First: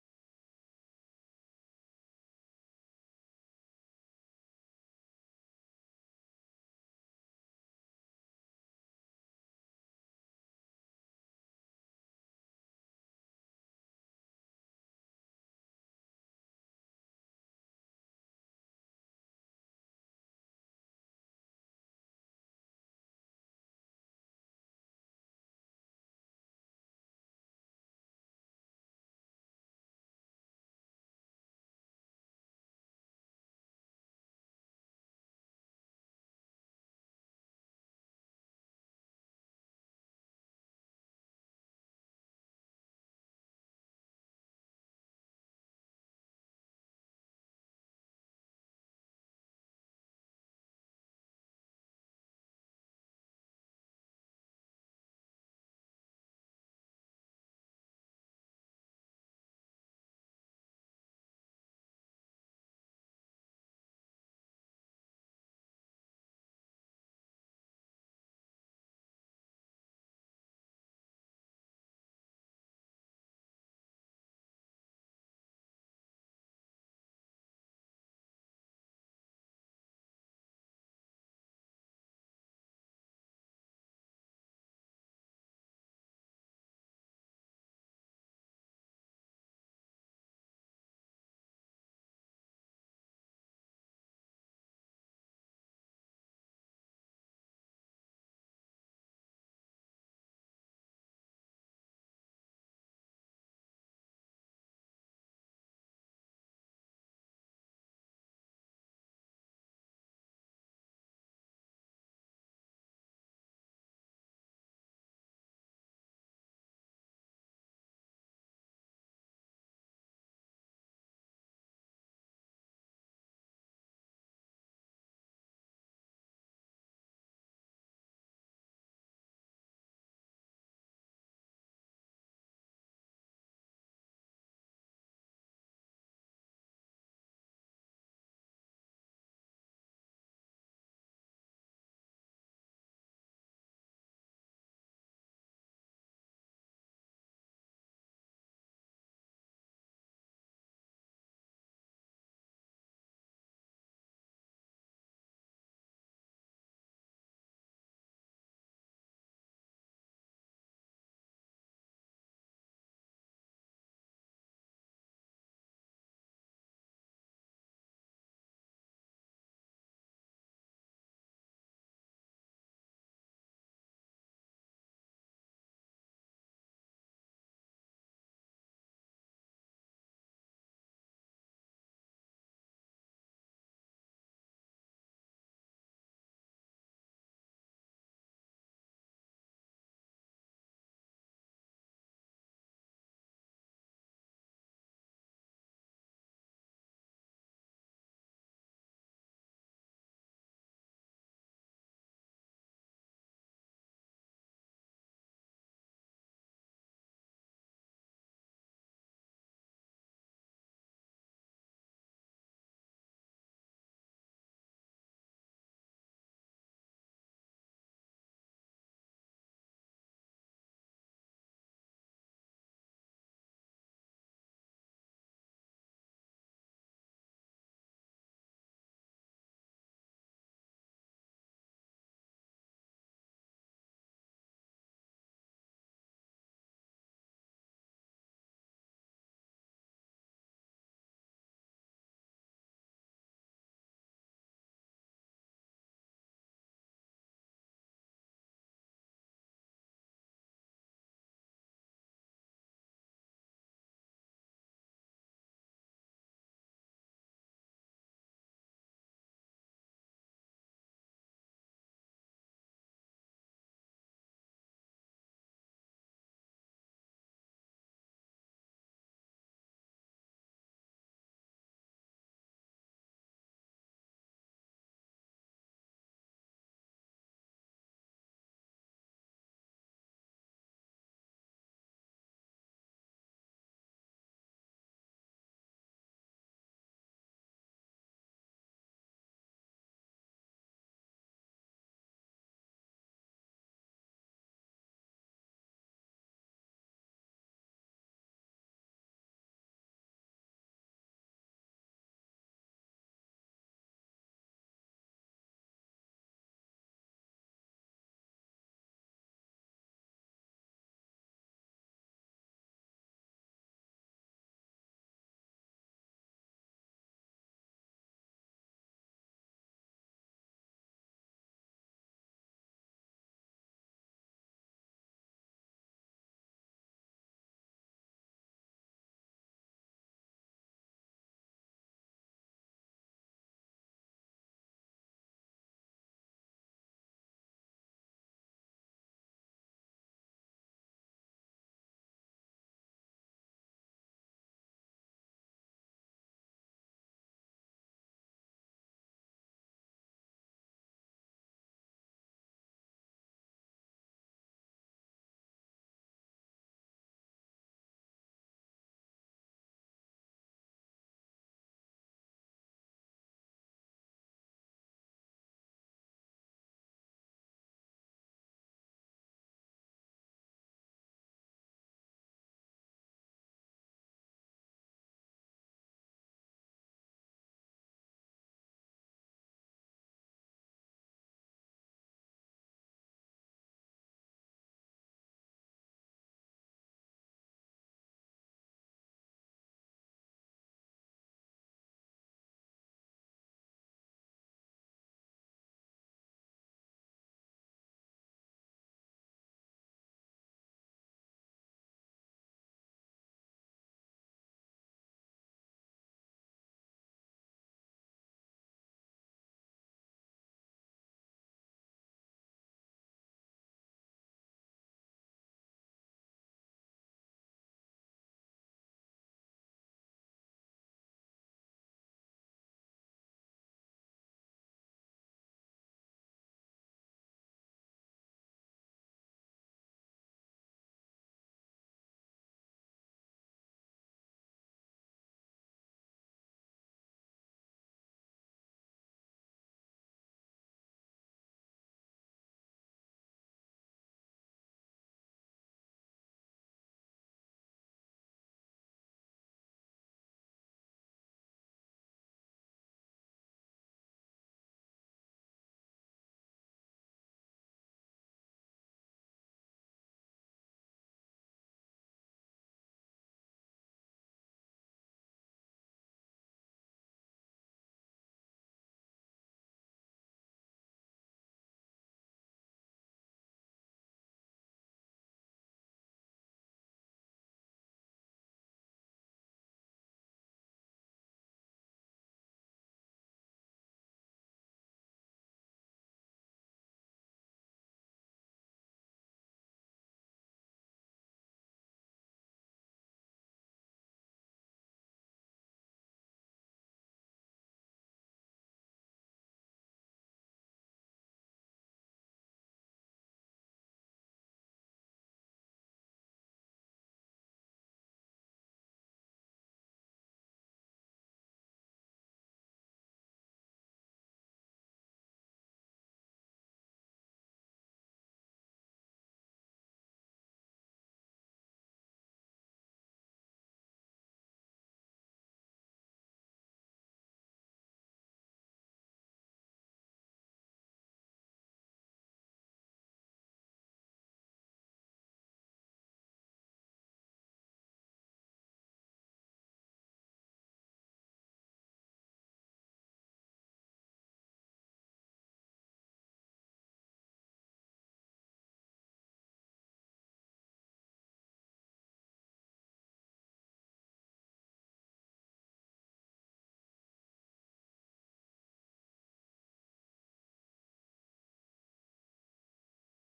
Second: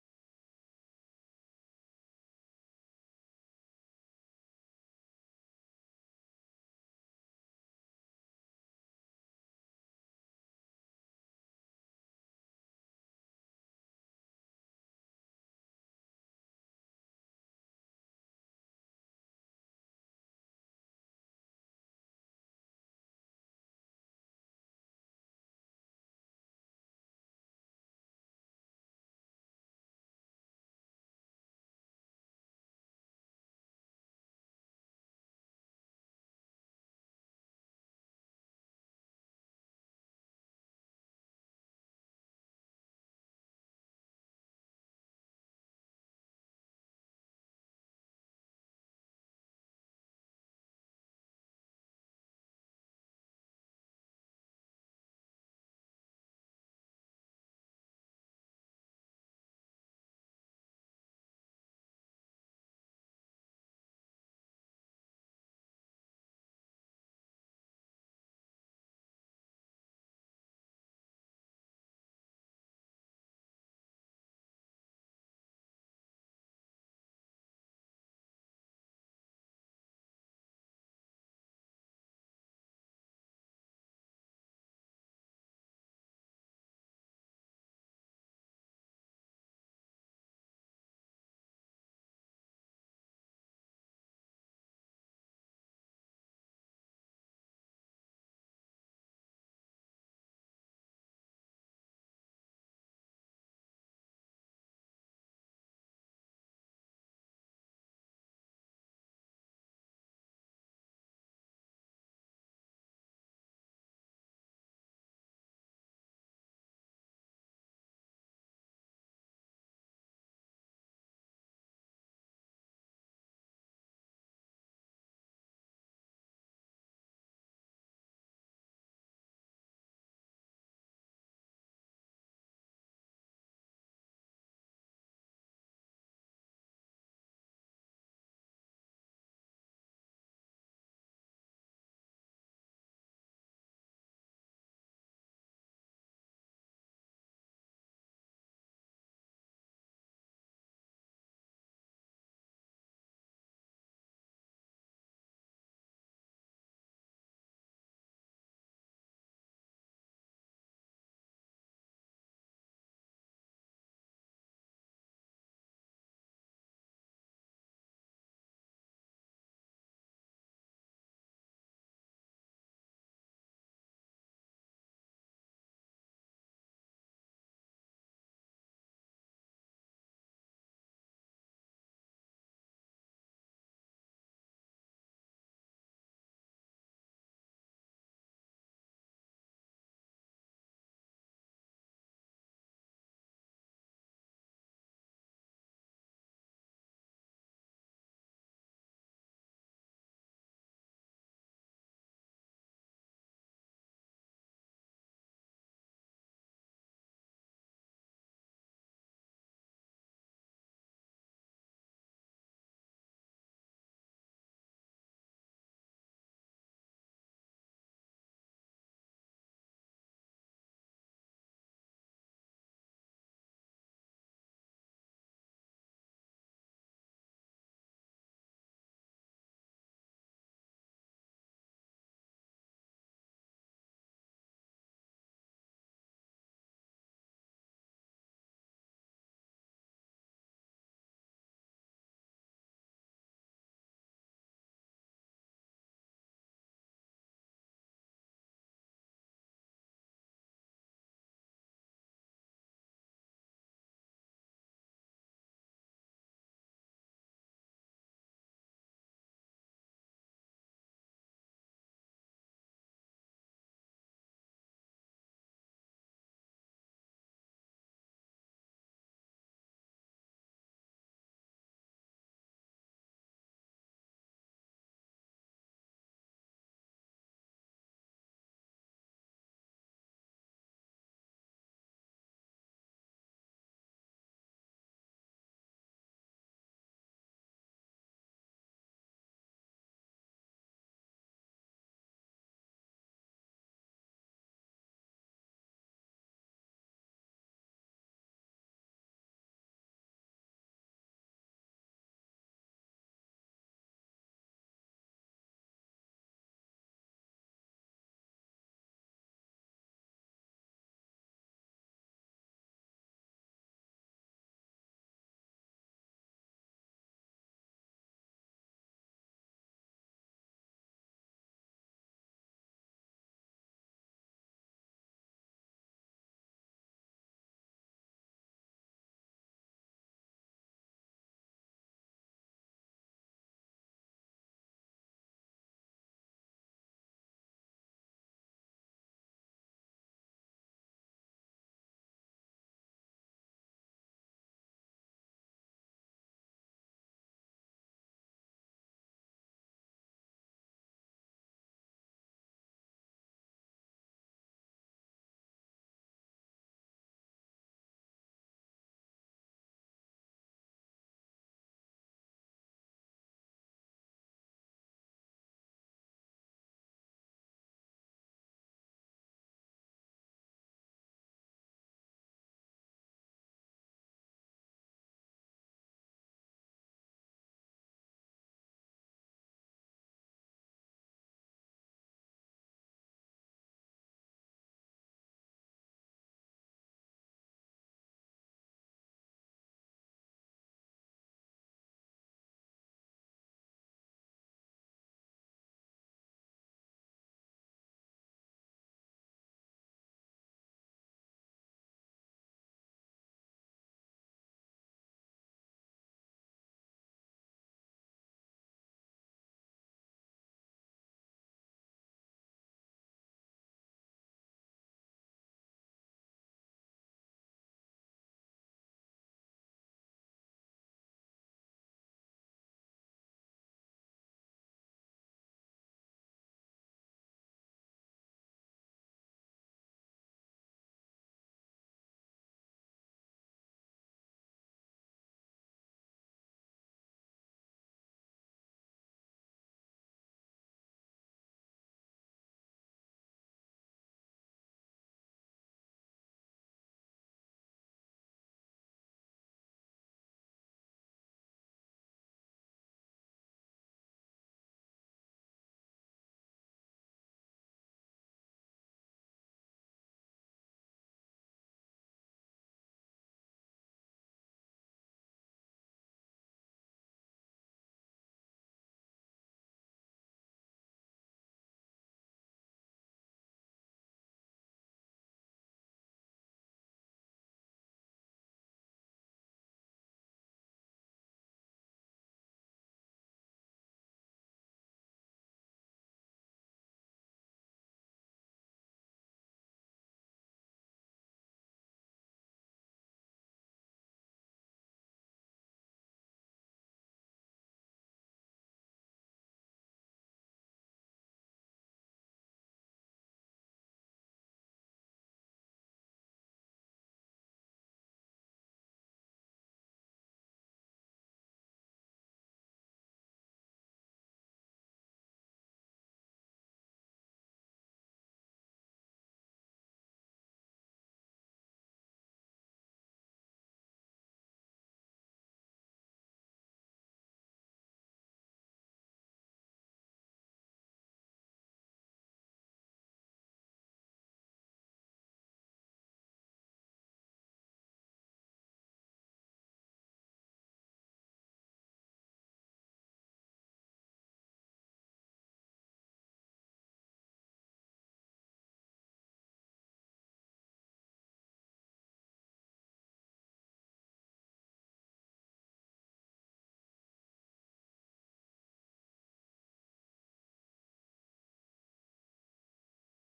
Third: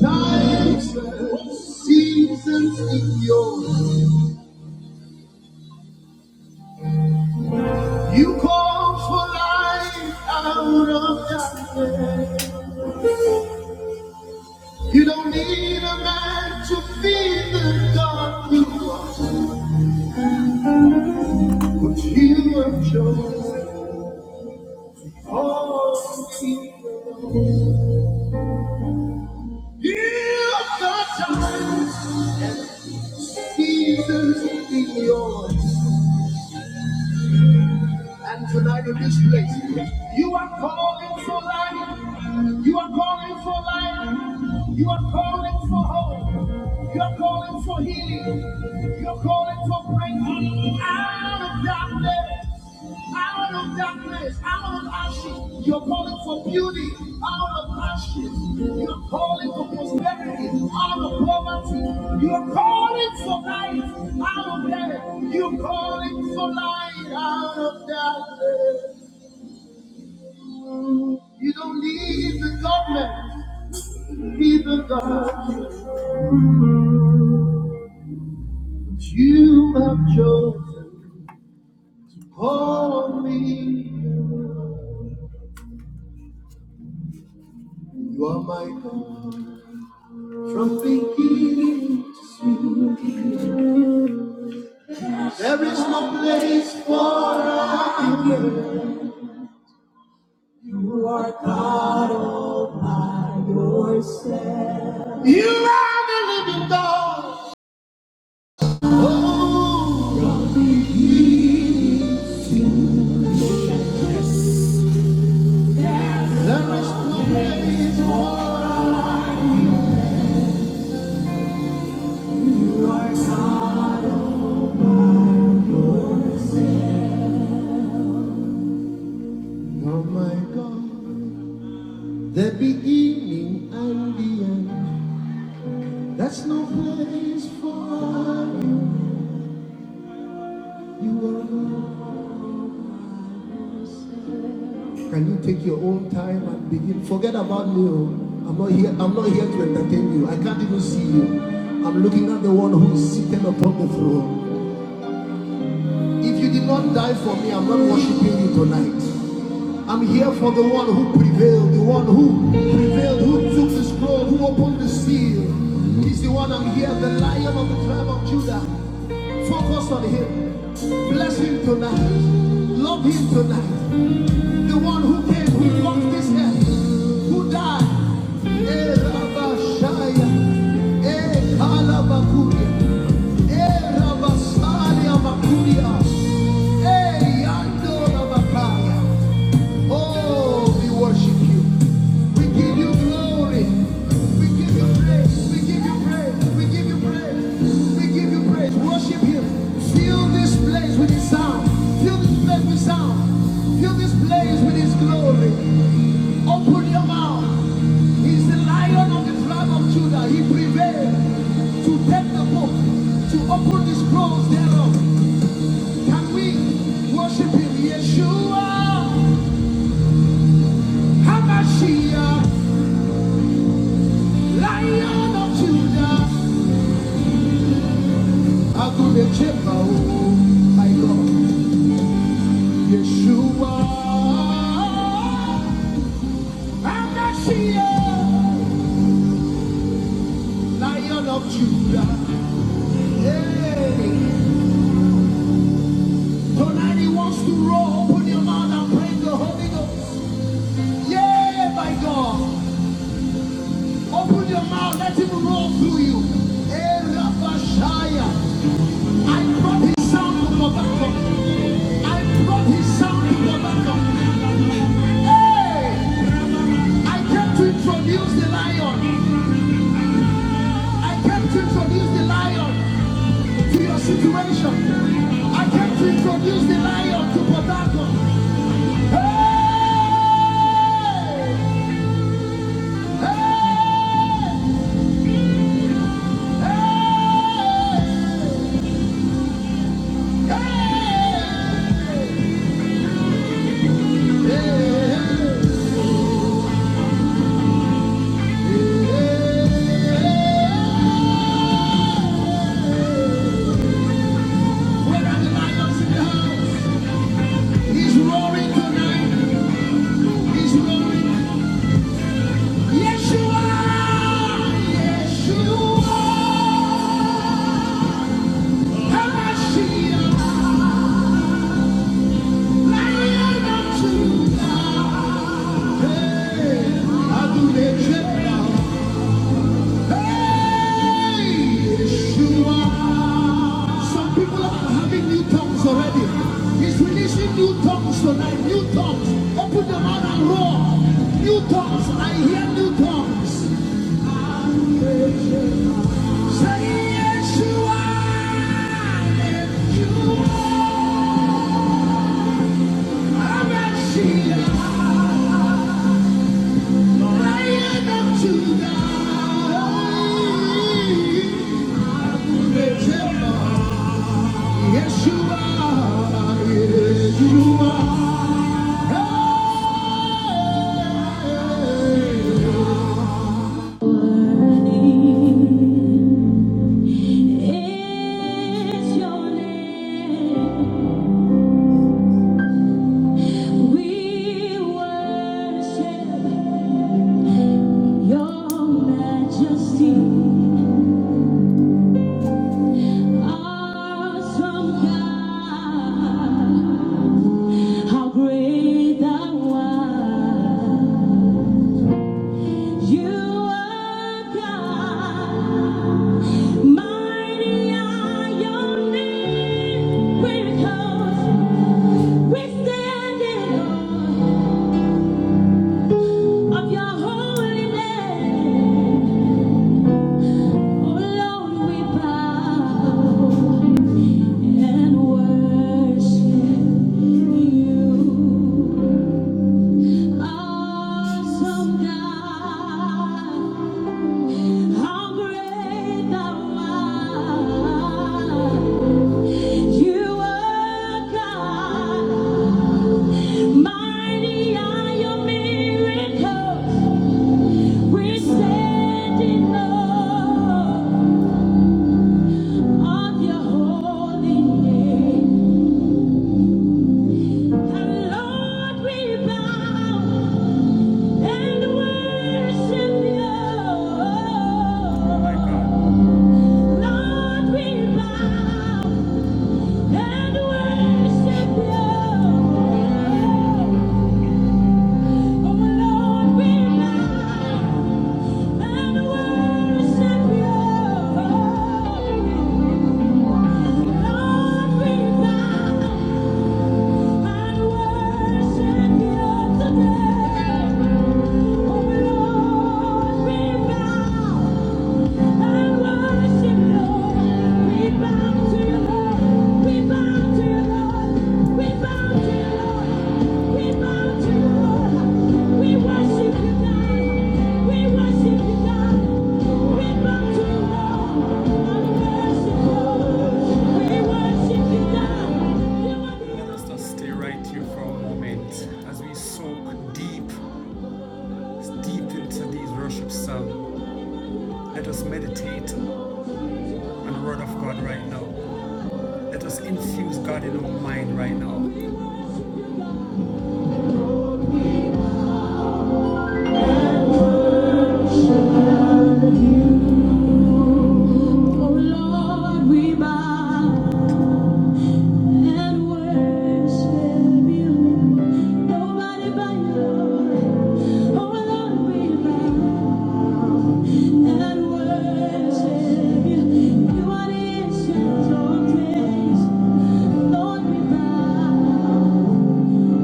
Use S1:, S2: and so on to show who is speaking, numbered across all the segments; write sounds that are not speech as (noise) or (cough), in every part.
S1: Times, and seasons in your You call for light out of darkness. You don't need a man to feed the God you are, but you have chosen all people. You have the time, seasons in yours. And tonight in this place, you are calling for life. You are calling for life. You are calling for hope. You are calling for healing. You are calling for breakthrough out of darkness. Out. of of darkness, out of ashes. You're calling for beauty out of ashes. You're calling for prosperity out of poverty. You're calling for light out of death. You're calling for light out of darkness. You don't need the government, need the God. You have chosen for me. You are my God. From beginning to end, there is no place for us. You are God all by yourself. You are the living God. Oh, from beginning to end, there is no place for us. Oh my God, the beginning and the end. That's no place for you. You are God. Can you take your own time and begin? Forget about me. oh. I'm not here. I'm not here to entertain you. I can't even see you. I'm looking at the one who is seated upon the throne. If you did not die for me, I'm not worshiping you tonight. I'm here for the one who prevailed, the one who prevailed, who took the scroll, who opened the seal. He's the one I'm here, the lion of the tribe of Judah. Focus on him. Bless him tonight. Love him tonight the one who came, who walked this earth, who died. Eh, Rabashaya, eh, Kalabakuria, eh, Rabasalia Bakuria, eh, Yando Rabakaya. Oh, we worship. We give you glory. We give you praise. We give you praise. We give you praise. We give you praise. Worship Him. Fill this place with His sound. Fill this place with sound. Fill this place with His glory. Open your mouth. He's the lion of the tribe of Judah. He prevailed to take the book, to open the scrolls thereof. Can we worship Him? Yeshua, Hamashiach. Lion of Judah, Agudechemo, my Lord, Yeshua, Amashia, Lion of Judah. yeah. tonight he wants to roll. Open your mouth and praise the Holy Ghost. Yeah, my God. Open your mouth, let him roll through you. Hey, Rabashaya, I brought his sound to Tobacco. I brought his sound to Tobacco. Hey! I came to introduce the lion. I came to introduce the lion to your situation. I came to introduce the lion to Potato. Hey! Hey! Hey! Hey! Hey! hey. Where are the lions in the house? He's roaring tonight. He's roaring Yes, you are. Yes, you are. Hamashiach, Lion of Judah. Hey, Adonai Jehovah. Hey, yes, you are. Some people are having new tongues already. He's releasing new tongues tonight. New tongues. Open your mouth and roar. New tongues. I hear new tongues. Say yes, you are. Yes, you are. Yes, you are. Yes, you are. Is your name? We worship your majesty. Awesome God, how great thou art. You are God, mighty are your name. Miracles, we stand in awe of your holy Oh Lord, we bow and worship you. Awesome God, how great thou art. You are God, mighty are your miracles. We stand in awe of your holy name. Lord, we bow and worship you. Lord, we bow and worship you. Oh, Lord, we bow and worship you. Lord, we bow and worship you today. Oh, Lord, we bow. Let's just Stay right here for a moment as we soak deep, deep into these worship songs. Let us meditate the word of God right now. Let us infuse God in our mind right now. Oh Lord, we bow and worship you. Nobody but you. Oh Lord, we bow and worship you. You are the ancient of days. Lord, we bow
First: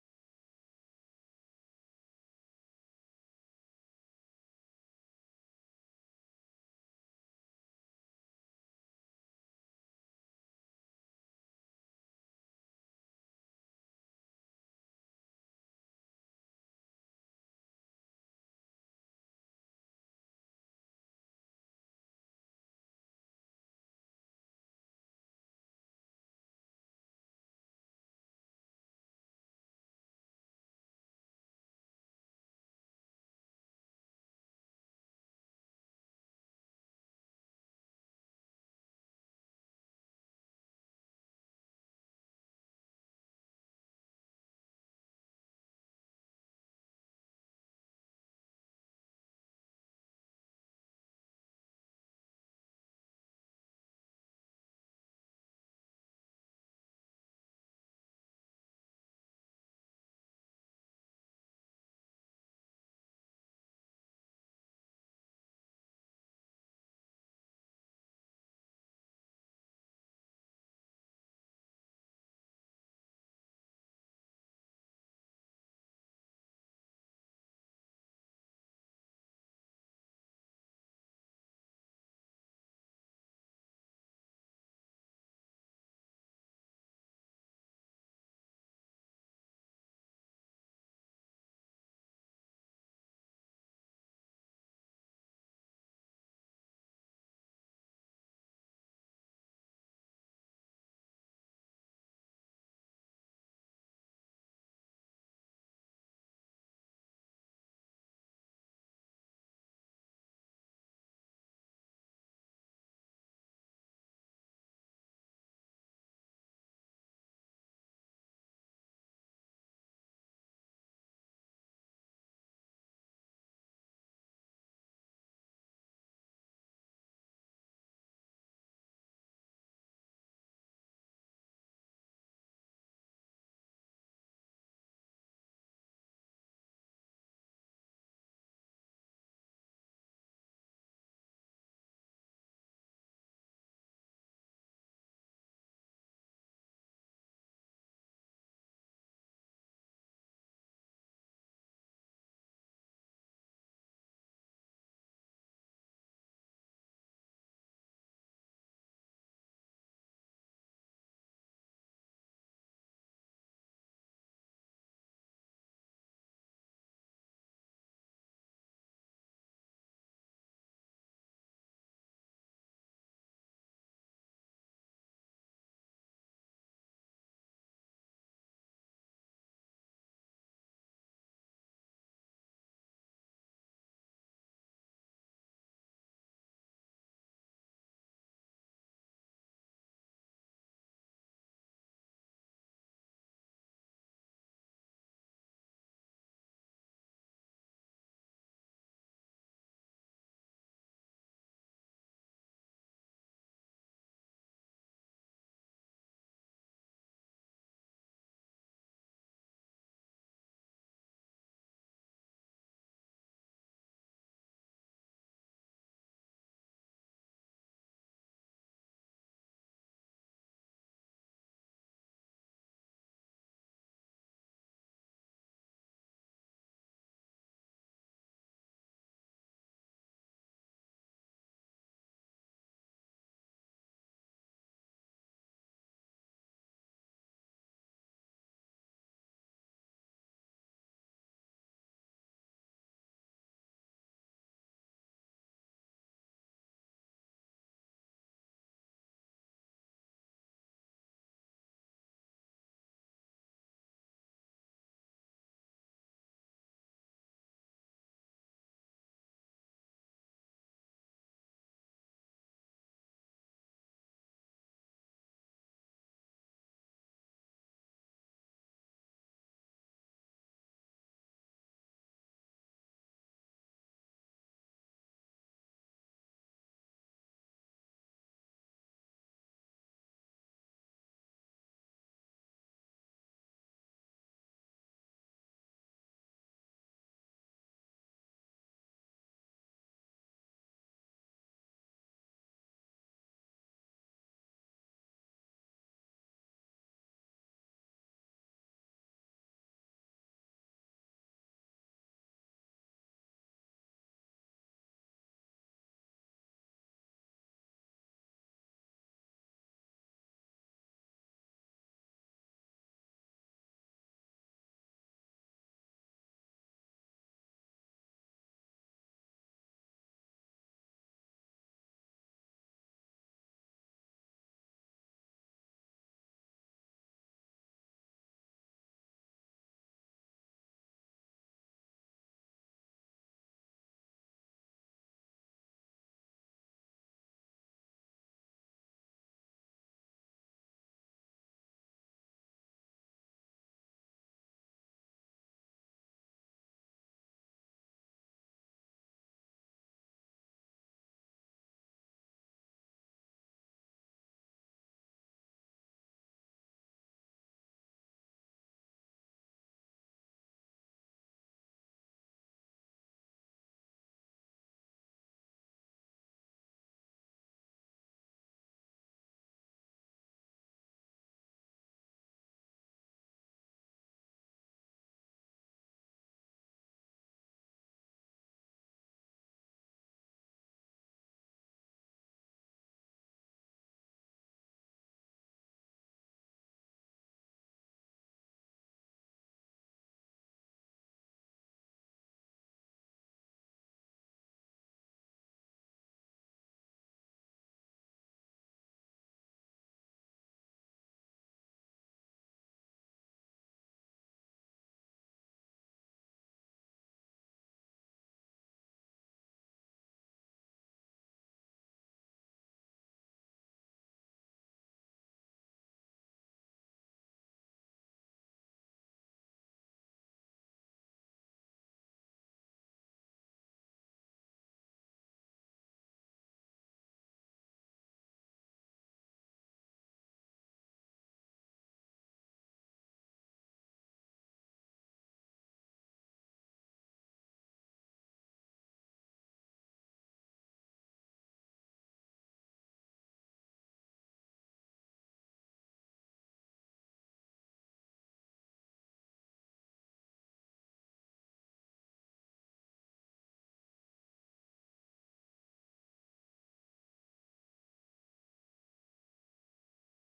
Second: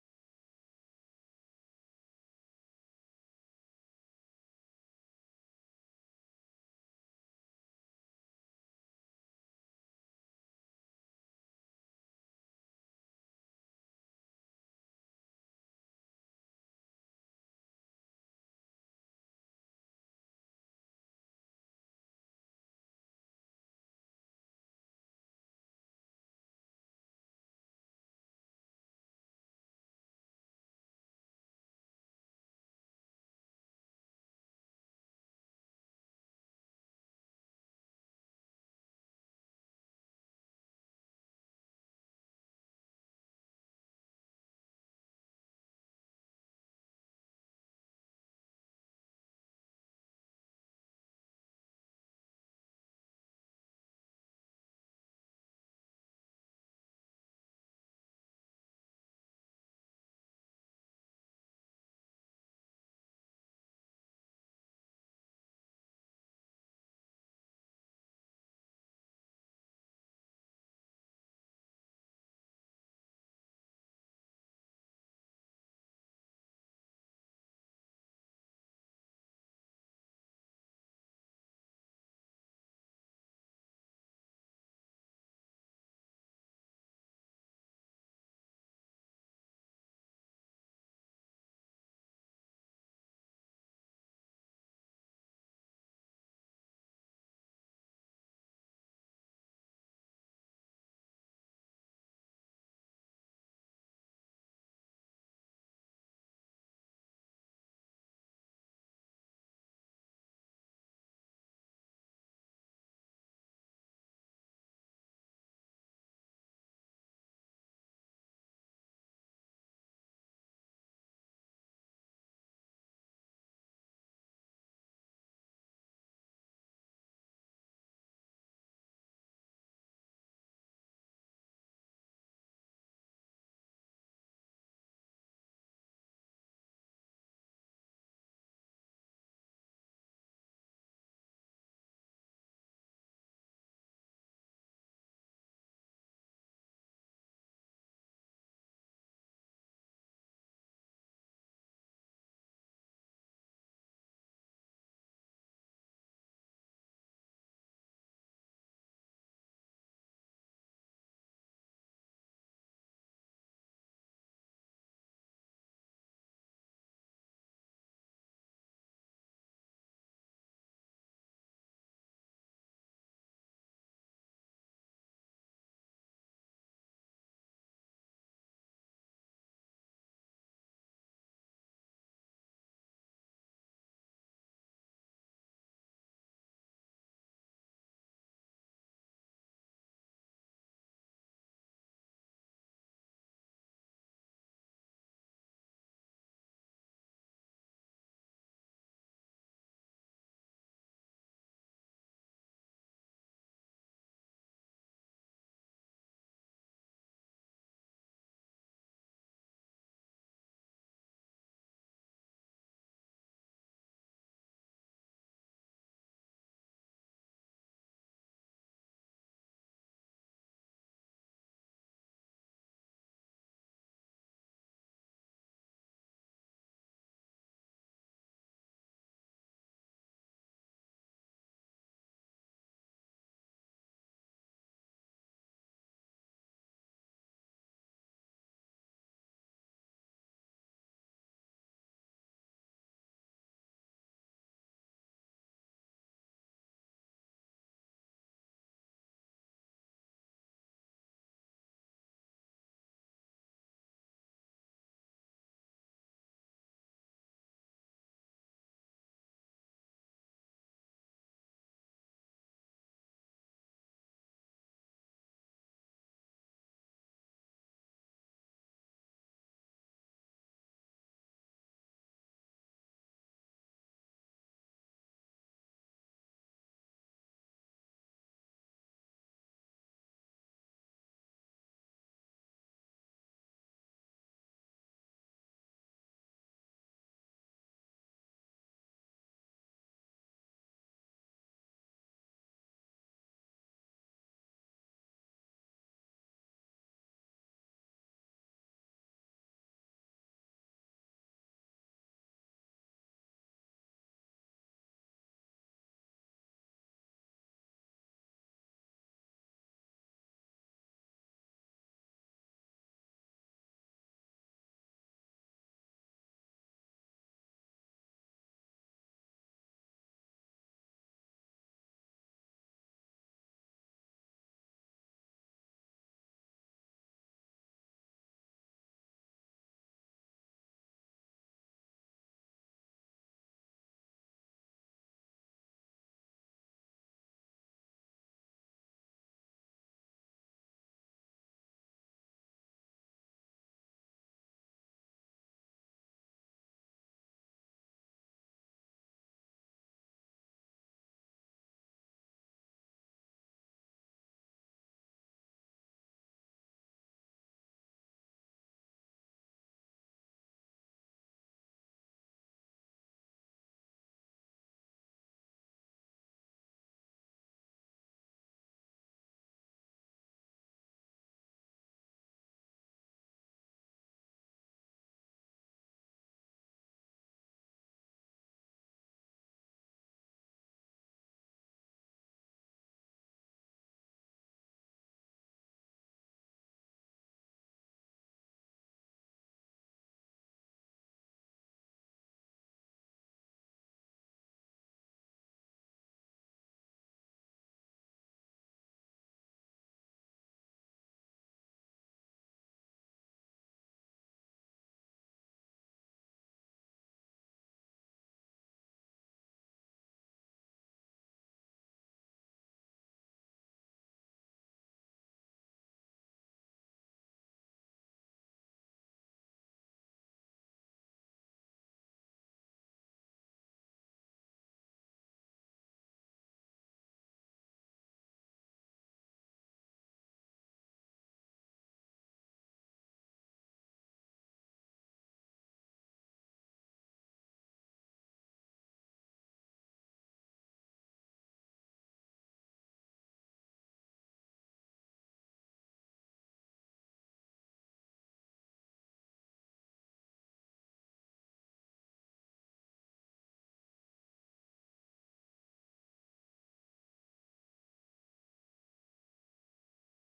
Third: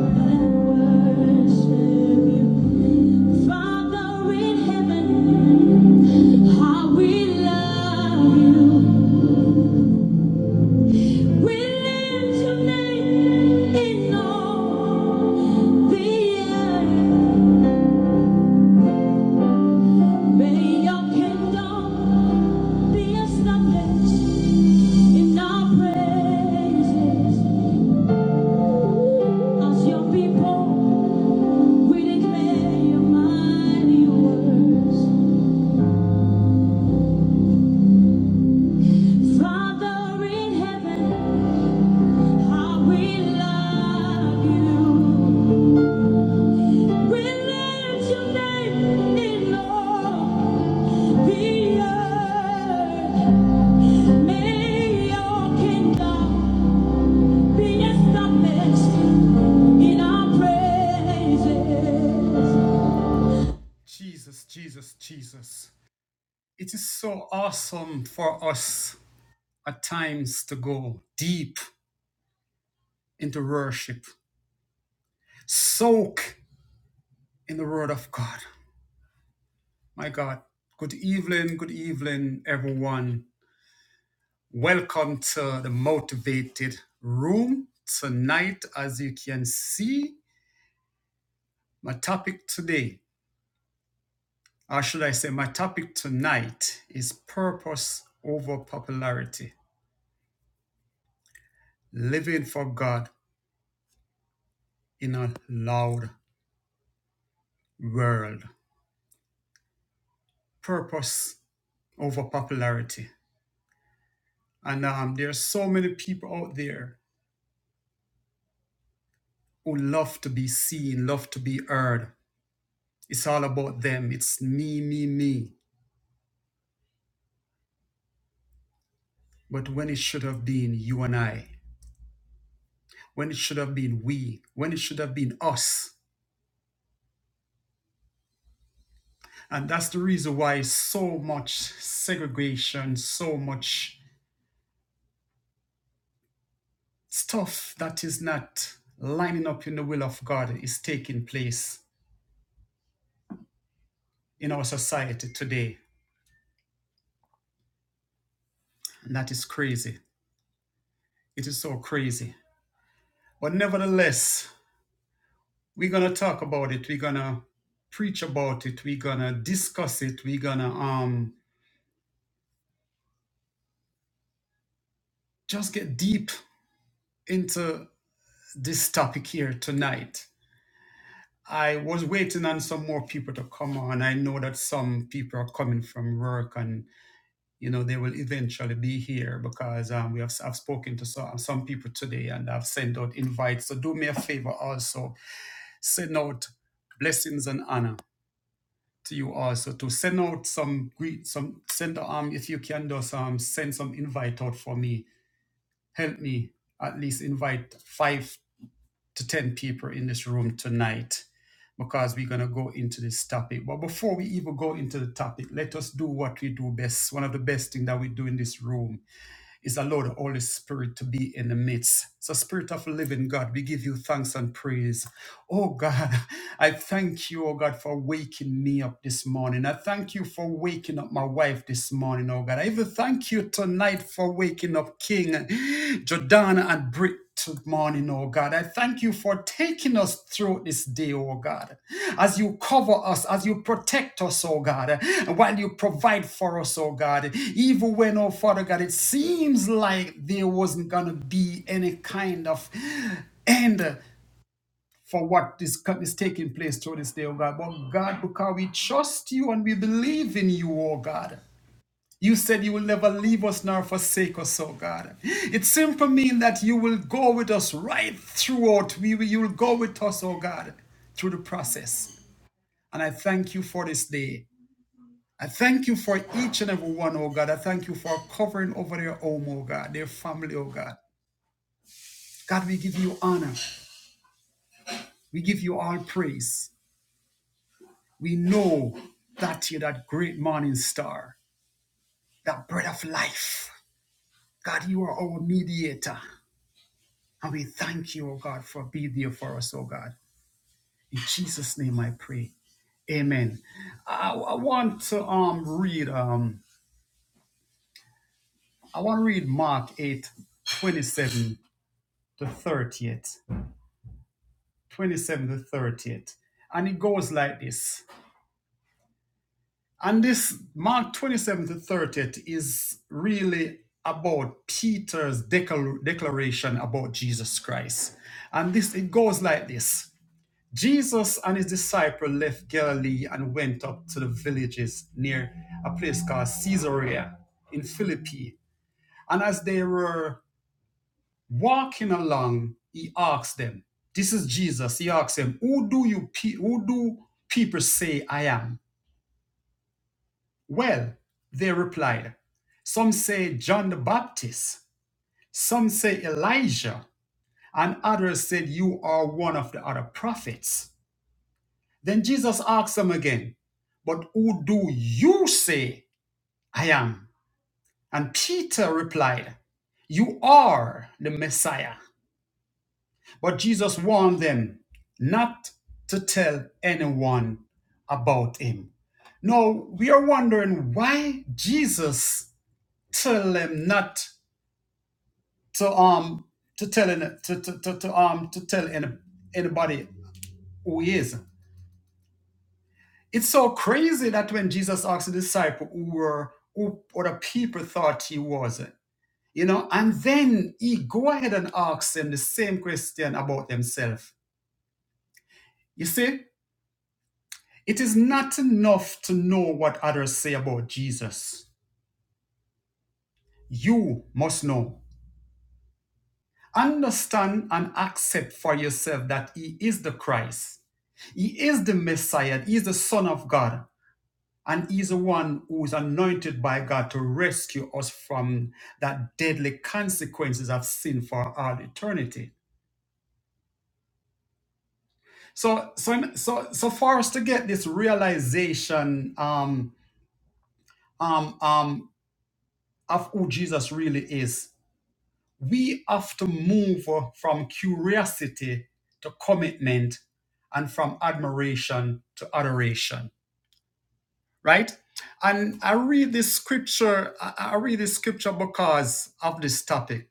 S1: and worship you. Father in heaven. How we love you. We lift your name in all the earth. May your kingdom be established in our praises. As your people, we declare your mighty words. Father in heaven, how we love you. We lift your name in all. Jesus, Jesus, Jesus. It is so awesome for us at times to go deep into worship, soak in the Word of God. My God. Good evening, good evening, everyone. Welcome to the Motivated Room. Tonight, as you can see, my topic today, or should I say, my topic tonight is purpose over popularity, living for God in a loud world. Purpose over popularity. And um, there are so many people out there who love to be seen, love to be heard. It's all about them. It's me, me, me. But when it should have been you and I. when it should have been we, when it should have been us. And that's the reason why so much segregation, so much stuff that is not lining up in the will of God is taking place in our society today. And that is crazy. It is so crazy. But nevertheless, we're going to talk about it. We're going to preach about it. We're going to discuss it. We're going to um, just get deep into this topic here tonight I was waiting on some more people to come on. I know that some people are coming from work and, you know, they will eventually be here because um, we have I've spoken to some, some people today and I've sent out invites. So do me a favor also, send out blessings and honor to you also to send out some greet, some send um if you can do some send some invite out for me. Help me at least invite five to 10 people in this room tonight because we're going to go into this topic. But before we even go into the topic, let us do what we do best. One of the best things that we do in this room is allow the Holy Spirit to be in the midst. So, Spirit of the Living God, we give you thanks and praise. Oh God, (laughs) I thank you, oh God, for waking me up this morning. I thank you for waking up my wife this morning, oh God. I even thank you tonight for waking up King Jordana and Britt this morning, oh God. I thank you for taking us through this day, oh God. As you cover us, as you protect us, oh God, while you provide for us, oh God. Even when, oh Father God, it seems like there wasn't gonna be any kind of end for what is, co- is taking place through this day, oh God. But God, because we trust you and we believe in you, oh God. You said you will never leave us nor forsake us, oh God. It simply means that you will go with us right throughout. We, will- you will go with us, oh God, through the process. And I thank you for this day. I thank you for each and every one, oh God. I thank you for covering over their home, oh God, their family, oh God. God, we give you honor. We give you all praise. We know that you're that great morning star, that bread of life. God, you are our mediator. And we thank you, oh God, for being there for us, oh God. In Jesus' name I pray. Amen. I, I want to um read um I want to read Mark 8 27 to 30th. 27 to 30th. And it goes like this. And this Mark 27 to 30 is really about Peter's declar- declaration about Jesus Christ. And this it goes like this. Jesus and his disciple left Galilee and went up to the villages near a place called Caesarea in Philippi. And as they were walking along, he asked them, This is Jesus. He asked them, Who do you pe- who do people say I am? Well, they replied, some say John the Baptist, some say Elijah, and others said you are one of the other prophets. Then Jesus asked them again, But who do you say I am? And Peter replied, You are the Messiah. But Jesus warned them not to tell anyone about him. Now, we are wondering why Jesus tell them not to um to tell to, to, to, to um to tell any, anybody who he is. It's so crazy that when Jesus asked the disciple who were who other people thought he was, you know, and then he go ahead and asks them the same question about themselves. You see, it is not enough to know what others say about Jesus. You must know. Understand and accept for yourself that He is the Christ. He is the Messiah. He is the Son of God. And He is the one who is anointed by God to rescue us from that deadly consequences of sin for all eternity. So, so, so, so for us to get this realization um, um, um, of who Jesus really is, we have to move from curiosity to commitment and from admiration to adoration right and i read this scripture i I read this scripture because of this topic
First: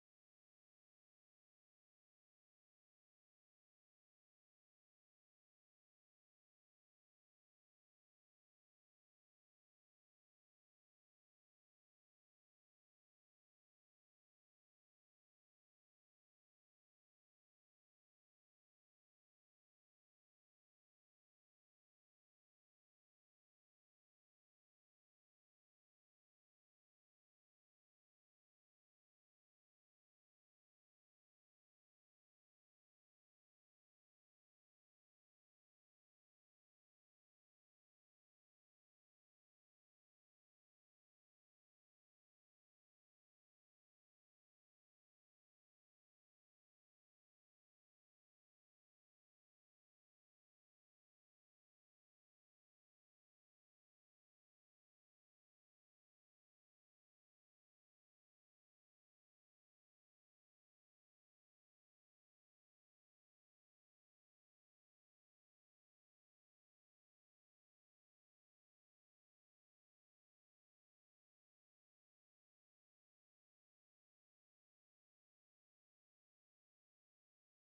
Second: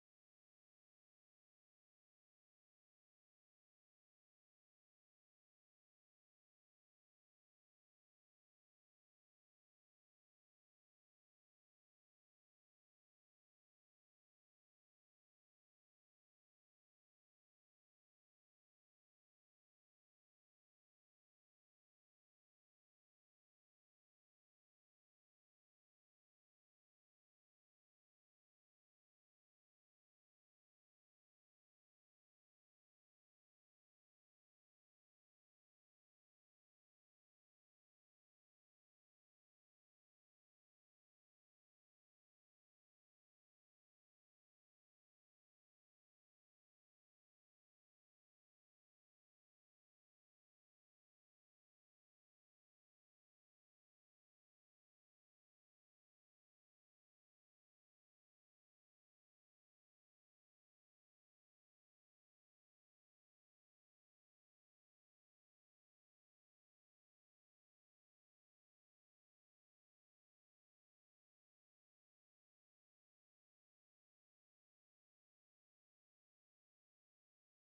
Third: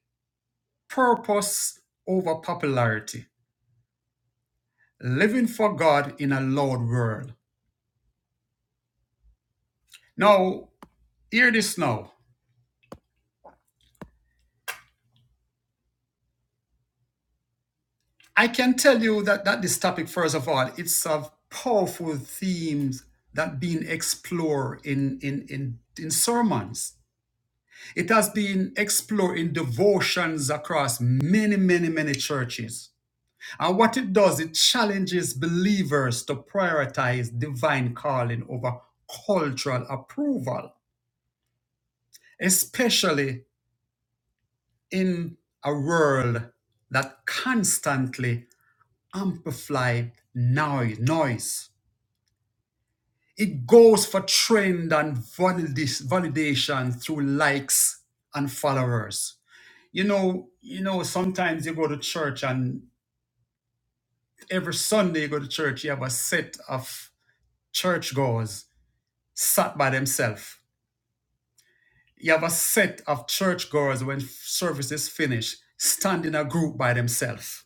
S1: purpose over popularity living for god in a loud world now hear this now i can tell you that, that this topic first of all it's of powerful themes that being explored in in in, in sermons It has been explored in devotions across many, many, many churches. And what it does, it challenges believers to prioritize divine calling over cultural approval, especially in a world that constantly amplifies noise. It goes for trend and validis- validation through likes and followers. you know, you know, sometimes you go to church and every Sunday you go to church, you have a set of churchgoers sat by themselves. You have a set of churchgoers when service is finished, stand in a group by themselves.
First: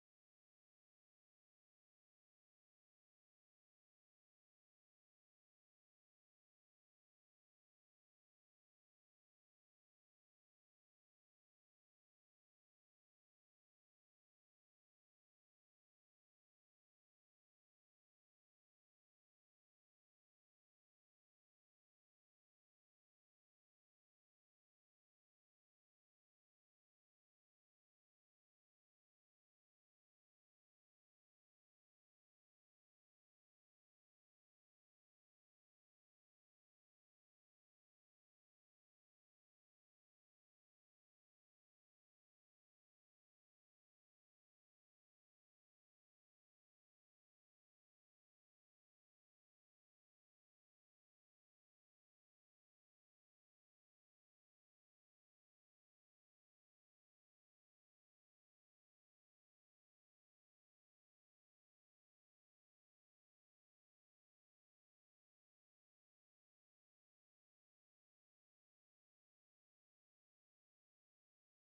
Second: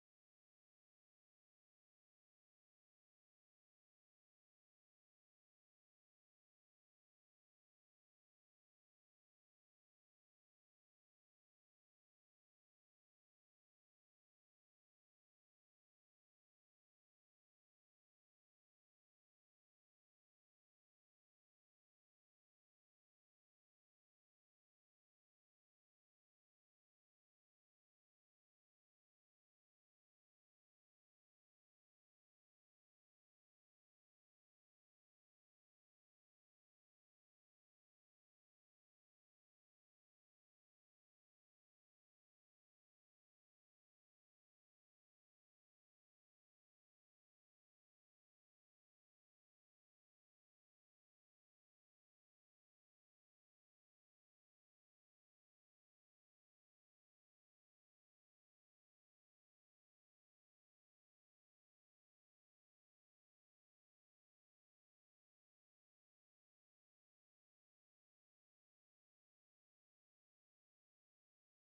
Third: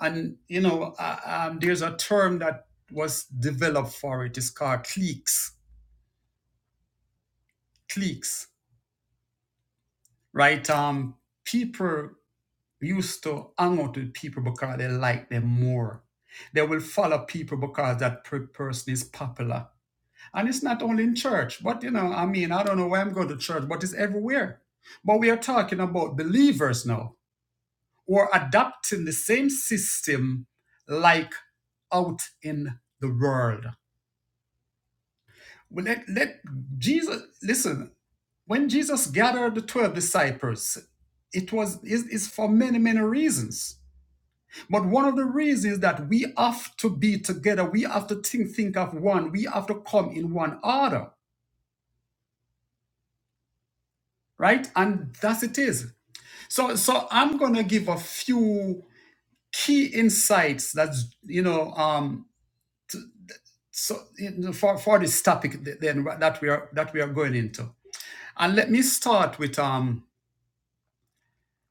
S1: And, you know, uh, um, there's a term that was developed for it. It's called cliques, cliques, right? Um, people used to hang out with people because they like them more. They will follow people because that per- person is popular. And it's not only in church, but you know, I mean, I don't know why I'm going to church, but it's everywhere. But we are talking about believers now who are adopting the same system like out in the world. Well, let, let Jesus listen. When Jesus gathered the 12 disciples, it was is is for many, many reasons. But one of the reasons that we have to be together, we have to think, think of one, we have to come in one order, right? And thus it is. So, so I'm gonna give a few key insights that's you know um so you know, for for this topic then that we are that we are going into. And let me start with um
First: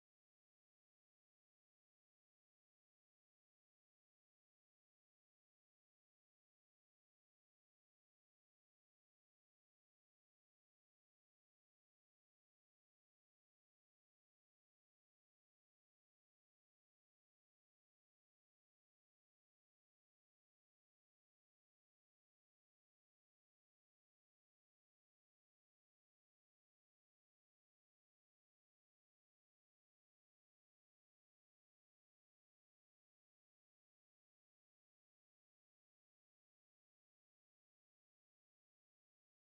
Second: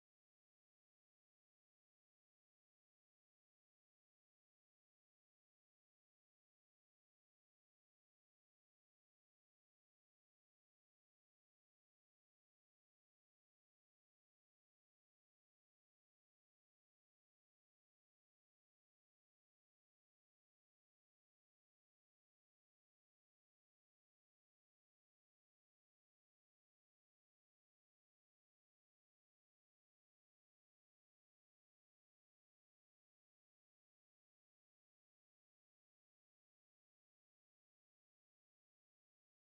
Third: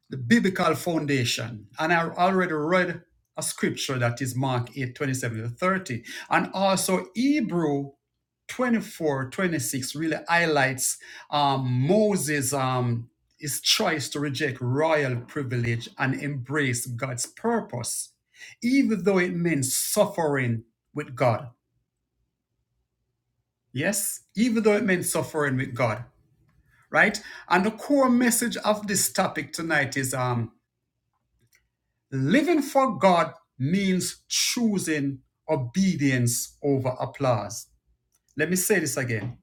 S1: the biblical foundation. And I already read a scripture that is Mark 8, twenty-seven to 30, and also Hebrew 24, 26 really highlights um, moses um, his choice to reject royal privilege and embrace god's purpose even though it meant suffering with god yes even though it meant suffering with god right and the core message of this topic tonight is um, living for god means choosing obedience over applause let me say this again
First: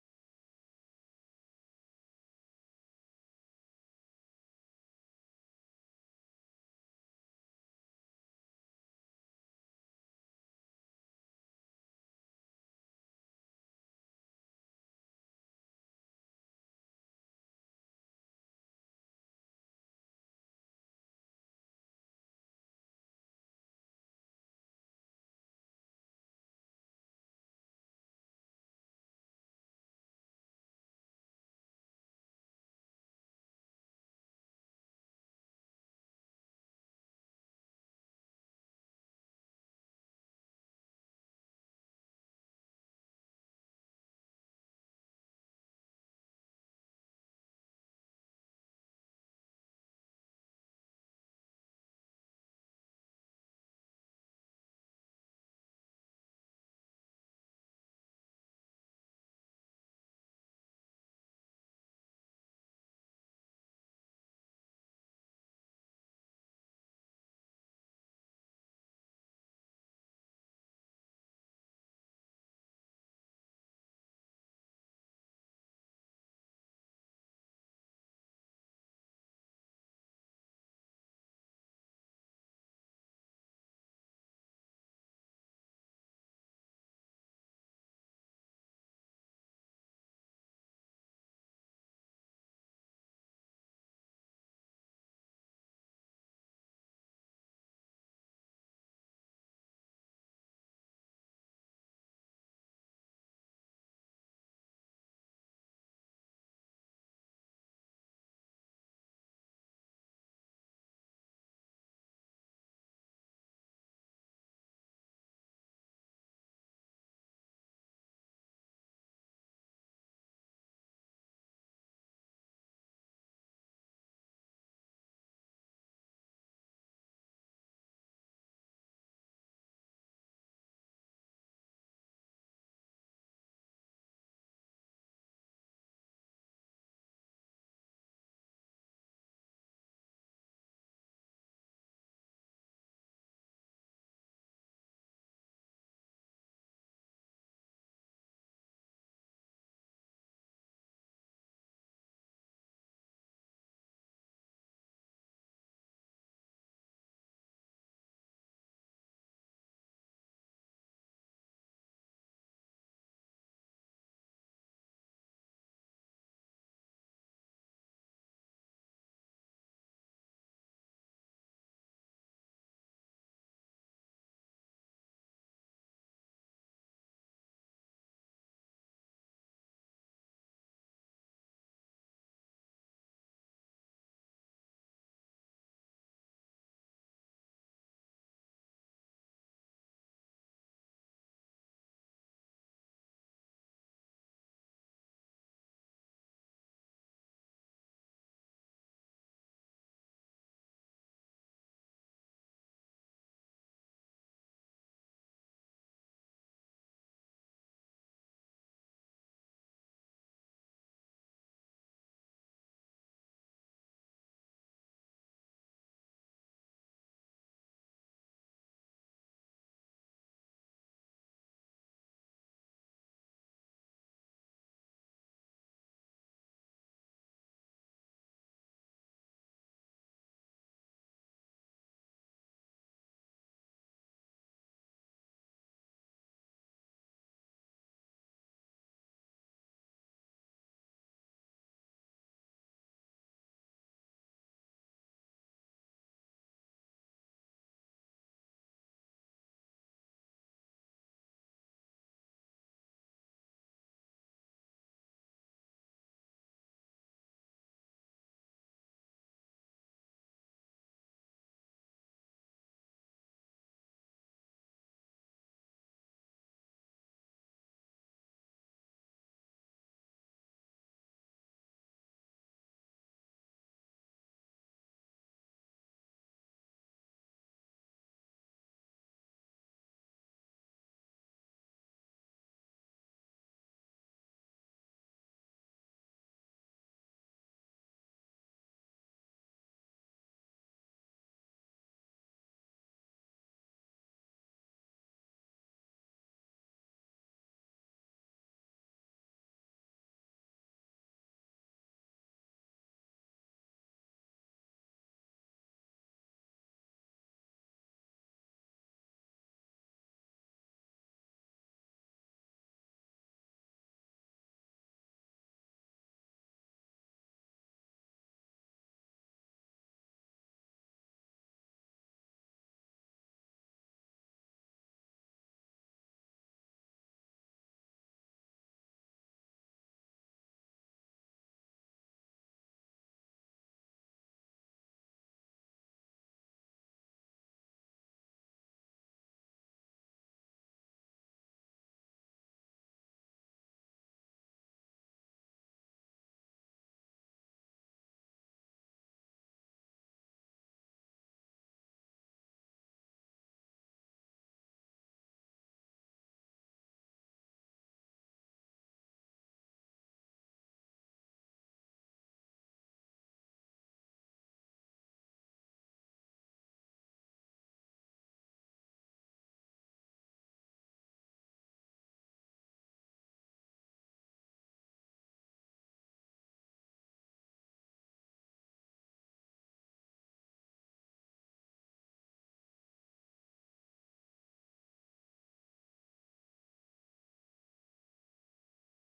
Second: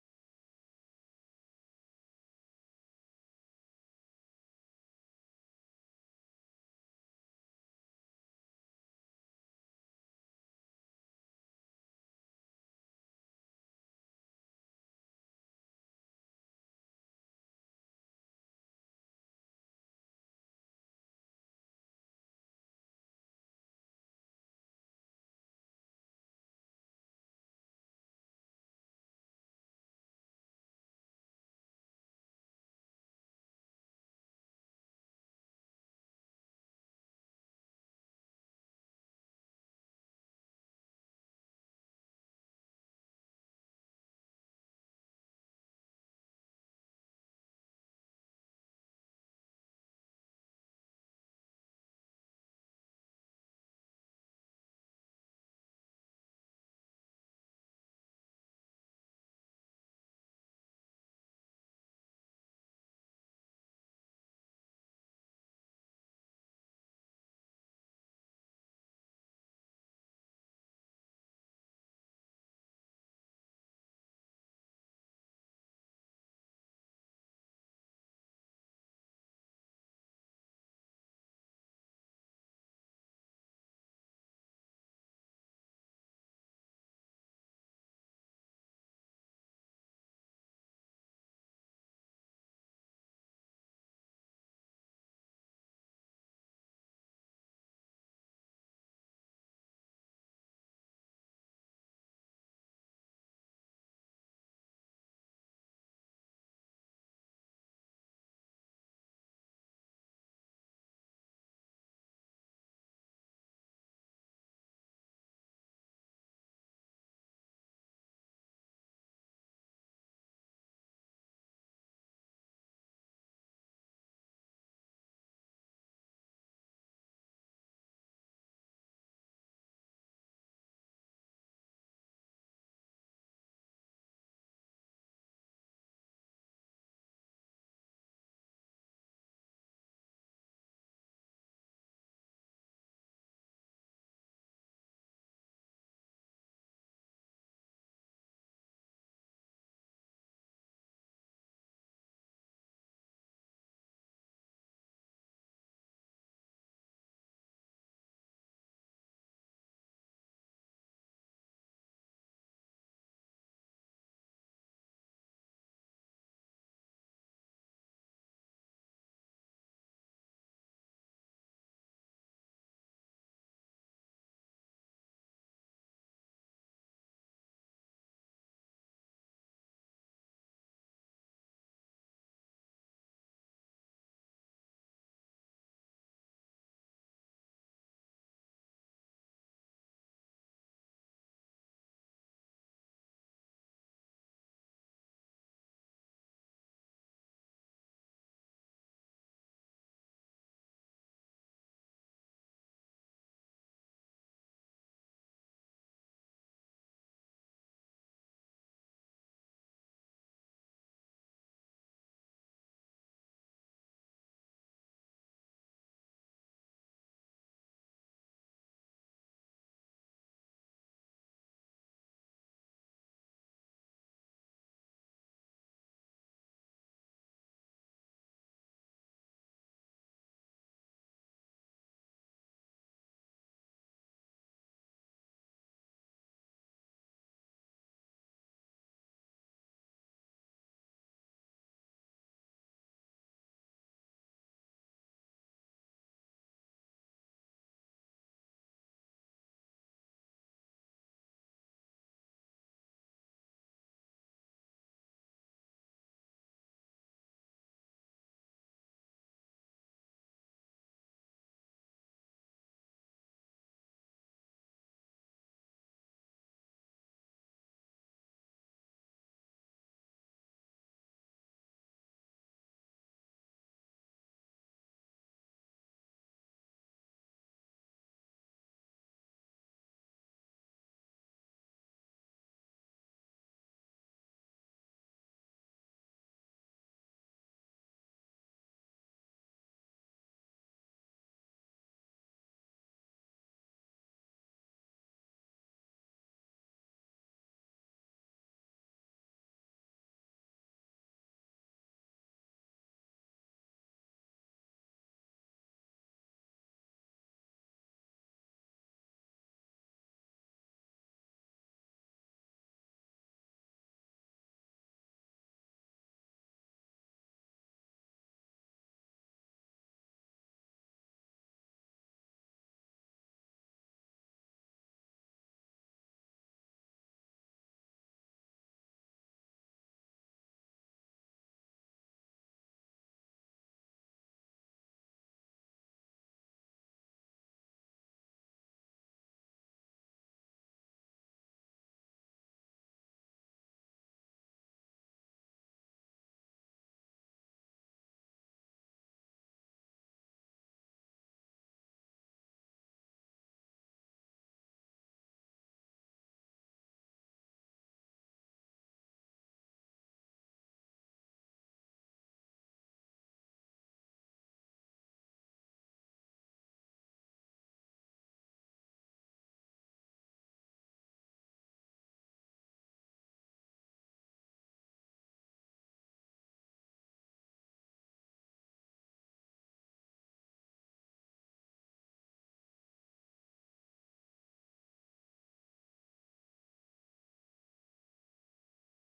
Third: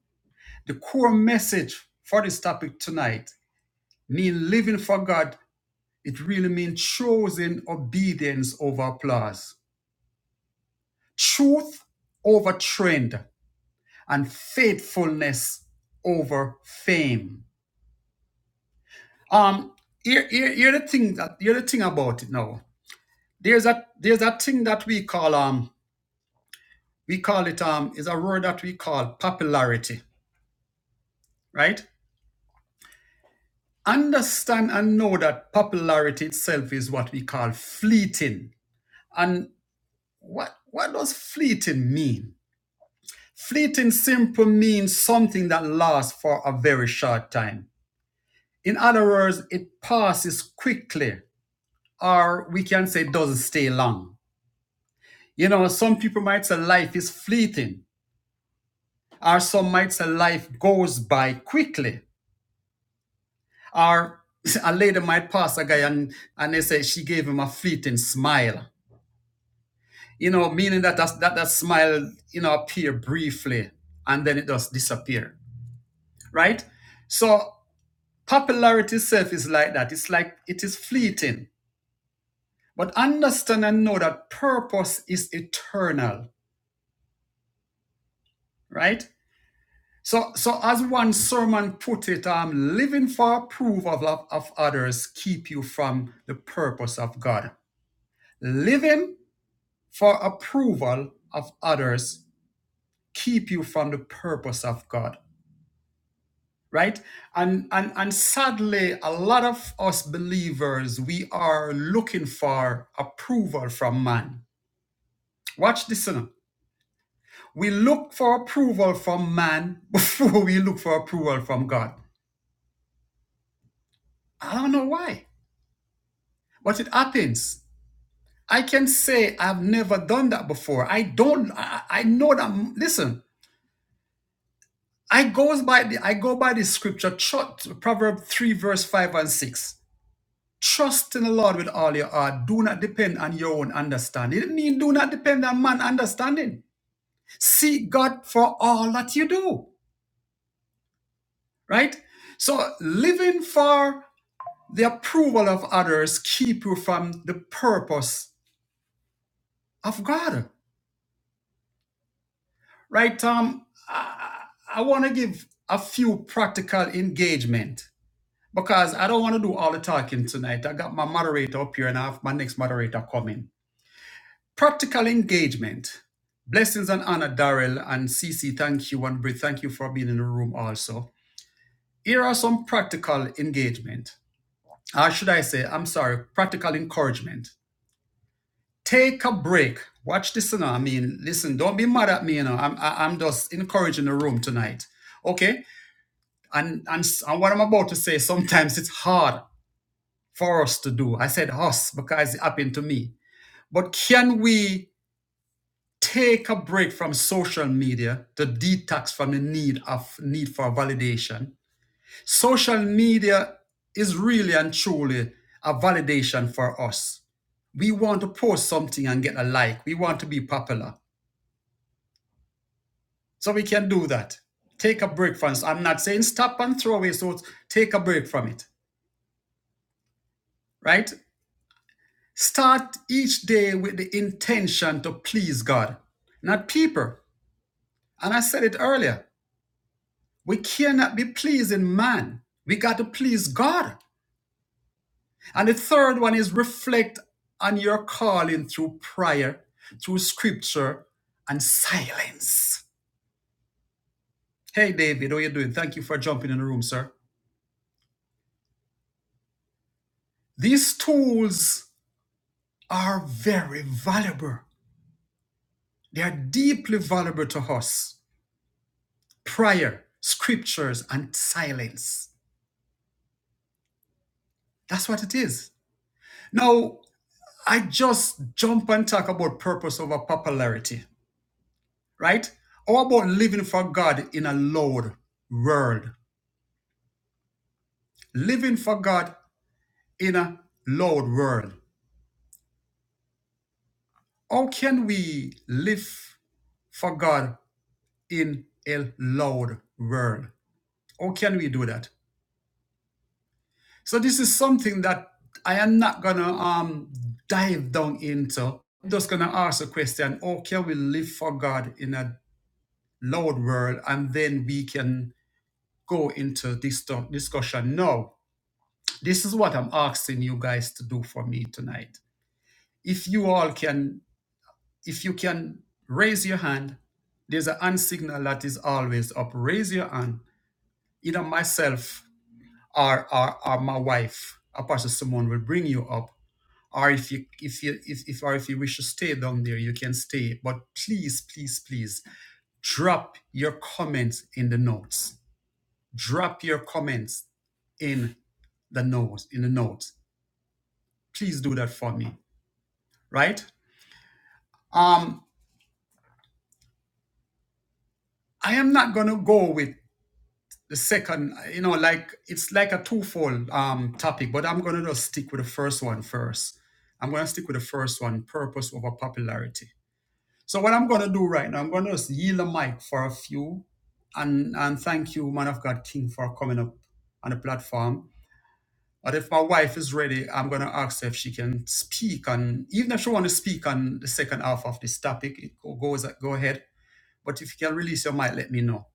S1: the core message for this topic tonight mean living for God, it really means choosing obedience over applause, truth over trend, and faithfulness over fame. Um, here, here, here the thing that here the thing about it now. There's a there's a thing that we call um we call it um is a word that we call popularity, right? Understand and know that popularity itself is what we call fleeting. And what what does fleeting mean? Fleeting simple means something that lasts for a very short time. In other words, it passes quickly, or we can say it doesn't stay long. You know, some people might say life is fleeting, or some might say life goes by quickly, or (laughs) a lady might pass a guy and, and they say she gave him a fleeting smile. You know, meaning that that, that that smile, you know, appear briefly and then it just disappear, right? So Popularity itself is like that. It's like it is fleeting. But understand and know that purpose is eternal, right? So, so as one sermon put it, um, living for approval of, of others keep you from the purpose of God. Living for approval of others keep you from the purpose of God, right? And and and sadly, a lot of us believers, we are looking for approval from man Watch this now. We look for approval from man (laughs) before we look for approval from God. I don't know why, but it happens. I can say I've never done that before. I don't. I, I know that. Listen, I goes by the. I go by the scripture, tru- Proverb three, verse five and six. Trust in the Lord with all your heart. Do not depend on your own understanding. It mean do not depend on man's understanding. Seek God for all that you do. Right. So living for The approval of others keep you from the purpose of God. Right, Tom? I, I want to give a few practical engagement because I don't want to do all the talking tonight. I got my moderator up here and I have my next moderator coming. Practical engagement. Blessings and honor, Darrell and Cece. Thank you and Bri. Thank you for being in the room also. Here are some practical engagement. Or should I say, I'm sorry, practical encouragement. take a break. Watch this, you know. I mean, listen, don't be mad at me, you know. I'm I, I'm just encouraging the room tonight, okay? And and and what I'm about to say, sometimes it's hard for us to do. I said us because it happened to me. But can we take a break from social media to detox from the need of need for validation? Social media is really and truly a validation for us. We want to post something and get a like. We want to be popular. So we can do that. Take a break from it. I'm not saying stop and throw away, so take a break from it, right? Start each day with the intention to please God, not people. And I said it earlier we cannot be pleasing man, we got to please God. And the third one is reflect on your calling through prayer, through scripture, and silence. Hey, David, how are you doing? Thank you for jumping in the room, sir. These tools are very valuable. They are deeply valuable to us. Prayer, scriptures, and silence. That's what it is. Now, I just jump and talk about purpose over popularity, right? How about living for God in a loud world. Living for God in a loud world. How can we live for God in a loud world? How can we do that? So this is something that I am not gonna um dive down into. I'm just gonna ask a question: How can we live for God in a loud world, and then we can go into this to- discussion? No, this is what I'm asking you guys to do for me tonight. If you all can, if you can raise your hand, there's an hand signal that is always up. Raise your hand. Either myself or, or, or my wife, Apostle Simone, will bring you up or if you if you if, if or if you wish to stay down there you can stay but please please please drop your comments in the notes drop your comments in the notes in the notes please do that for me right um i am not going to go with the second you know like it's like a twofold um topic but i'm going to just stick with the first one first i'm going to stick with the first one purpose over popularity So what I'm going to do right now, I'm going to just yield the mic for a few, and and thank you, man of God King, for coming up on the platform. But if my wife is ready, I'm going to ask her if she can speak, and even if she want to speak on the second half of this topic, it go- goes go ahead. But if you can release your mic, let me know.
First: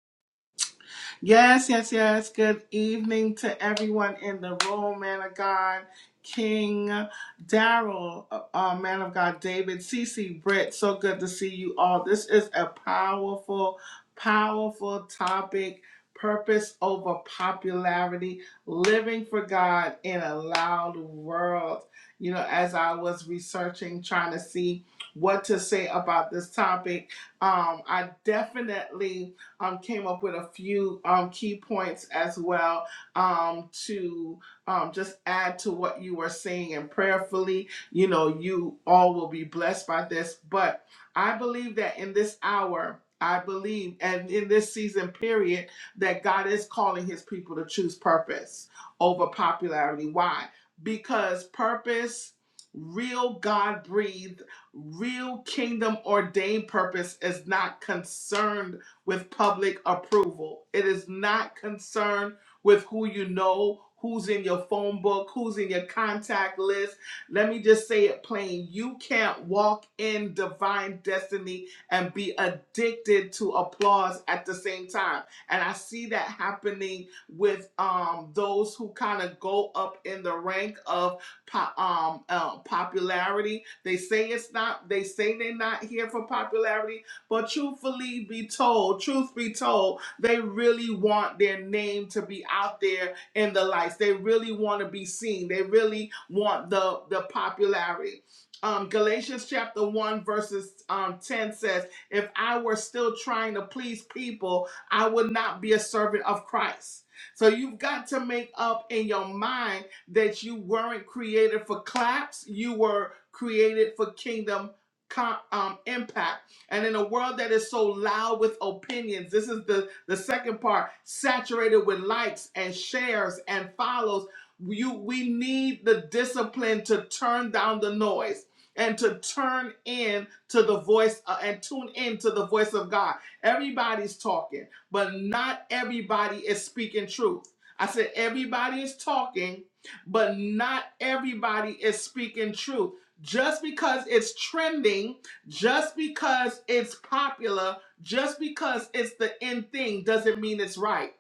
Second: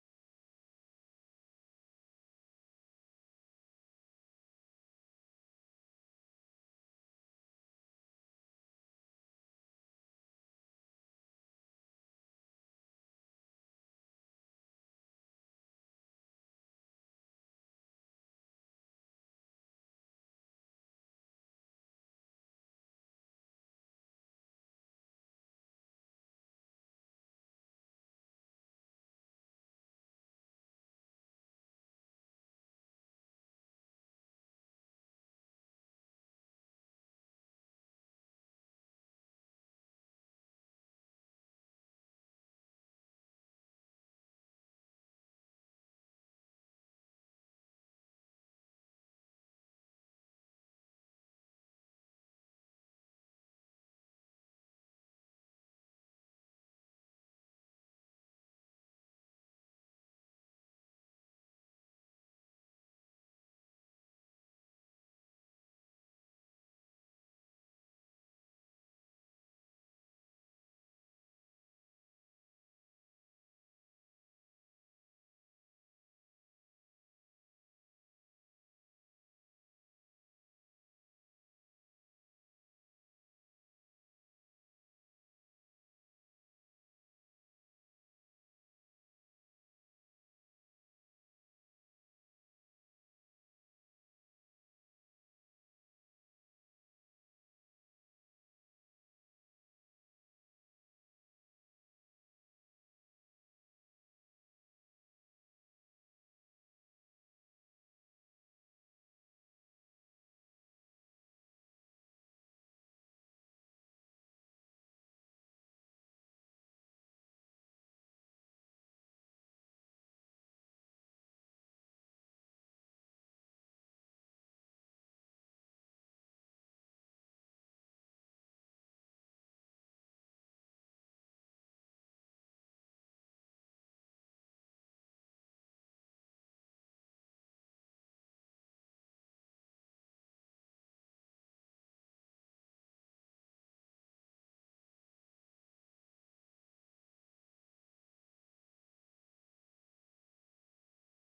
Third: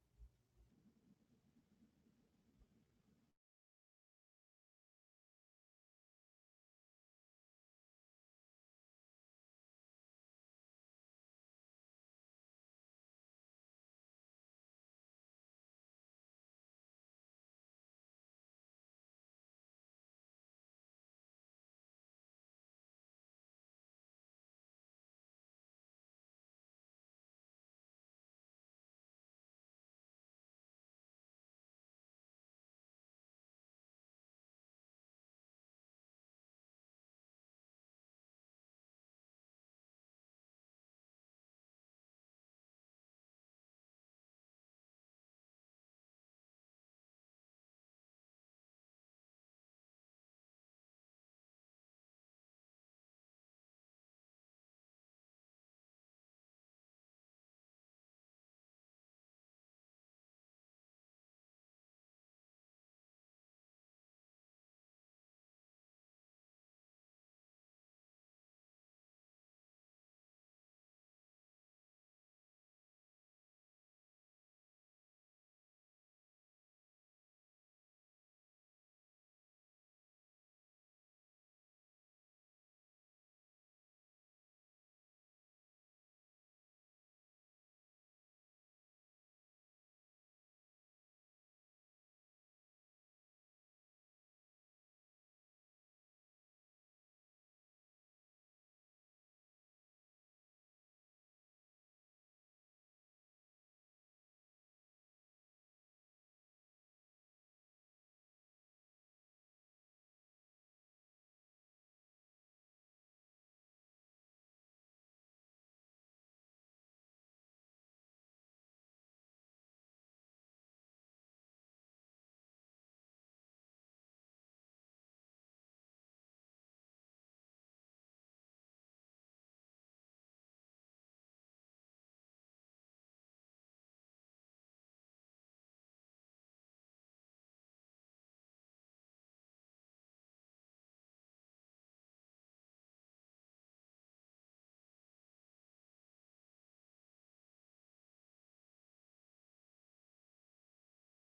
S2: Yes, yes, yes. Good evening to everyone in the room, man of God, King Daryl, uh, uh, man of God, David, Cece, Britt. So good to see you all. This is a powerful, powerful topic. Purpose over popularity, living for God in a loud world. You know, as I was researching, trying to see what to say about this topic, um, I definitely um, came up with a few um, key points as well um, to um, just add to what you were saying and prayerfully, you know, you all will be blessed by this. But I believe that in this hour, I believe, and in this season period, that God is calling his people to choose purpose over popularity. Why? Because purpose, real God breathed, real kingdom ordained purpose is not concerned with public approval. It is not concerned with who you know, who's in your phone book, who's in your contact list. Let me just say it plain you can't walk in divine destiny and be addicted to applause at the same time. And I see that happening with um, those who kind of go up in the rank of po- um, uh, popularity. They say it's not, they say they're not here for popularity but truthfully be told, truth be told, they really want their name to be out there in the lights. They really want to be seen. They really want the, the popularity. Um, Galatians chapter 1, verses um, 10 says, If I were still trying to please people, I would not be a servant of Christ. So you've got to make up in your mind that you weren't created for claps, you were created for kingdom co- um, impact and in a world that is so loud with opinions, this is the, the second part, saturated with likes and shares and follows. You we need the discipline to turn down the noise and to turn in to the voice uh, and tune in to the voice of God. Everybody's talking, but not everybody is speaking truth. I said everybody is talking, but not everybody is speaking truth. Just because it's trending just because it's popular, just because it's the end thing, doesn't mean it's right.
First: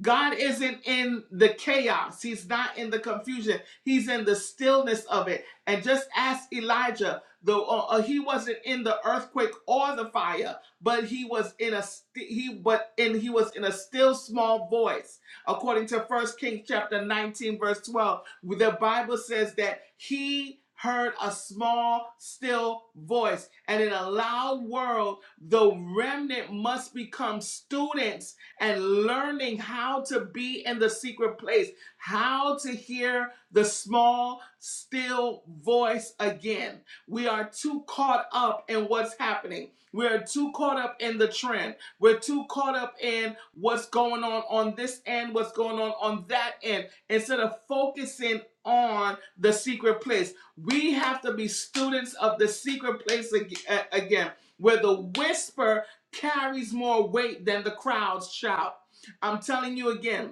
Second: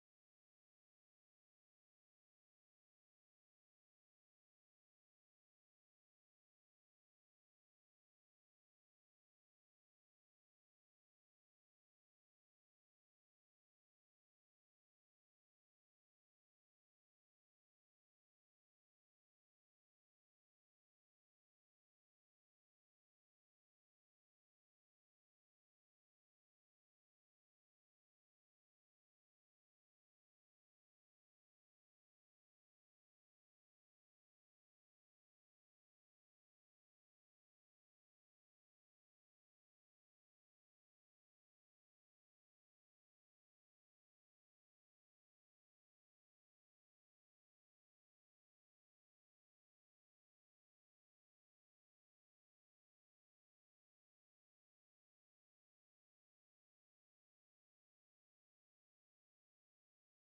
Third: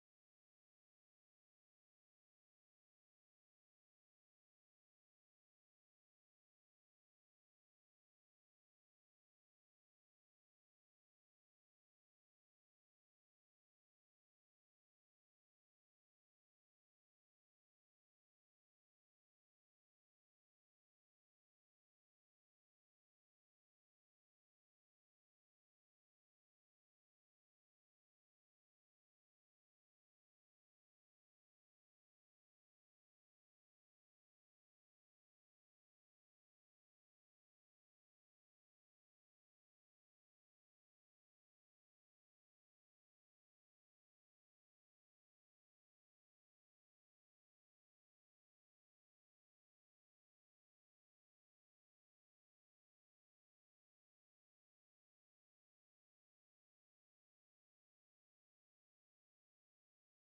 S2: God isn't in the chaos, He's not in the confusion, He's in the stillness of it. And just ask Elijah, though uh, uh, he wasn't in the earthquake or the fire, but he was in a st- he but and he was in a still small voice. According to First Kings chapter 19 verse 12, the Bible says that he heard a small still voice and in a loud world the remnant must become students and learning how to be in the secret place, how to hear the small, still voice again. We are too caught up in what's happening. We are too caught up in the trend. We're too caught up in what's going on on this end, what's going on on that end, instead of focusing on the secret place. We have to be students of the secret place ag- a- again, where the whisper carries more weight than the crowd's shout. I'm telling you again,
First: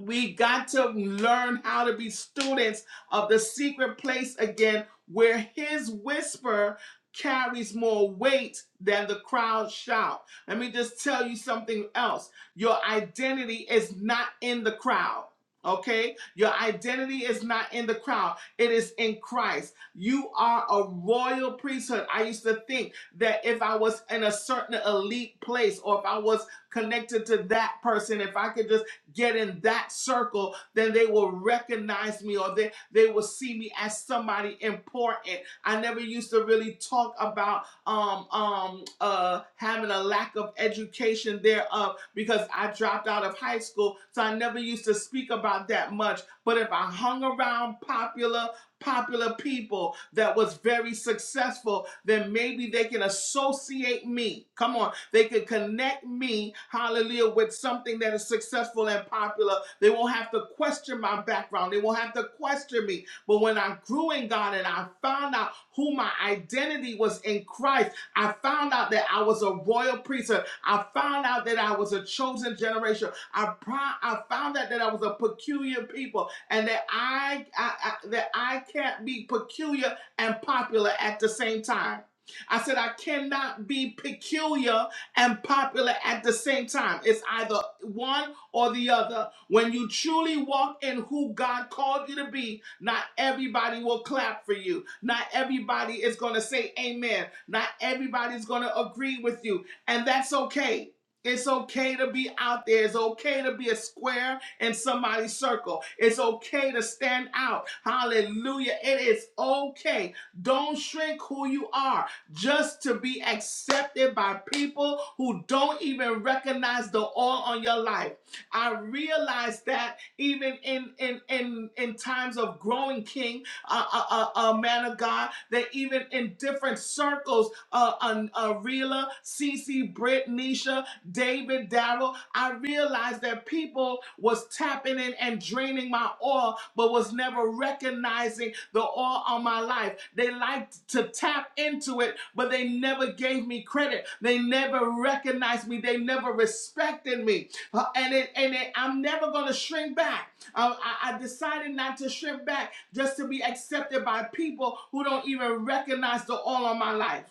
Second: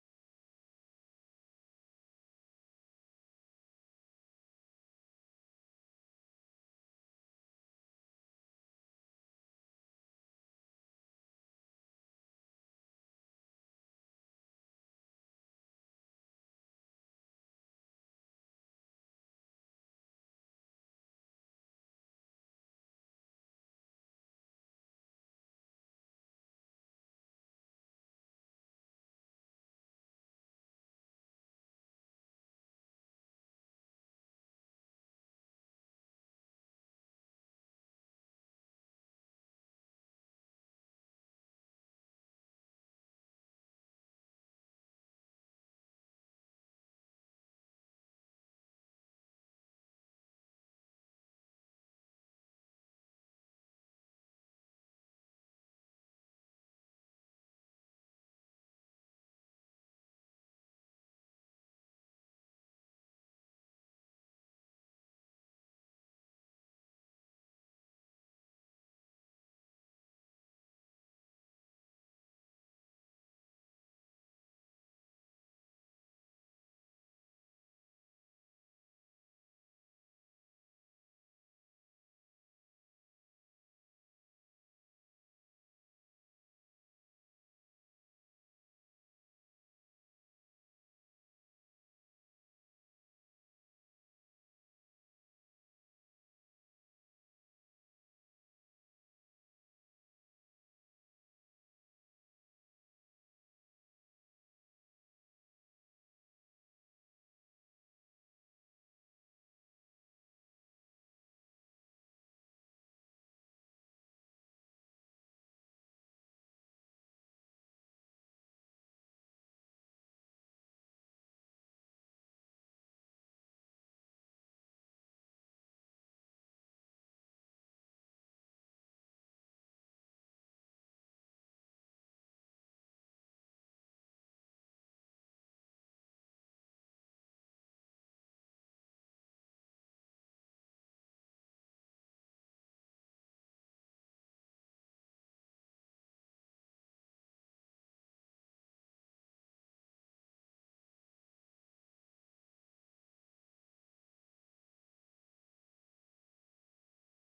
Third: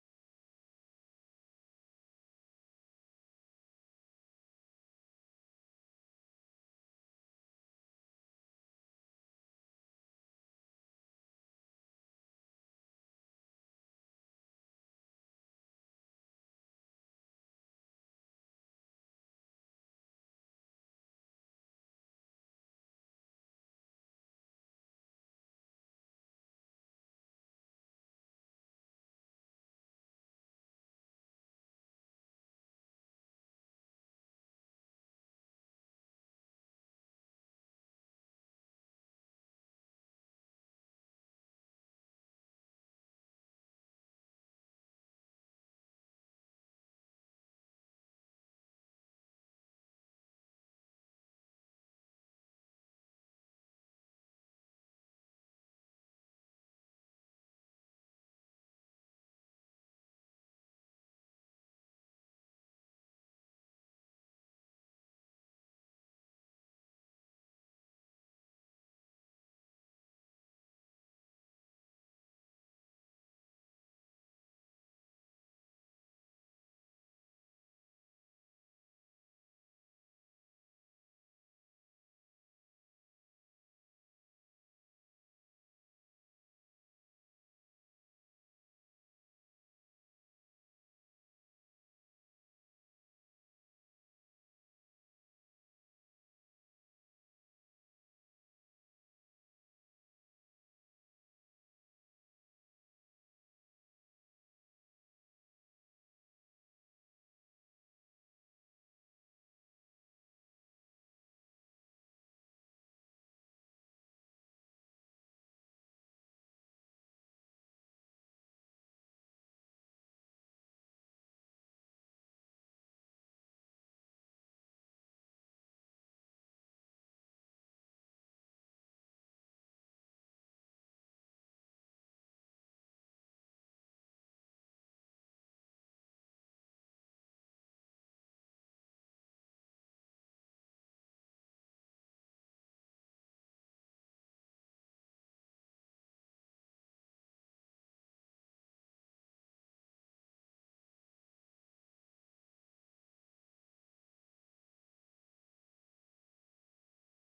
S2: we got to learn how to be students of the secret place again, where his whisper carries more weight than the crowd shout. Let me just tell you something else. Your identity is not in the crowd. Okay, your identity is not in the crowd, it is in Christ. You are a royal priesthood. I used to think that if I was in a certain elite place or if I was connected to that person, if I could just get in that circle, then they will recognize me or they, they will see me as somebody important. I never used to really talk about um um uh having a lack of education thereof because I dropped out of high school. So I never used to speak about that much. But if I hung around popular popular people that was very successful, then maybe they can associate me. Come on. They can connect me, hallelujah, with something that is successful and popular. They won't have to question my background. They won't have to question me. But when I grew in God and I found out who my identity was in Christ, I found out that I was a royal priesthood. I found out that I was a chosen generation. I, pri- I found out that I was a peculiar people and that I, I, I that I can't be peculiar and popular at the same time. I said I cannot be peculiar and popular at the same time. It's either one or the other. When you truly walk in who God called you to be, not everybody will clap for you. Not everybody is going to say amen. Not everybody's going to agree with you, and that's okay. It's okay to be out there. It's okay to be a square in somebody's circle. It's okay to stand out. Hallelujah. It is okay. Don't shrink who you are just to be accepted by people who don't even recognize the oil on your life. I realize that even in in in, in times of growing king, uh, uh, uh, uh, man of God, that even in different circles, uh, uh, uh Rela, Cece, Britt, Nisha, David Darrell, I realized that people was tapping in and draining my oil, but was never recognizing the oil on my life. They liked to tap into it, but they never gave me credit. They never recognized me. They never respected me. Uh, And it, and it, I'm never going to shrink back. Uh, I, I decided not to shrink back just to be accepted by people who don't even recognize the oil on my life.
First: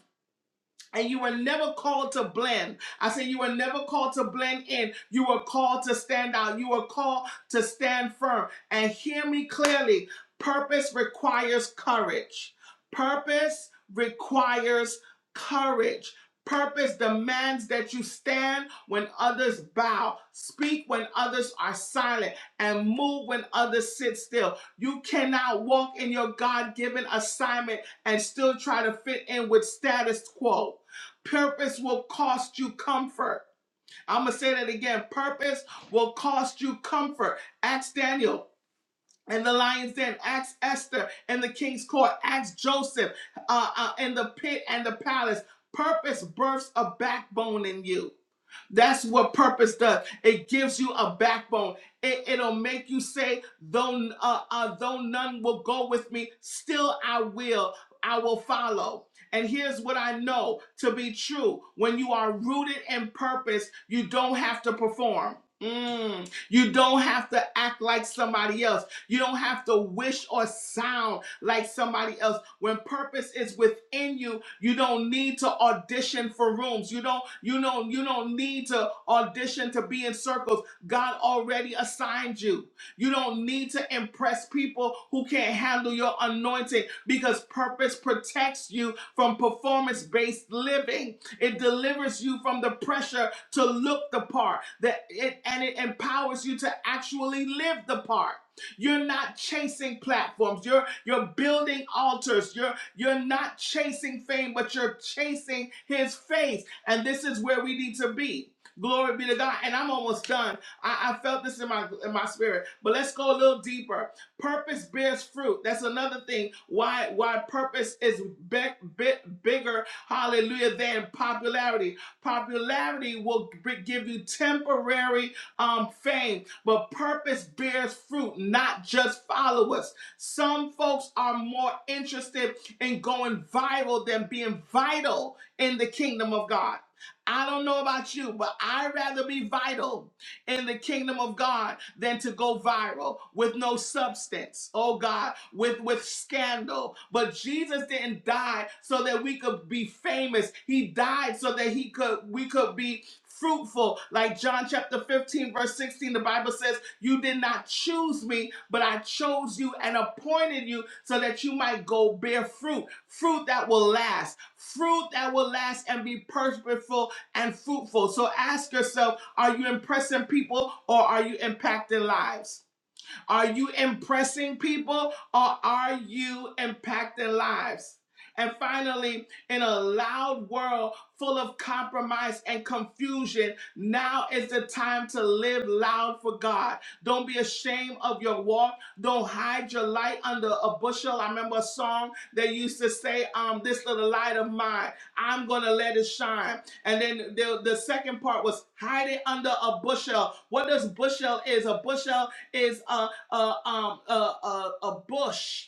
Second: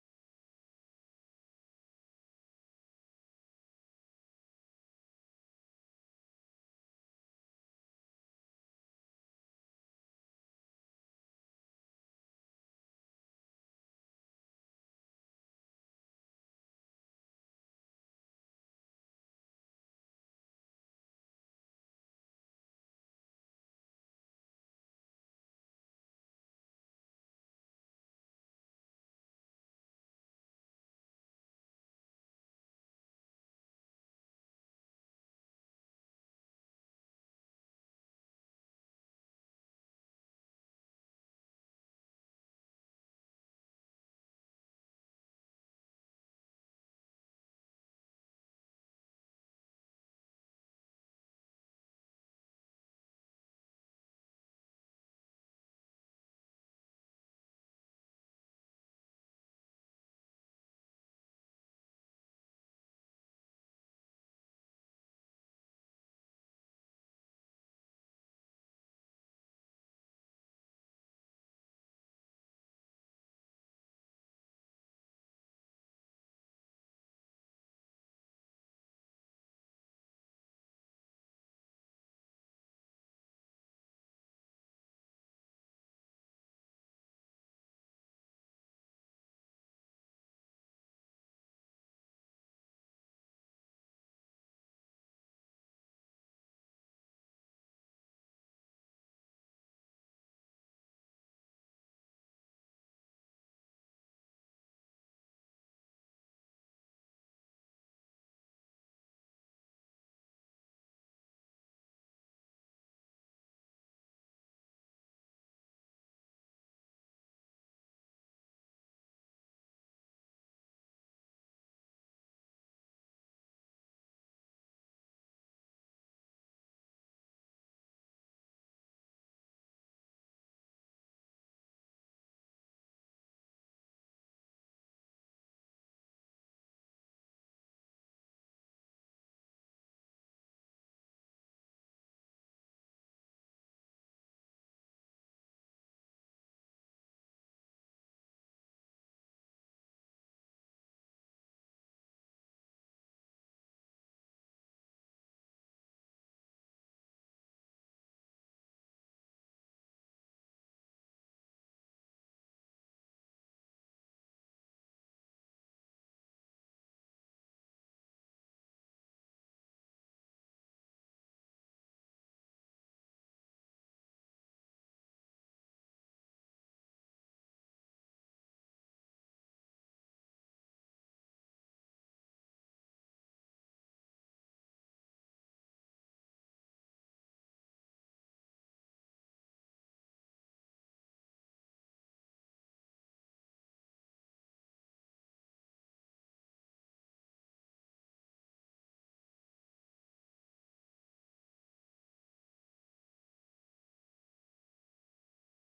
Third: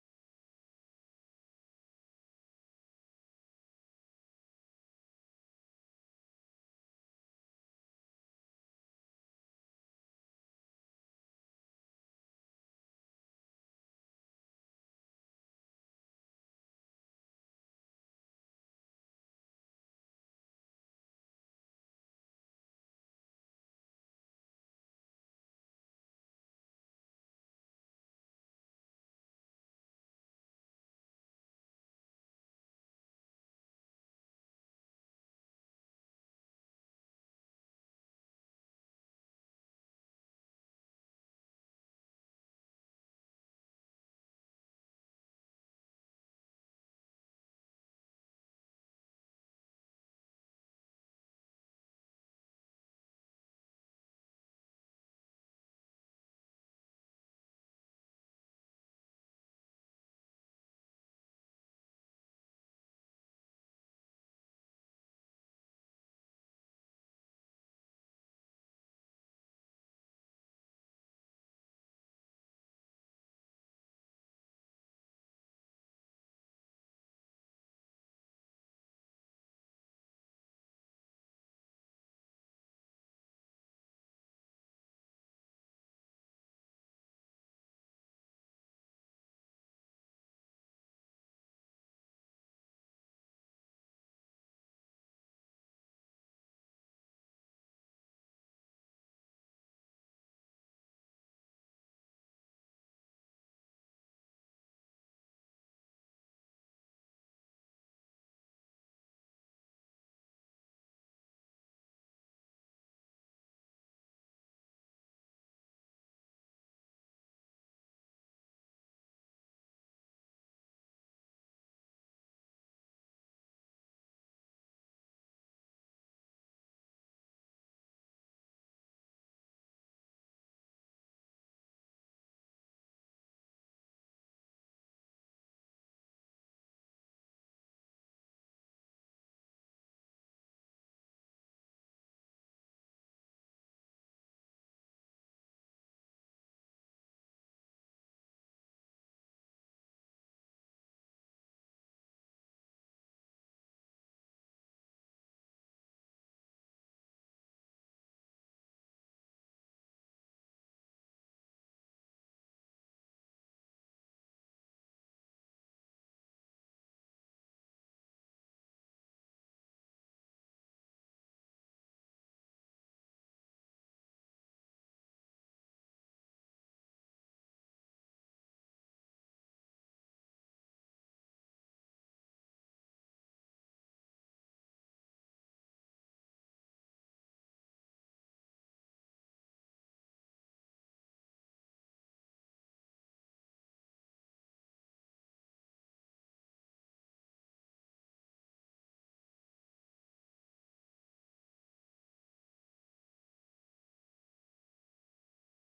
S2: And you were never called to blend. I said, You were never called to blend in. You were called to stand out. You were called to stand firm. And hear me clearly purpose requires courage. Purpose requires courage. Purpose demands that you stand when others bow, speak when others are silent, and move when others sit still. You cannot walk in your God given assignment and still try to fit in with status quo. Purpose will cost you comfort. I'm going to say that again. Purpose will cost you comfort. Ask Daniel and the lion's den. Ask Esther and the king's court. Ask Joseph uh, uh, in the pit and the palace. Purpose births a backbone in you. That's what purpose does. It gives you a backbone. It, it'll make you say, though, uh, uh, though none will go with me, still I will. I will follow. And here's what I know to be true when you are rooted in purpose, you don't have to perform. Mm. You don't have to act like somebody else. You don't have to wish or sound like somebody else. When purpose is within you, you don't need to audition for rooms. You don't you know, you don't need to audition to be in circles. God already assigned you. You don't need to impress people who can't handle your anointing because purpose protects you from performance-based living. It delivers you from the pressure to look the part that it and it empowers you to actually live the part. You're not chasing platforms. You're you're building altars. You're you're not chasing fame, but you're chasing his face. And this is where we need to be. Glory be to God. And I'm almost done. I, I felt this in my in my spirit. But let's go a little deeper. Purpose bears fruit. That's another thing. Why why purpose is big, big, bigger, hallelujah, than popularity. Popularity will b- give you temporary um fame but purpose bears fruit, not just followers. Some folks are more interested in going viral than being vital in the kingdom of God. I don't know about you, but I'd rather be vital in the kingdom of God than to go viral with no substance, oh God, with, with scandal. But Jesus didn't die so that we could be famous. He died so that he could we could be fruitful. Like John chapter 15, verse 16, the Bible says, You did not choose me, but I chose you and appointed you so that you might go bear fruit, fruit that will last, fruit that will last and be purposeful and fruitful. So ask yourself, are you impressing people or are you impacting lives? Are you impressing people or are you impacting lives? And finally, in a loud world full of compromise and confusion, now is the time to live loud for God. Don't be ashamed of your walk. Don't hide your light under a bushel. I remember a song that used to say, um, This little light of mine, I'm going to let it shine. And then the, the second part was hide it under a bushel. What does bushel is? A bushel is a uh, um, uh, uh, a bush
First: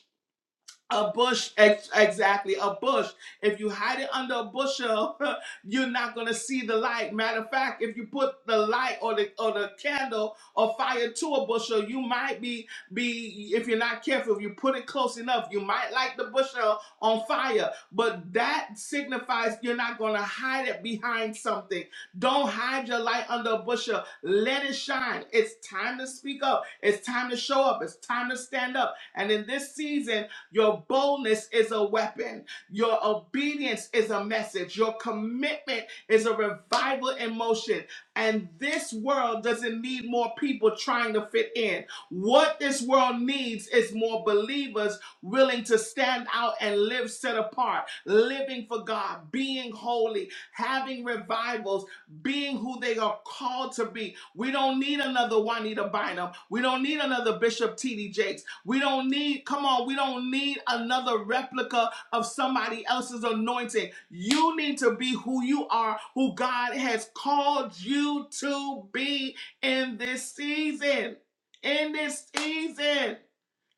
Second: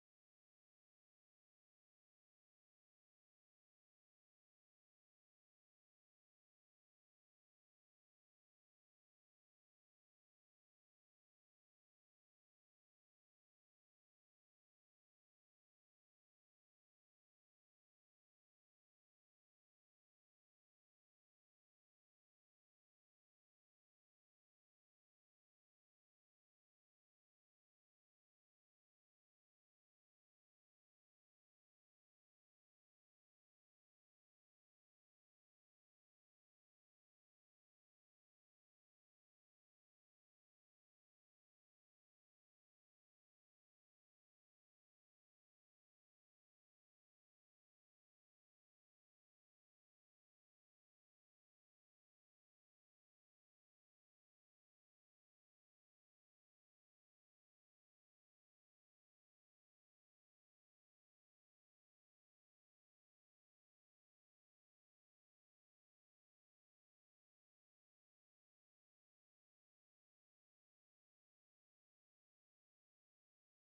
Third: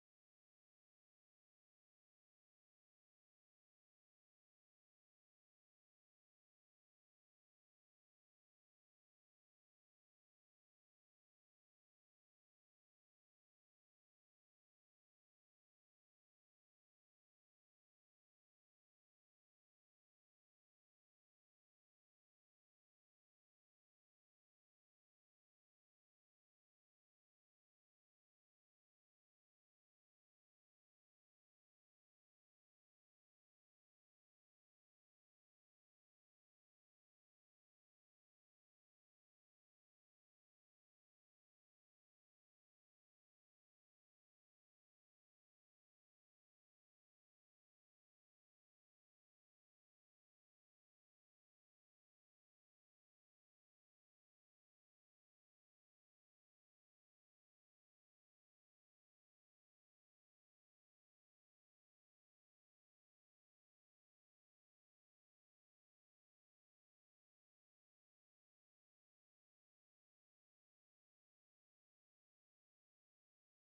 S2: a bush, ex- exactly, a bush. If you hide it under a bushel, (laughs) you're not gonna see the light. Matter of fact, if you put the light or the or the candle or fire to a bushel, you might be be if you're not careful. If you put it close enough, you might light the bushel on fire. But that signifies you're not gonna hide it behind something. Don't hide your light under a bushel. Let it shine. It's time to speak up. It's time to show up. It's time to stand up. And in this season. Your boldness is a weapon. Your obedience is a message. Your commitment is a revival in motion. And this world doesn't need more people trying to fit in. What this world needs is more believers willing to stand out and live set apart, living for God, being holy, having revivals, being who they are called to be. We don't need another Juanita Bynum. We don't need another Bishop T.D. Jakes. We don't need, come on, we don't need another replica of somebody else's anointing. You need to be who you are, who God has called you to be in this season. In this season.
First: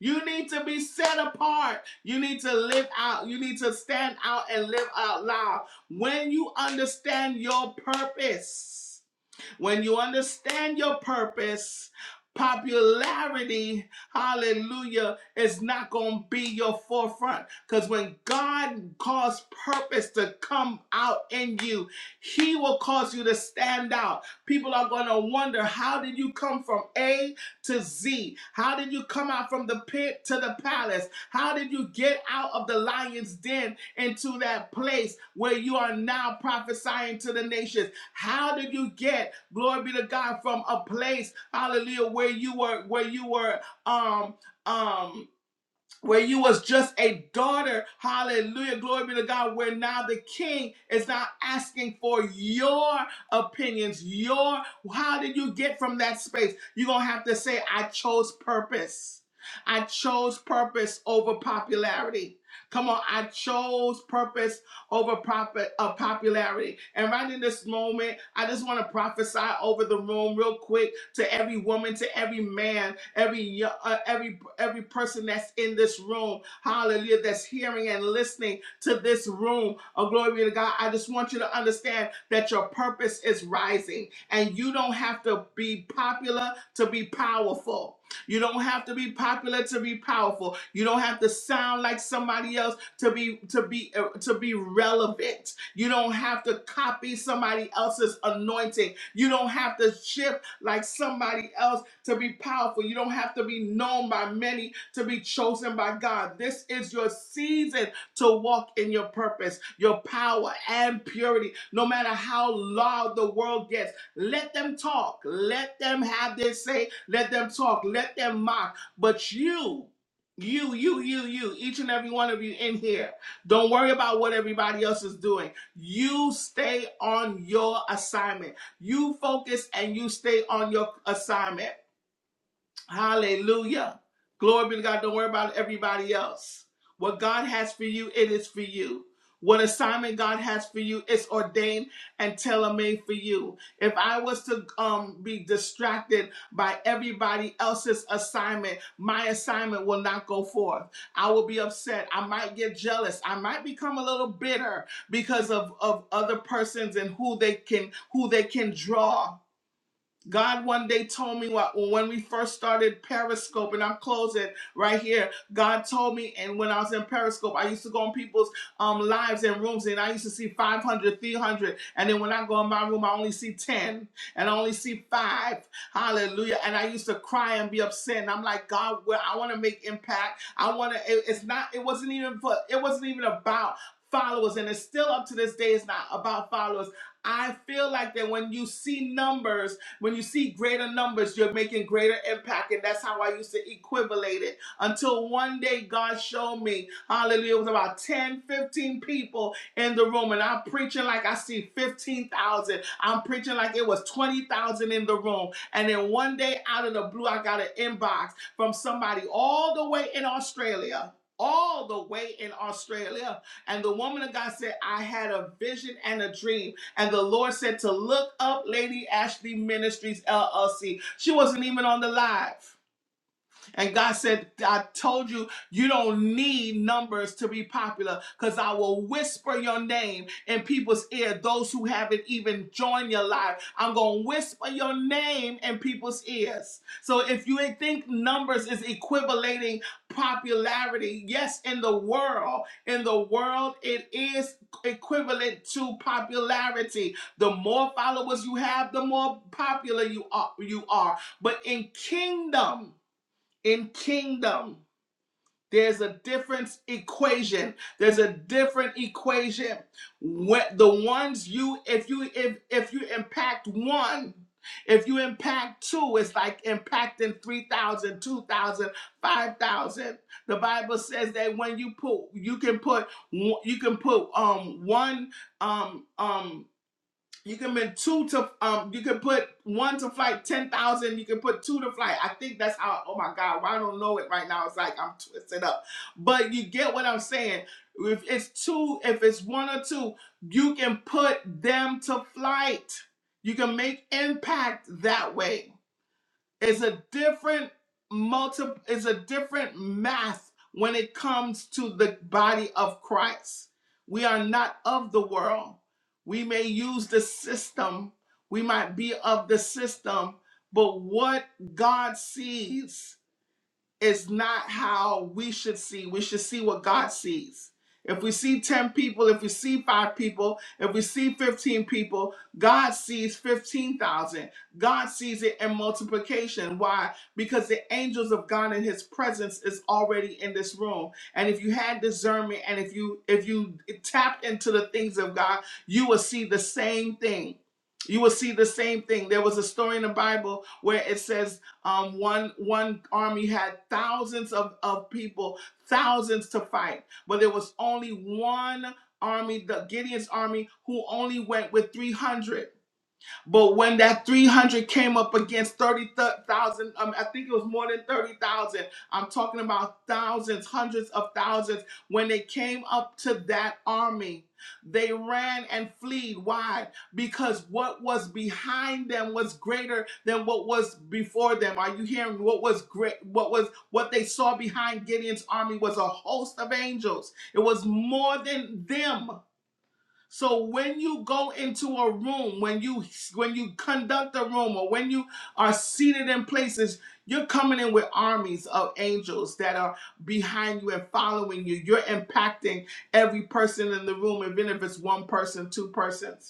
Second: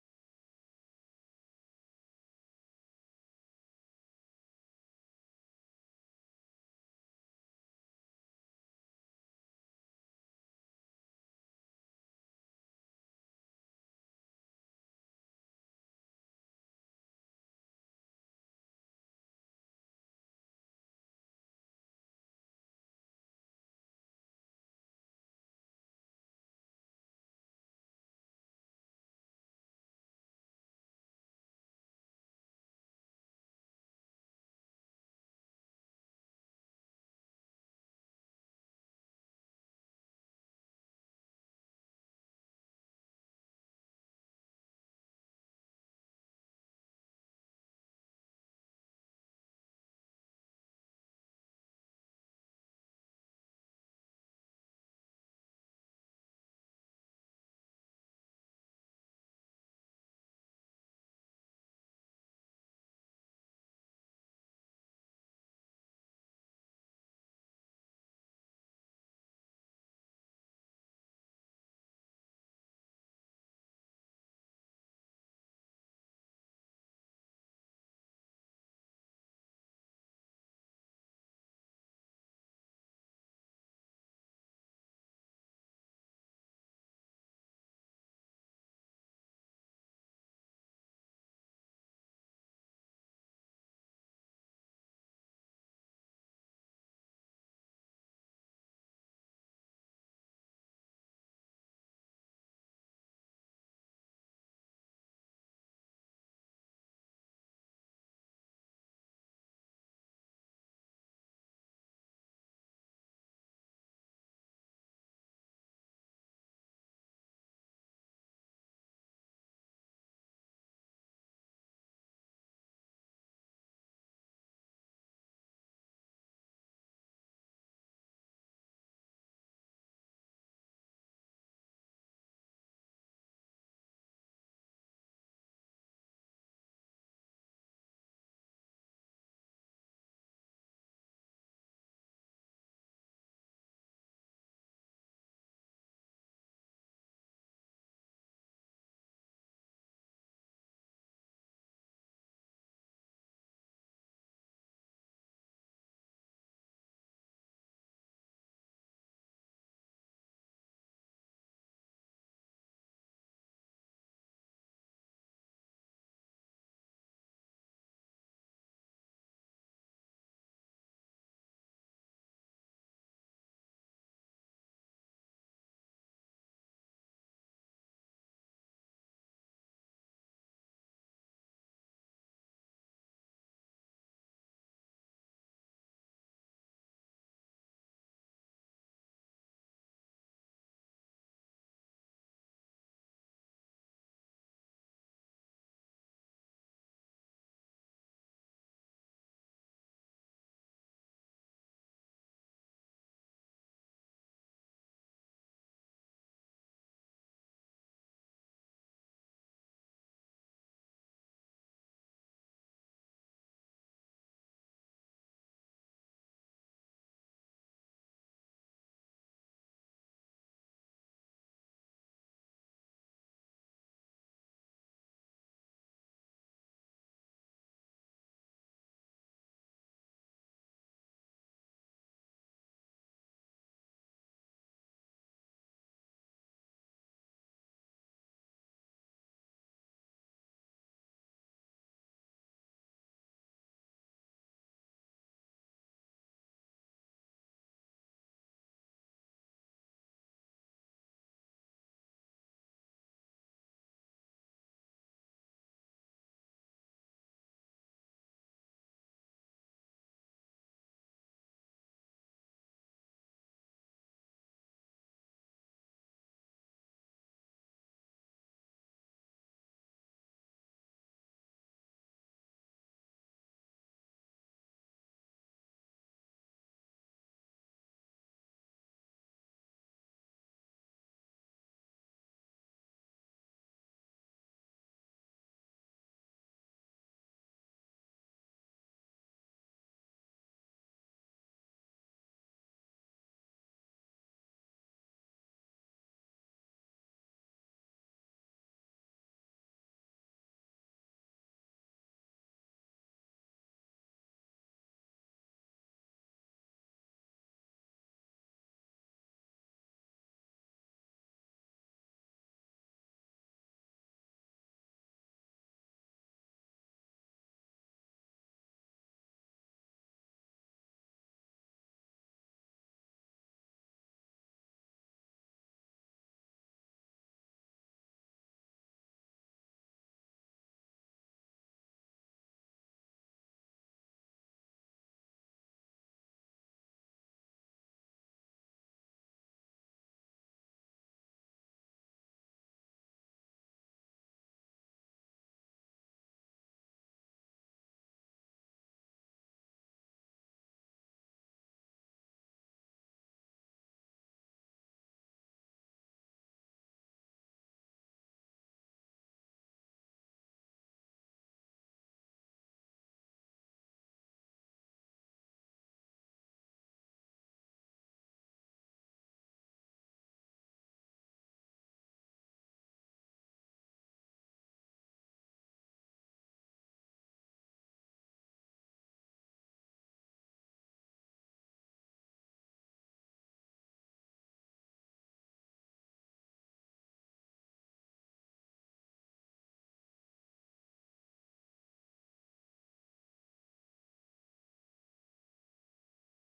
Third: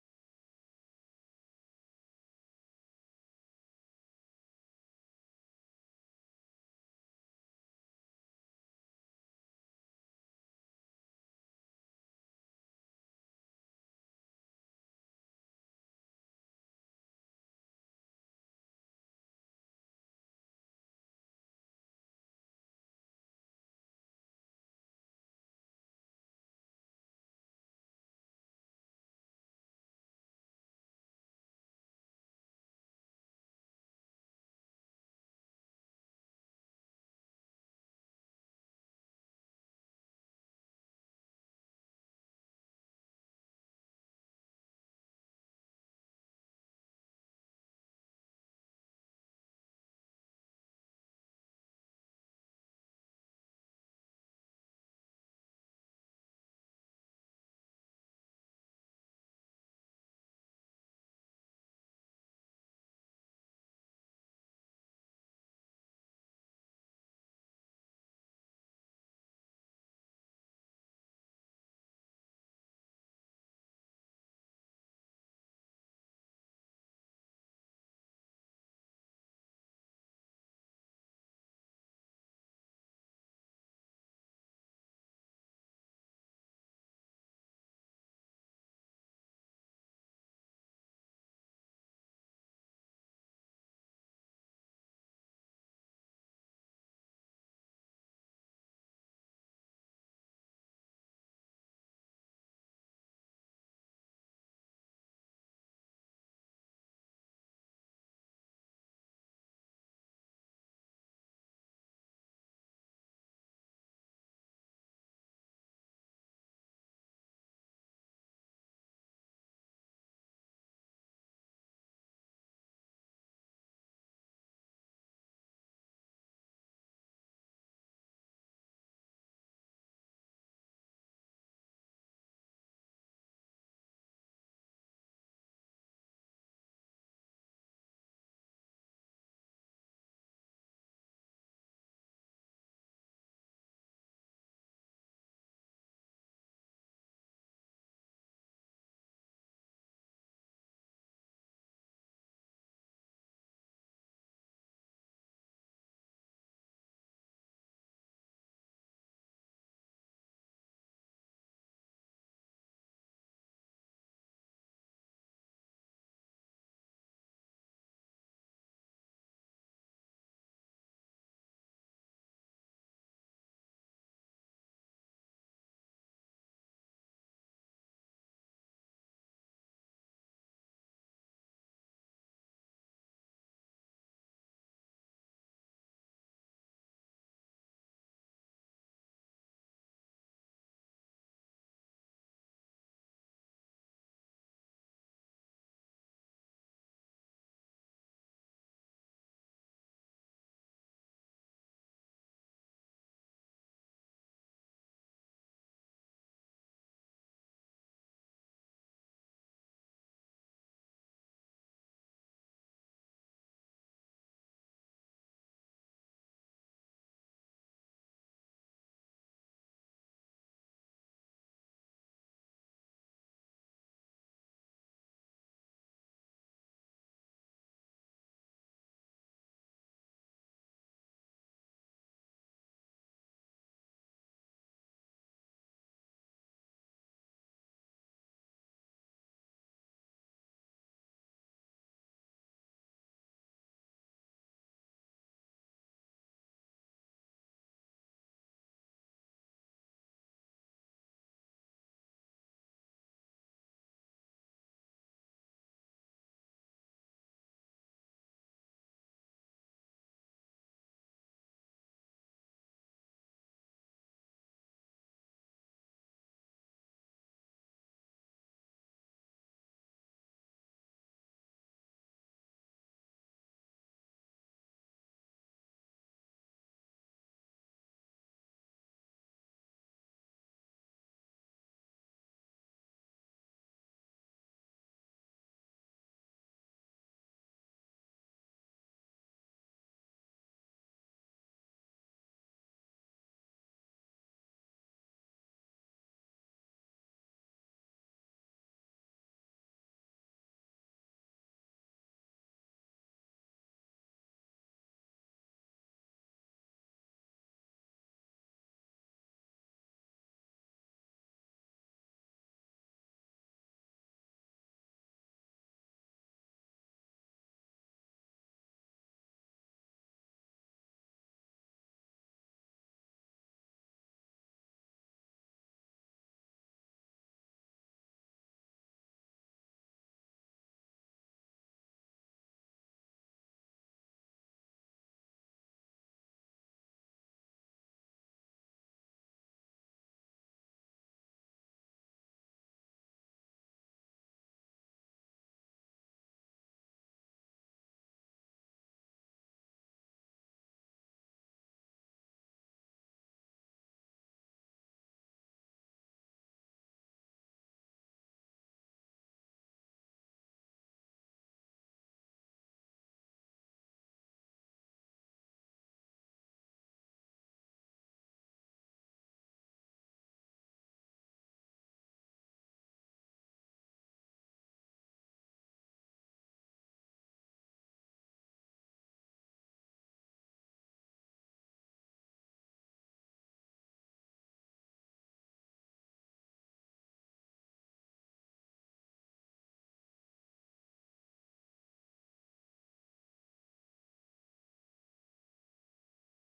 S2: You need to be set apart. You need to live out. You need to stand out and live out loud. When you understand your purpose, when you understand your purpose, popularity, hallelujah, is not going to be your forefront. Because when God calls purpose to come out in you, He will cause you to stand out. People are going to wonder how did you come from A to Z? How did you come out from the pit to the palace? How did you get out of the lion's den into that place where you are now prophesying to the nations? How did you get? Glory be to God from a place, hallelujah, where you were, where you were um um where you was just a daughter hallelujah glory be to god where now the king is not asking for your opinions your how did you get from that space you're gonna have to say i chose purpose i chose purpose over popularity come on i chose purpose over profit uh, popularity and right in this moment i just want to prophesy over the room real quick to every woman, to every man, every yo- uh, every every person that's in this room. Hallelujah, that's hearing and listening to this room. Oh, glory be to God. I just want you to understand that your purpose is rising, and you don't have to be popular to be powerful. You don't have to be popular to be powerful. You don't have to sound like somebody else to be to be uh, to be relevant. You don't have to copy somebody else's anointing. You don't have to shift like somebody else to be powerful. You don't have to be known by many to be chosen by God. This is your season to walk in your purpose, your power, and purity. No matter how loud the world gets, let them talk. Let them have their say. Let them talk. Let them mock. But you, you, you, you, you, each and every one of you in here, don't worry about what everybody else is doing. You stay on your assignment. You focus and you stay on your assignment. Hallelujah. Glory be to God. Don't worry about everybody else. What God has for you, it is for you. What assignment God has for you it's ordained and tailor-made for you. If I was to um, be distracted by everybody else's assignment, my assignment will not go forth. I will be upset. I might get jealous. I might become a little bitter because of, of other persons and who they can who they can draw. God one day told me what when we first started Periscope, and I'm closing right here. God told me, and when I was in Periscope, I used to go on people's um lives and rooms, and I used to see 500, 300, and then when I go in my room, I only see 10, and I only see five. Hallelujah! And I used to cry and be upset, and I'm like, God, well, I want to make impact. I want to. It, it's not. It wasn't even for. It wasn't even about followers, and it's still up to this day. It's not about followers. I feel like that when you see numbers when you see greater numbers, you're making greater impact. And that's how I used to equivalate it until one day God showed me, hallelujah, it was about 10, 15 people in the room. And I'm preaching like I see 15,000. I'm preaching like it was 20,000 in the room. And then one day out of the blue, I got an inbox from somebody all the way in Australia. All the way in Australia. And the woman of God said, I had a vision and a dream and the Lord said to look up Lady Ashley Ministries LLC. She wasn't even on the live. And God said, I told you, you don't need numbers to be popular because I will whisper your name in people's ear. Those who haven't even joined your life, I'm going to whisper your name in people's ears. So if you think numbers is equivalating popularity, yes, in the world, in the world, it is equivalent to popularity. The more followers you have, the more popular you are. You are. But in kingdom, in kingdom there's a different equation there's a different equation when the ones you if you if if you impact one if you impact two it's like impacting 3000, 2000, 5000. the bible says that when you put you can put one- you can put um one um um you can put two to um. You can put one to flight ten thousand. You can put two to flight. I think that's how. Oh my God! Why I don't know it right now? It's like I'm twisted up. But you get what I'm saying. If it's two, if it's one or two, you can put them to flight. You can make impact that way. It's a different multi Is a different math when it comes to the body of Christ. We are not of the world. We may use the system. We might be of the system, but what God sees is not how we should see. We should see what God sees. If we see 10 people, if we see five people, if we see 15 people, God sees 15,000. God sees it in multiplication. Why? Because the angels of God and his presence is already in this room. And if you had discernment and if you if you tapped into the things of God, you will see the same thing. You will see the same thing. There was a story in the Bible where it says um, one one army had thousands of, of people, thousands to fight, but there was only one army, the Gideon's army, who only went with 300. But when that 300 came up against 30,000, um, I think it was more than 30,000. I'm talking about thousands, hundreds of thousands. When they came up to that army, they ran and fled. Why? Because what was behind them was greater than what was before them. Are you hearing what was great? What was what they saw behind Gideon's army was a host of angels. It was more than them. So when you go into a room, when you when you conduct a room, or when you are seated in places, you're coming in with armies of angels that are behind you and following you. You're impacting every person in the room, even if it's one person, two persons.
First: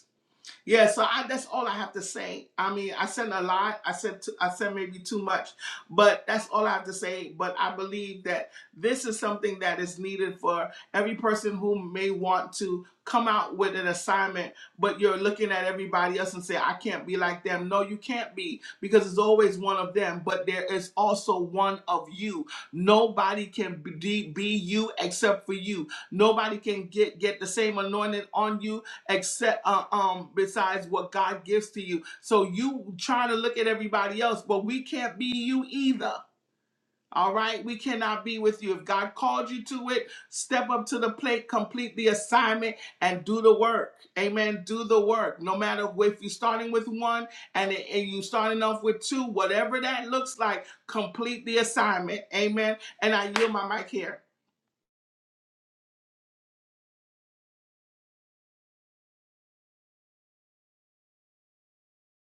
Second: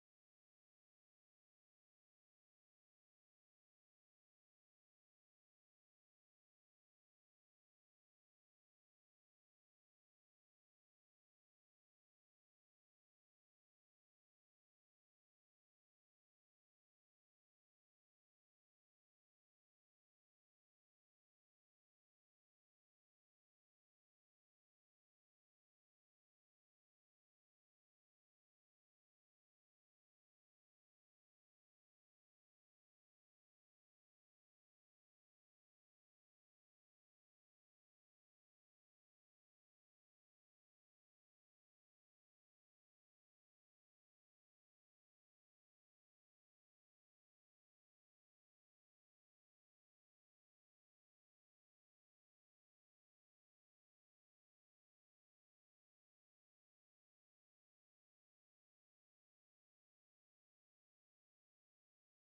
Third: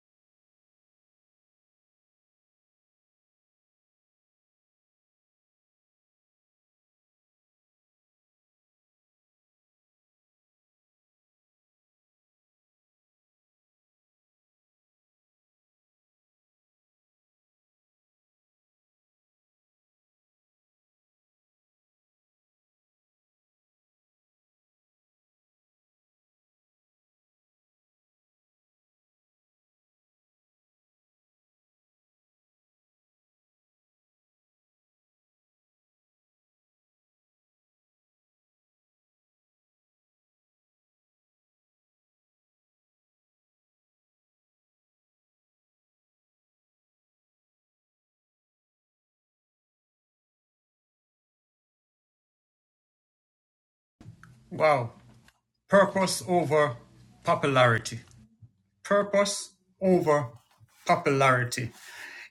S2: Yeah, so I, that's all I have to say. I mean, I said a lot. I said too, I said maybe too much, but that's all I have to say. But I believe that this is something that is needed for every person who may want to come out with an assignment, but you're looking at everybody else and say, "I can't be like them." No, you can't be because there's always one of them, but there is also one of you. Nobody can be, be you except for you. Nobody can get get the same anointing on you except uh, um besides what God gives to you. So you trying to look at everybody else, but we can't be you either. All right, we cannot be with you. If God called you to it, step up to the plate, complete the assignment, and do the work. Amen. Do the work. No matter if you're starting with one and, and you starting off with two, whatever that looks like, complete the assignment. Amen. And I yield my mic here.
S1: Wow, purpose over popularity. Purpose over popularity.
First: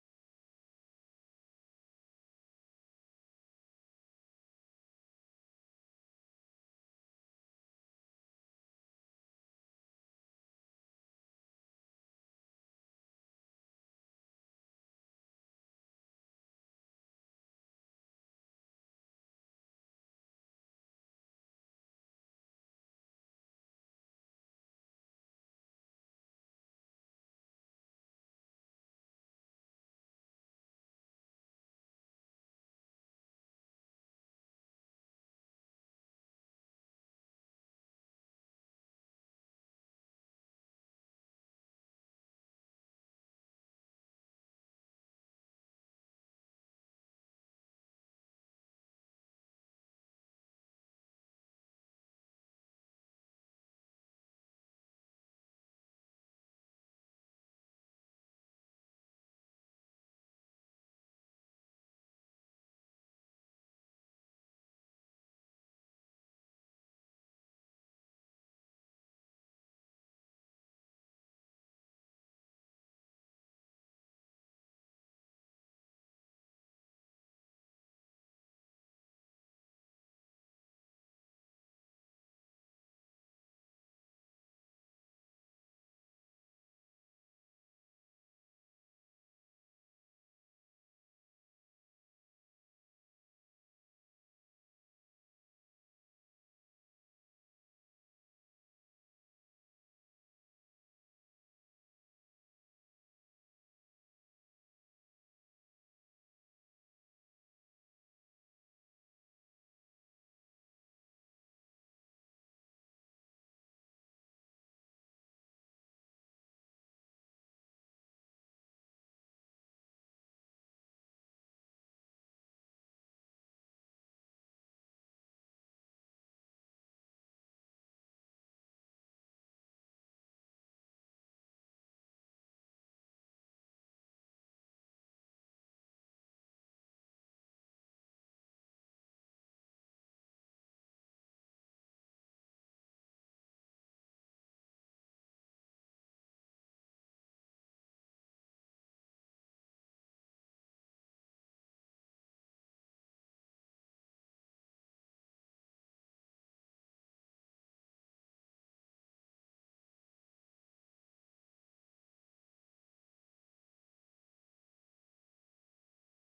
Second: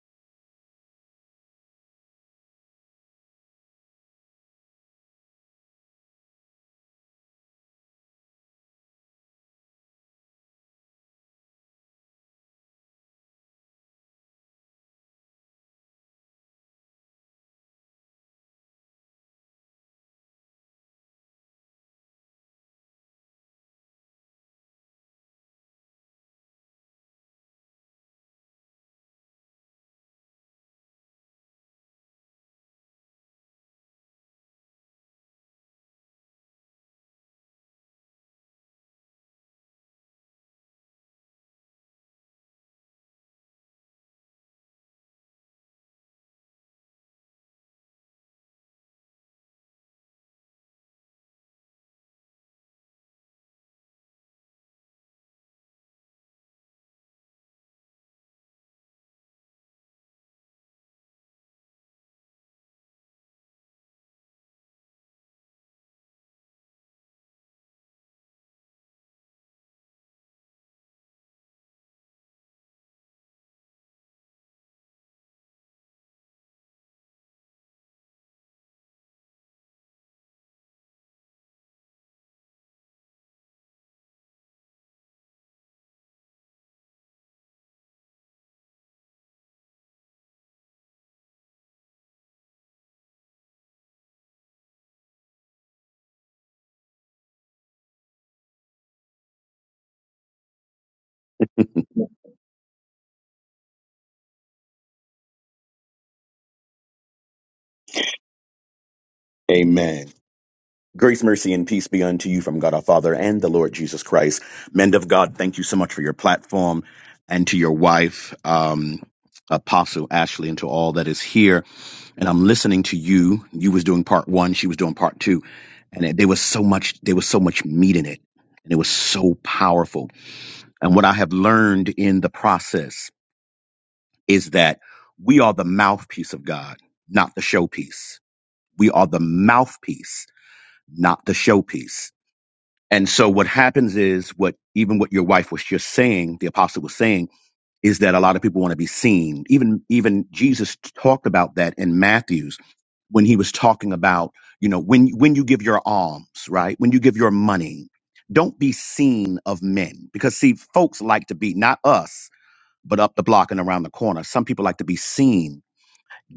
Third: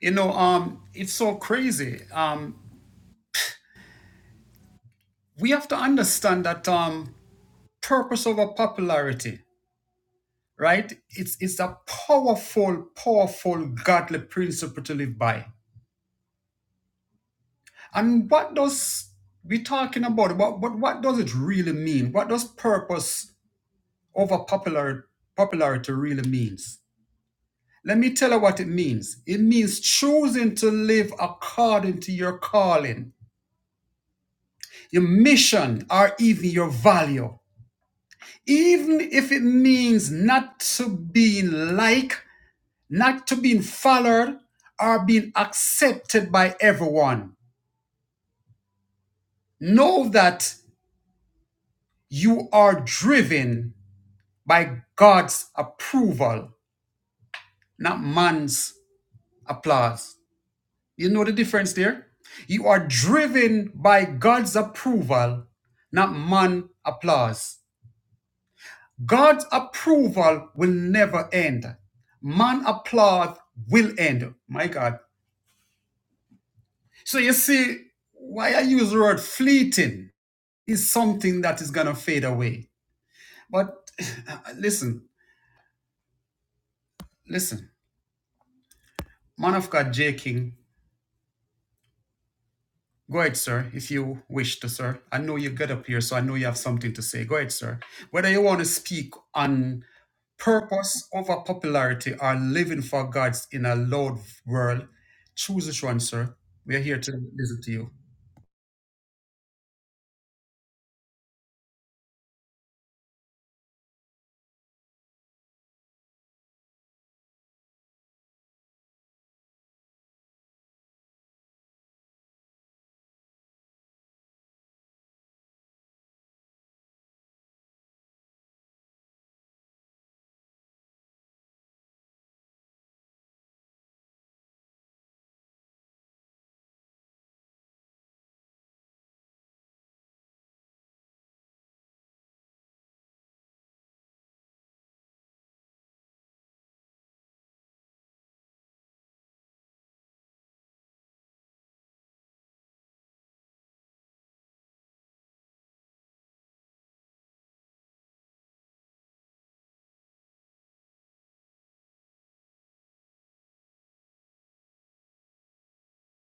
S1: You know, um, it's so crazy. Um, we have to understand that um, purpose over popularity, right? It's it's a powerful, powerful godly principle to live by. And what does we talking about? What what what does it really mean? What does purpose over popular popularity really means? Let me tell you what it means. It means choosing to live according to your calling, your mission, or even your value. Even if it means not to be like not to being followed or being accepted by everyone. Know that you are driven by God's approval, not man's applause. You know the difference there? You are driven by God's approval, not man applause. God's approval will never end. Man applause will end. My God. So you see why I use the word fleeting is something that is going to fade away. But (sighs) (laughs) listen, listen, man of God, J. King, go ahead, sir, if you wish to, sir. I know you got up here, so I know you have something to say. Go ahead, sir. Whether you want to speak on purpose over popularity or living for God's in a loud world, choose which one, sir. We are here to listen to you.
S3: Amen. Grace, mercy, and peace be unto you from God our Father and the Lord Jesus Christ. Men of God, thank you so much for your platform and to your wife, um, Apostle Ashley, and to all that is here. And I'm listening to you. You was doing part one, she was doing part two, and it, there was so much. There was so much meat in it, and it was so powerful. And what I have learned in the process is that we are the mouthpiece of God, not the showpiece. We are the mouthpiece not the showpiece. And so what happens is what even what your wife was just saying, the apostle was saying, is that a lot of people want to be seen. Even even Jesus talked about that in Matthew's when he was talking about, you know, when when you give your alms, right? When you give your money, don't be seen of men. Because see, folks like to be not us, but up the block and around the corner. Some people like to be seen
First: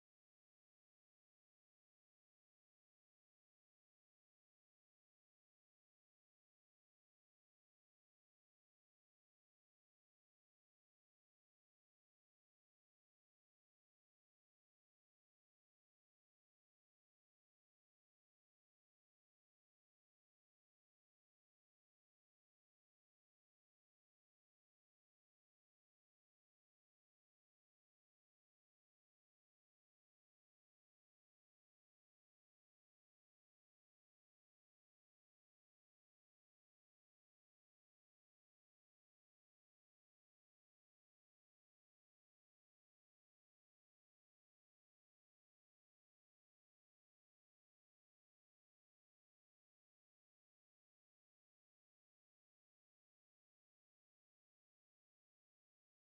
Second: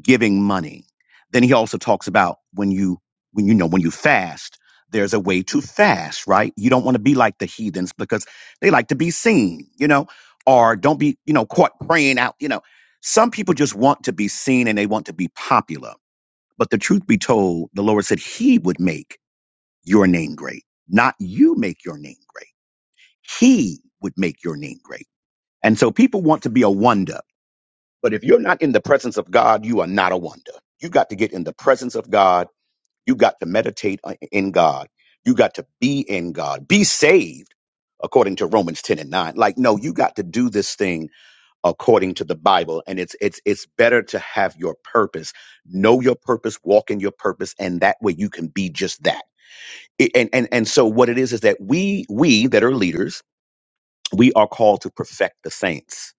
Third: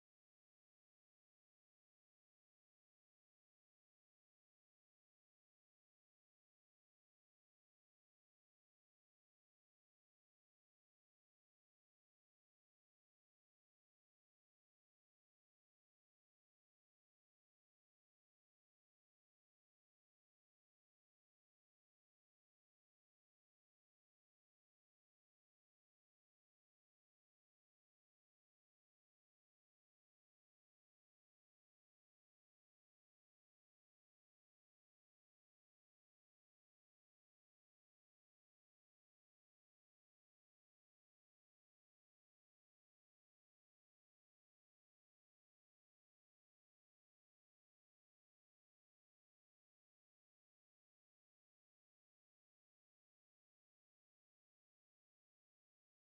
S3: giving money. Then he also talks about when you when you know when you fast, there's a way to fast, right? You don't want to be like the heathens because they like to be seen, you know, or don't be, you know, caught praying out, you know. Some people just want to be seen and they want to be popular. But the truth be told, the Lord said he would make your name great, not you make your name great. He would make your name great. And so people want to be a wonder but if you're not in the presence of God, you are not a wonder. You got to get in the presence of God. You got to meditate on- in God. You got to be in God. Be saved according to Romans 10 and 9. Like, no, you got to do this thing according to the Bible. And it's it's it's better to have your purpose. Know your purpose, walk in your purpose, and that way you can be just that. It- And and and so what it is is that we we that are leaders, we are called to perfect the saints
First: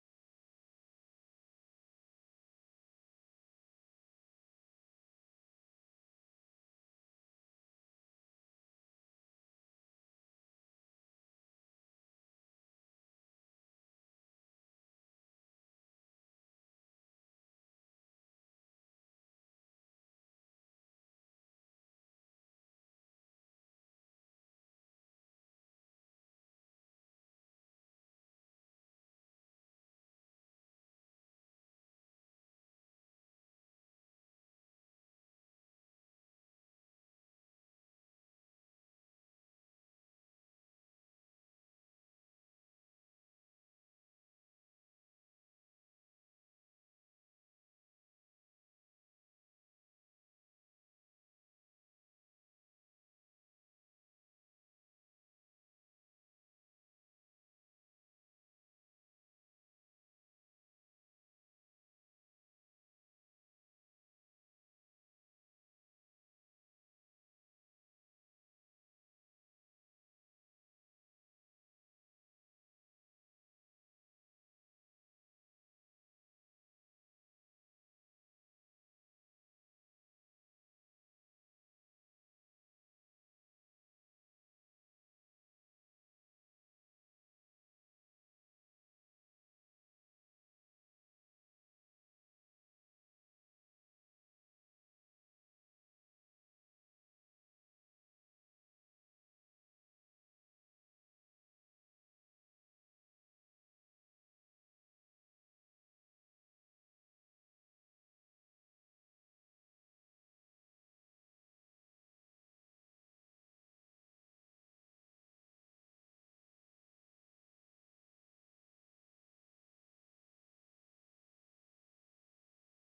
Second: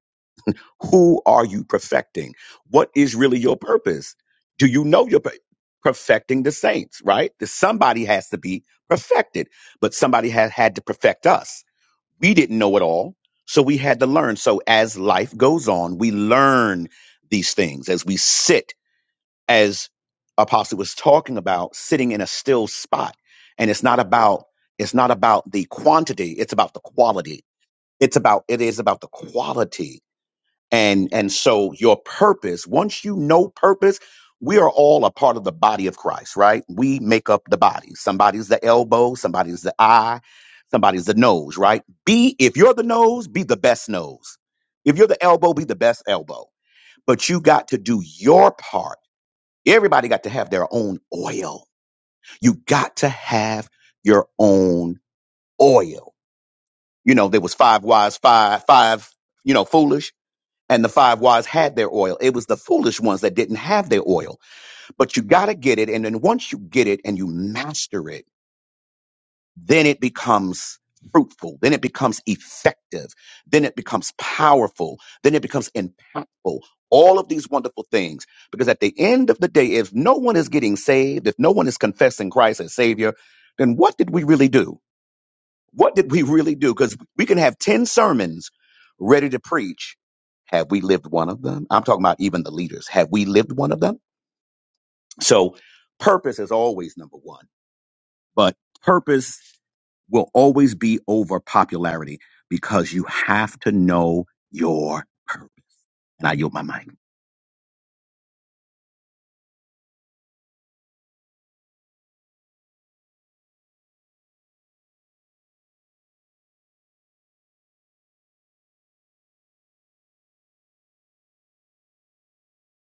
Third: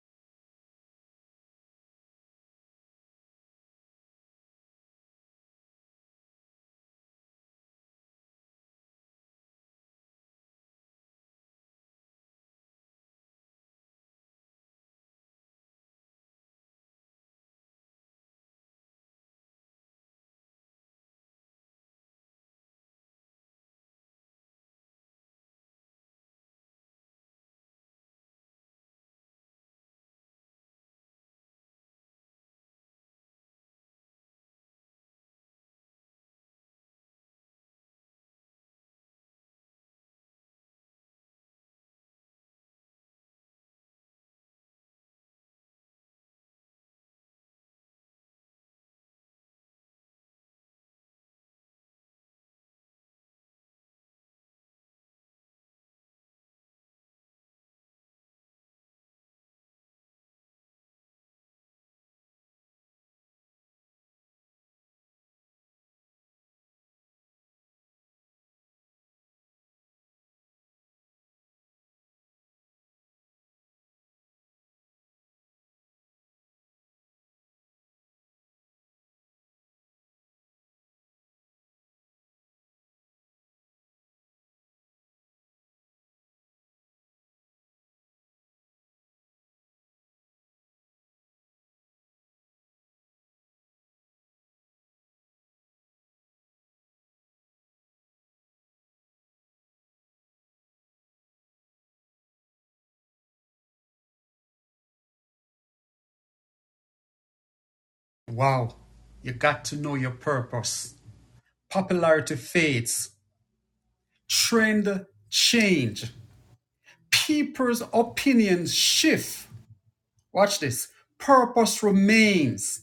S3: who are you perfecting? What is really your purpose? Do you know you're per- perfecting the saints, right? That somebody has to be perfected, but somebody had had to perfect us. We didn't know it all, so we had to learn. So as life goes on, we learn these things as we sit, as Apostle was talking about, sitting in a still spot. And it's not about it's not about the quantity, it's about the quality. It's about it is about the quality and and so your purpose once you know purpose we are all a part of the body of christ right we make up the body somebody's the elbow somebody's the eye somebody's the nose right be if you're the nose be the best nose if you're the elbow be the best elbow but you got to do your part everybody got to have their own oil you got to have your own oil you know there was five wise five five you know foolish and the five wise had their oil. It was the foolish ones that didn't have their oil. But you got to get it. And then once you get it and you master it, then it becomes fruitful. Then it becomes effective. Then it becomes powerful. Then it becomes impactful. All of these wonderful things. Because at the end of the day, if no one is getting saved, if no one is confessing Christ as Savior, then what did we really do? What did we really do? Because we can have 10 sermons ready to preach. Have we lived one of them? I'm talking about even the leaders. Have we lived one of them? So purpose is always number one, but purpose will always be over popularity because you have to know your purpose. And I yield my mic.
S1: Wow, you got to know your purpose. Popularity fades, trend change. people's opinions shift. Watch this. Purpose remains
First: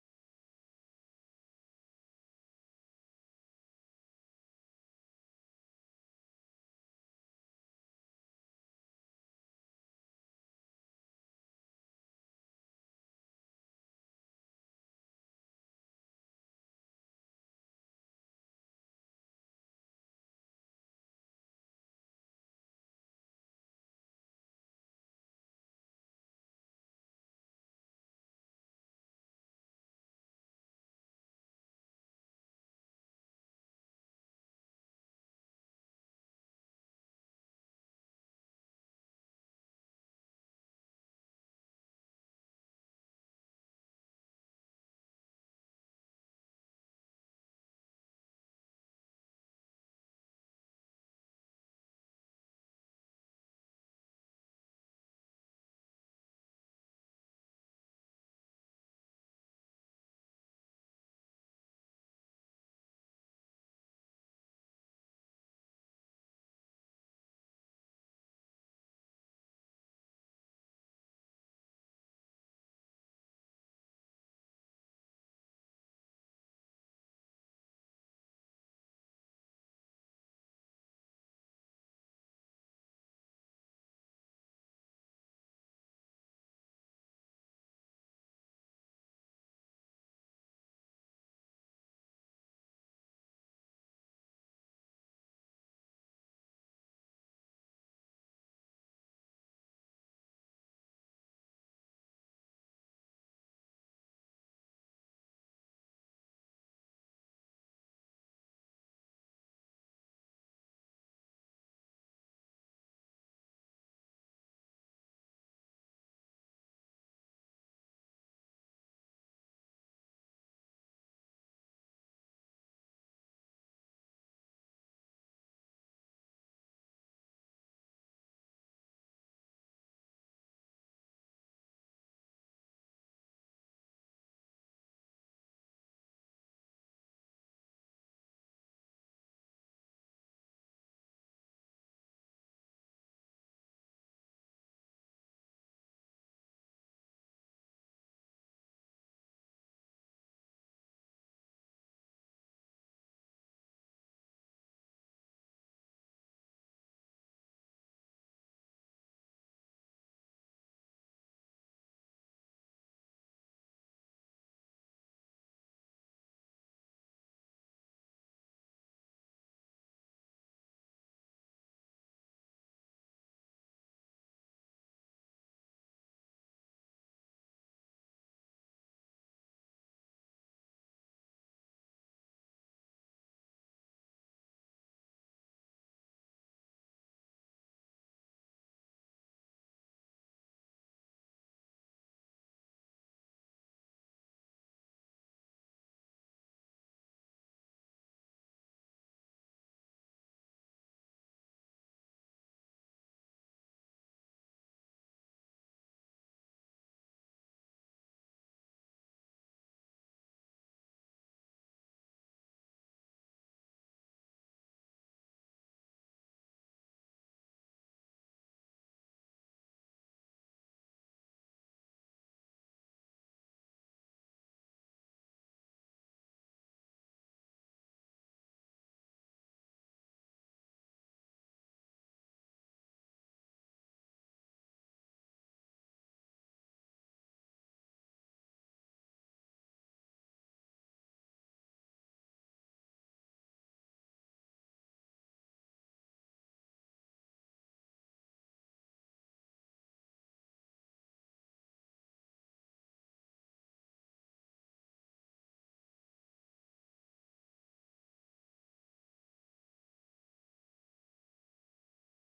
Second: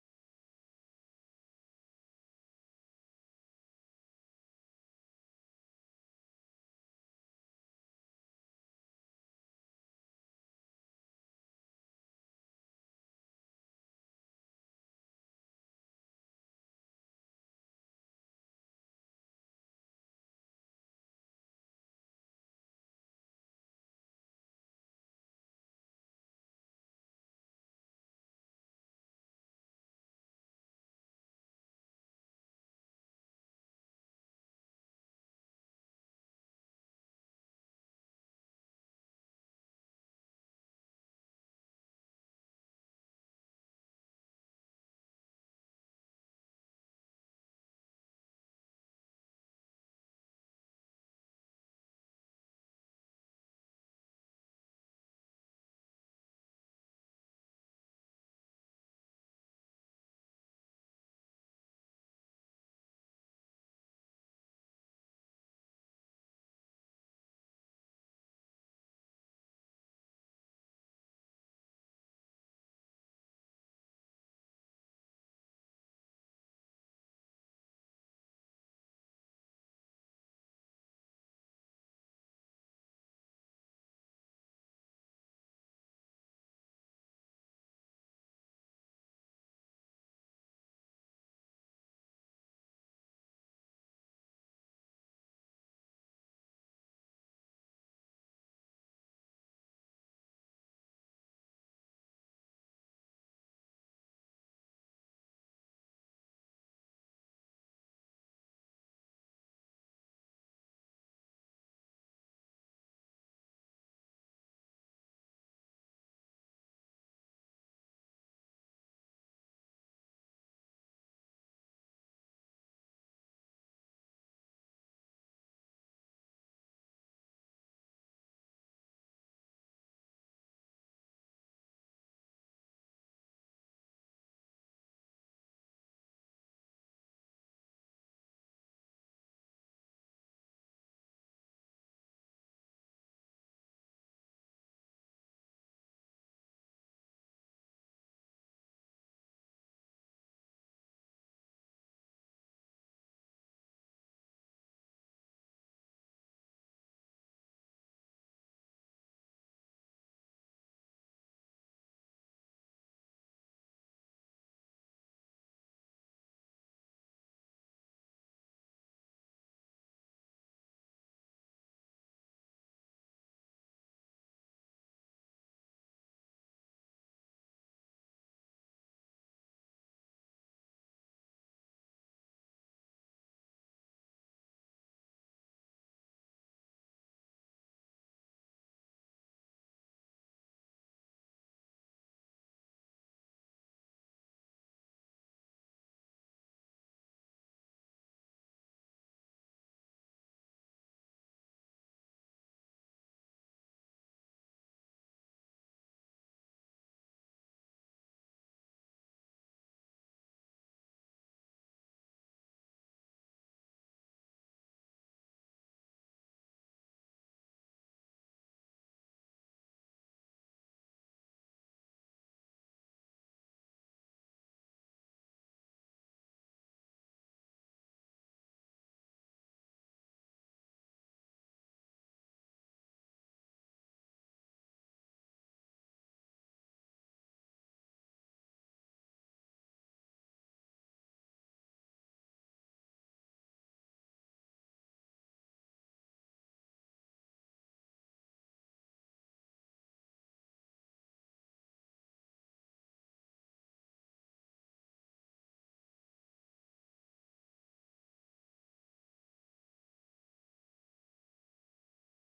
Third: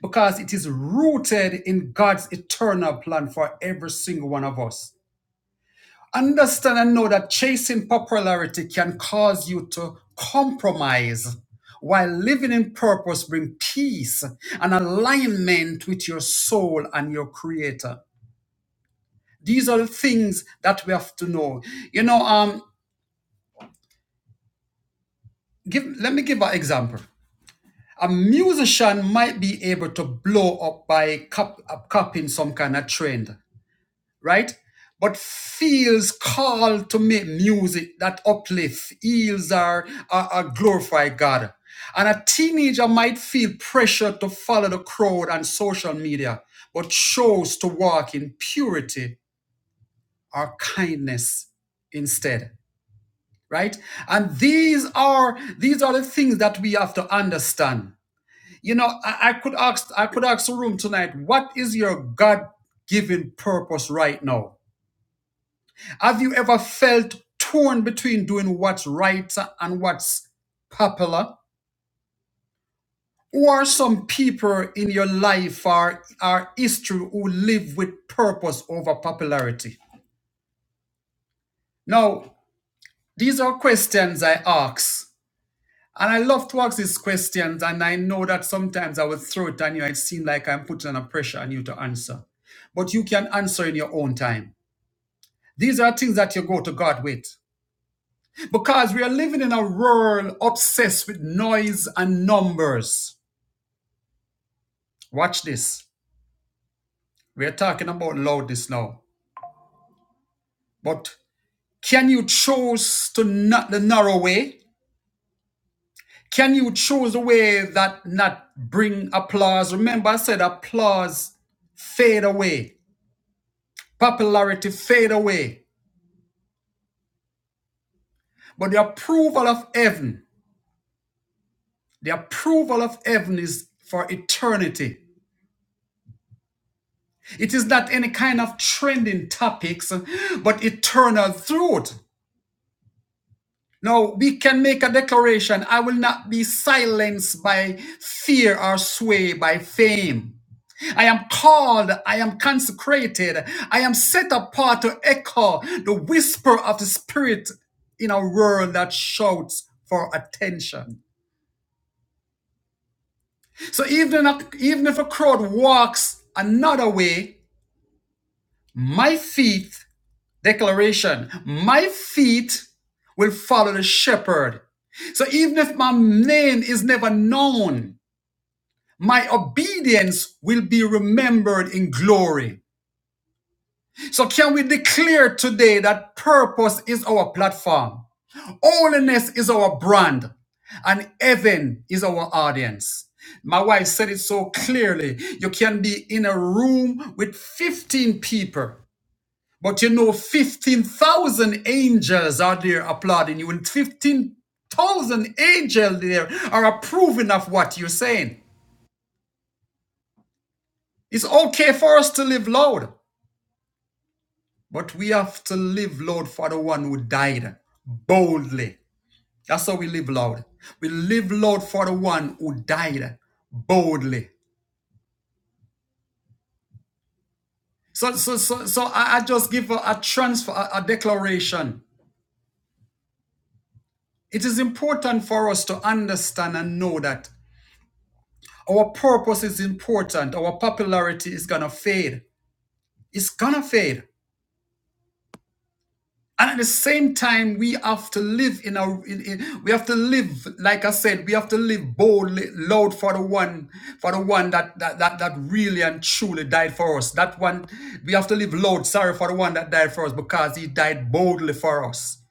S1: because it is rooted in God's eternal plan for every single one of us. Understand and know that chasing popularity can cause you to compromise while living in purpose brings peace and alignment with your soul and your creator these are the things that we have to know you know um give let me give an example a musician might be able to blow up by cop- uh, copying some kind of trend, right? But feels called to make music that uplifts, heals, or, or, or glorify God. And a teenager might feel pressure to follow the crowd on social media, but chose to walk in purity or kindness instead, right? And these are these are the things that we have to understand you know, I, I could ask I could ask the room tonight, what is your God given purpose right now? Have you ever felt torn between doing what's right and what's popular? Or some people in your life or our history who live with purpose over popularity? Now, these are questions I ask And I love to ask these questions, and I know that sometimes I will throw it on you. It seems like I'm putting on a pressure on you to answer. But you can answer in your own time. These are things that you go to God with. Because we are living in a world obsessed with noise and numbers. Watch this. We are talking about loudness now. But can you choose to not the narrow way? Can you choose a way that not bring applause? Remember, I said applause fade away. popularity fade away. But the approval of heaven, the approval of heaven is for eternity. It is not any kind of trending topics, but eternal truth. Now we can make a declaration I will not be silenced by fear or swayed by fame. I am called, I am consecrated, I am set apart to echo the whisper of the Spirit in a world that shouts for attention. So even if, even if a crowd walks another way, my feet, declaration, my feet will follow the shepherd. So even if my name is never known, my obedience will be remembered in glory. So can we declare today that purpose is our platform? Holiness is our brand, and heaven is our audience. My wife said it so clearly. You can be in a room with 15 people, but you know 15,000 angels are there applauding you, and 15,000 angels there are approving of what you're saying. It's okay for us to live loud, but we have to live loud for the one who died boldly That's how we live, Lord. We live, Lord, for the one who died boldly. So, so, so, so I, I just give a, a transfer, a, a declaration. It is important for us to understand and know that our purpose is important. Our popularity is gonna fade. It's gonna fade. and at the same time we have to live in our in, in- we have to live like i said we have to live boldly loud for the one for the one that that, that that really and truly died for us that one we have to live loud sorry for the one that died for us because he died boldly for us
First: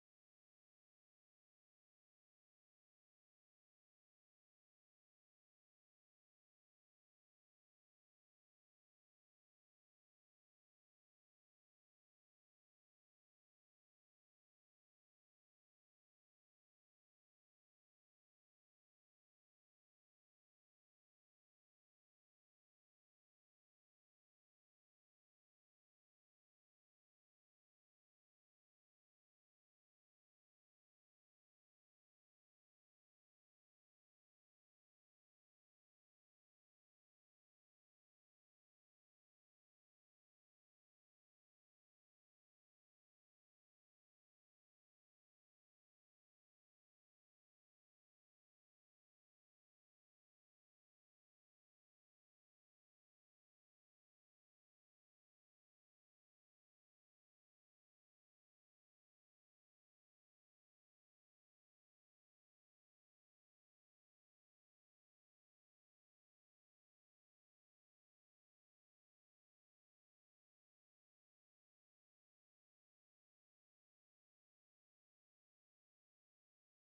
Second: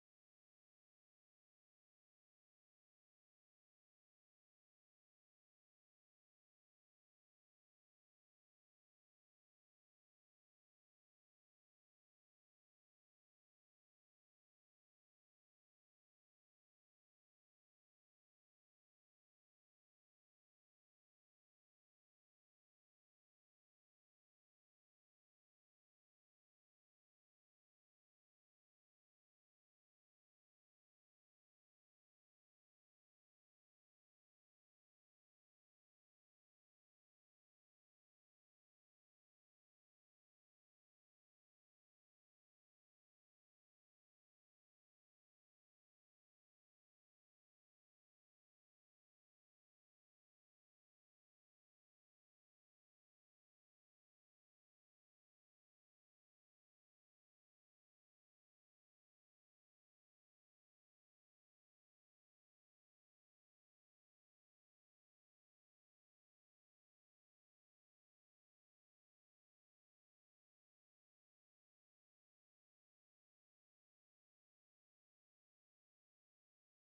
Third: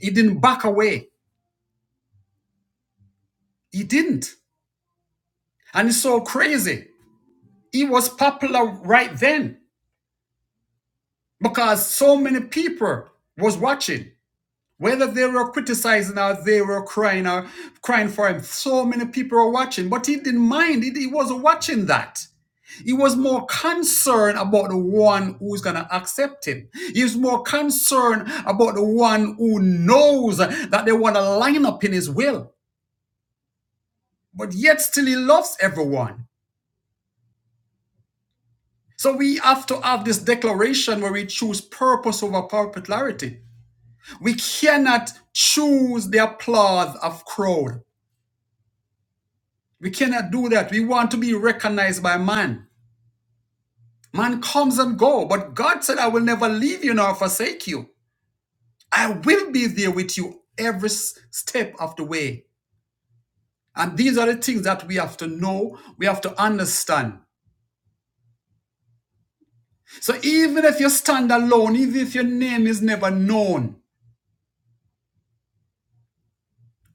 S1: he didn't back away he didn't and it's so crazy he was popular right then because so many people was watching Whether they were criticizing or they were crying or crying for him, so many people were watching, but he didn't mind. He, he wasn't watching that. He was more concerned about the one who's going to accept him. He was more concerned about the one who knows that they want to line up in his will, but yet still he loves everyone. So we have to have this declaration where we choose purpose over popularity. We cannot choose the applause of crowd. We cannot do that. We want to be recognized by man. Man comes and go, but God said, I will never leave you nor forsake you. I will be there with you every s- step of the way. And these are the things that we have to know, we have to understand. So even if you stand alone, even if your name is never known,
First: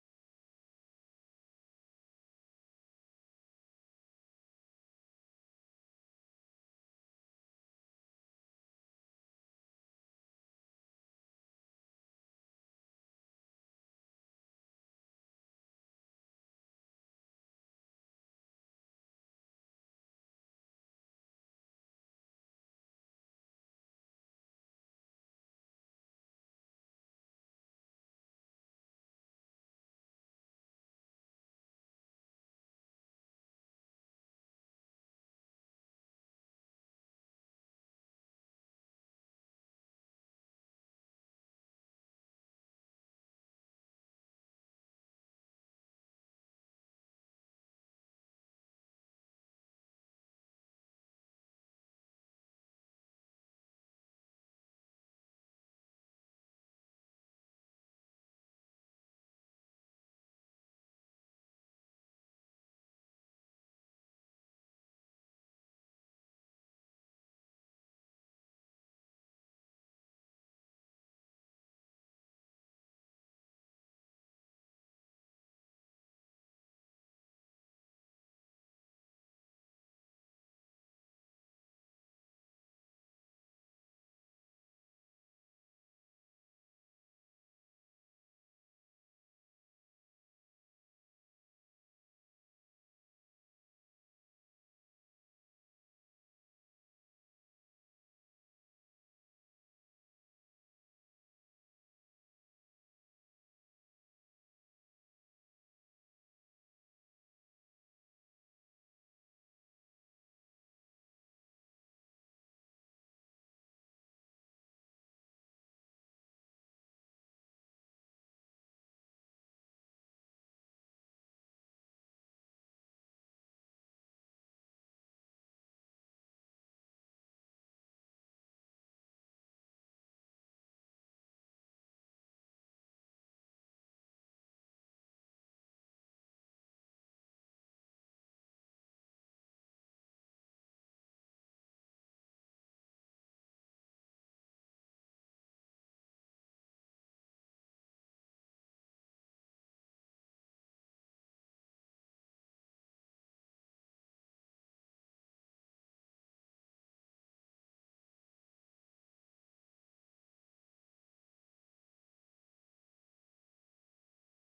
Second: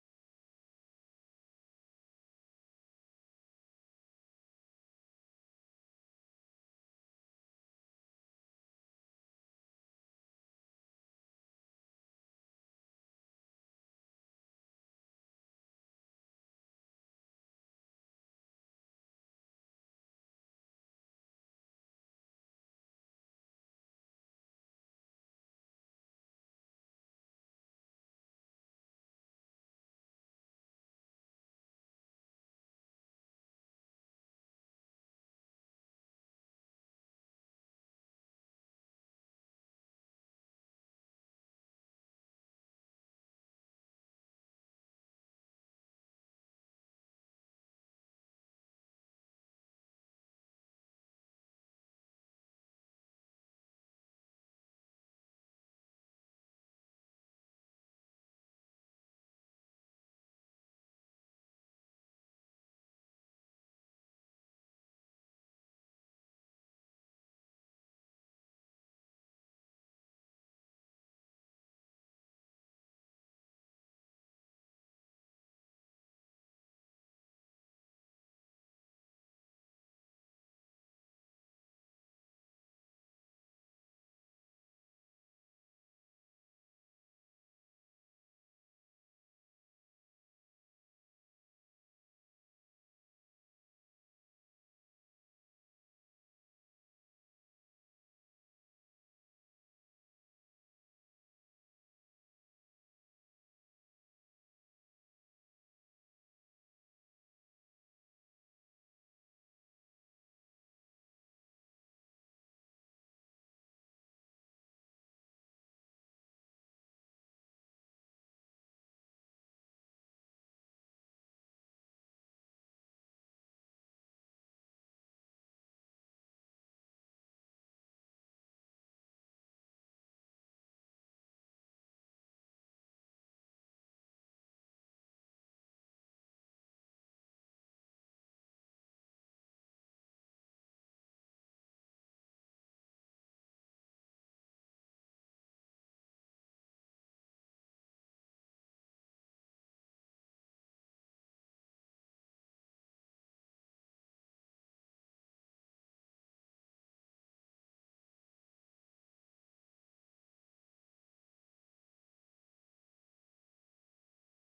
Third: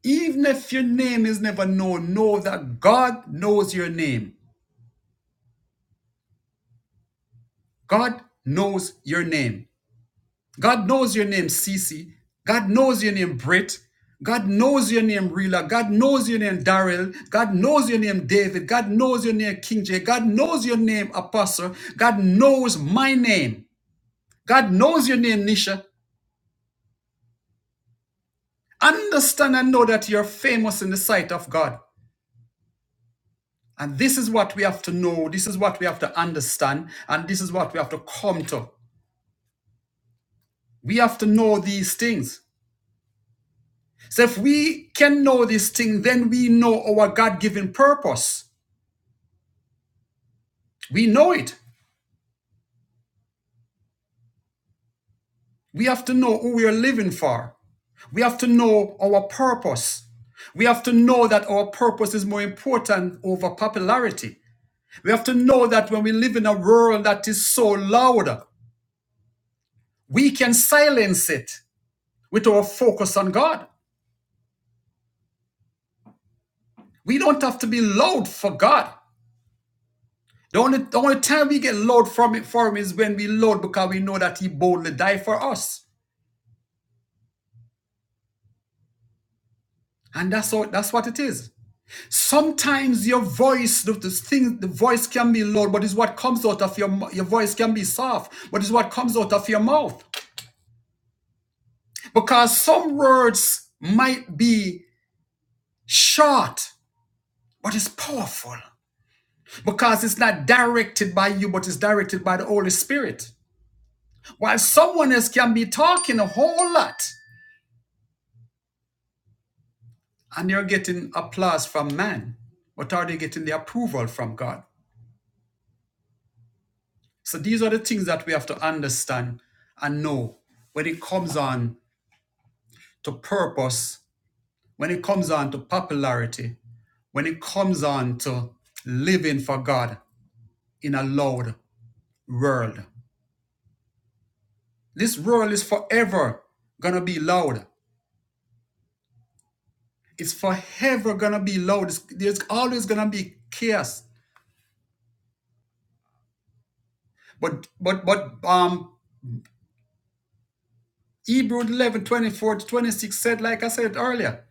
S1: even if your name is never known, know that God knows your name. God knows your name. God knows your name, Cece. God knows your name, Britt. God knows your name, Rila. God knows your name, Daryl. God knows your name, David. God knows your name, King J. God knows your name, Apostle. God knows my name. God knows your name, Nisha. Understand and know that you're famous in the sight of God. And this is what we have to know. This is what we have to understand. And this is what we have to come to. We have to know these things. So if we can know this thing, then we know our God given purpose. We know it. We have to know who we are living for. We have to know our purpose. We have to know that our purpose is more important over popularity. We have to know that when we live in a world that is so loud, we can silence it with our focus on God. We don't have to be loud for God. The only, the only time we get loud from it for him is when we loud because we know that he boldly died for us. And that's all, that's what it is. Sometimes your voice, the, the thing, the voice can be loud, but it's what comes out of your your voice can be soft, but it's what comes out of your mouth. Because some words might be short, but it's powerful. Because it's not directed by you, but it's directed by the Holy Spirit. While someone else can be talking a whole lot, and you're getting applause from man, but are they getting the approval from God? So these are the things that we have to understand and know when it comes on to purpose, when it comes on to popularity, when it comes on to living for God in a loud world. This world is forever gonna be loud. It's forever gonna be loud. It's- there's always gonna be chaos. But but but um Hebrew 11 24 to 26 said, like I said earlier,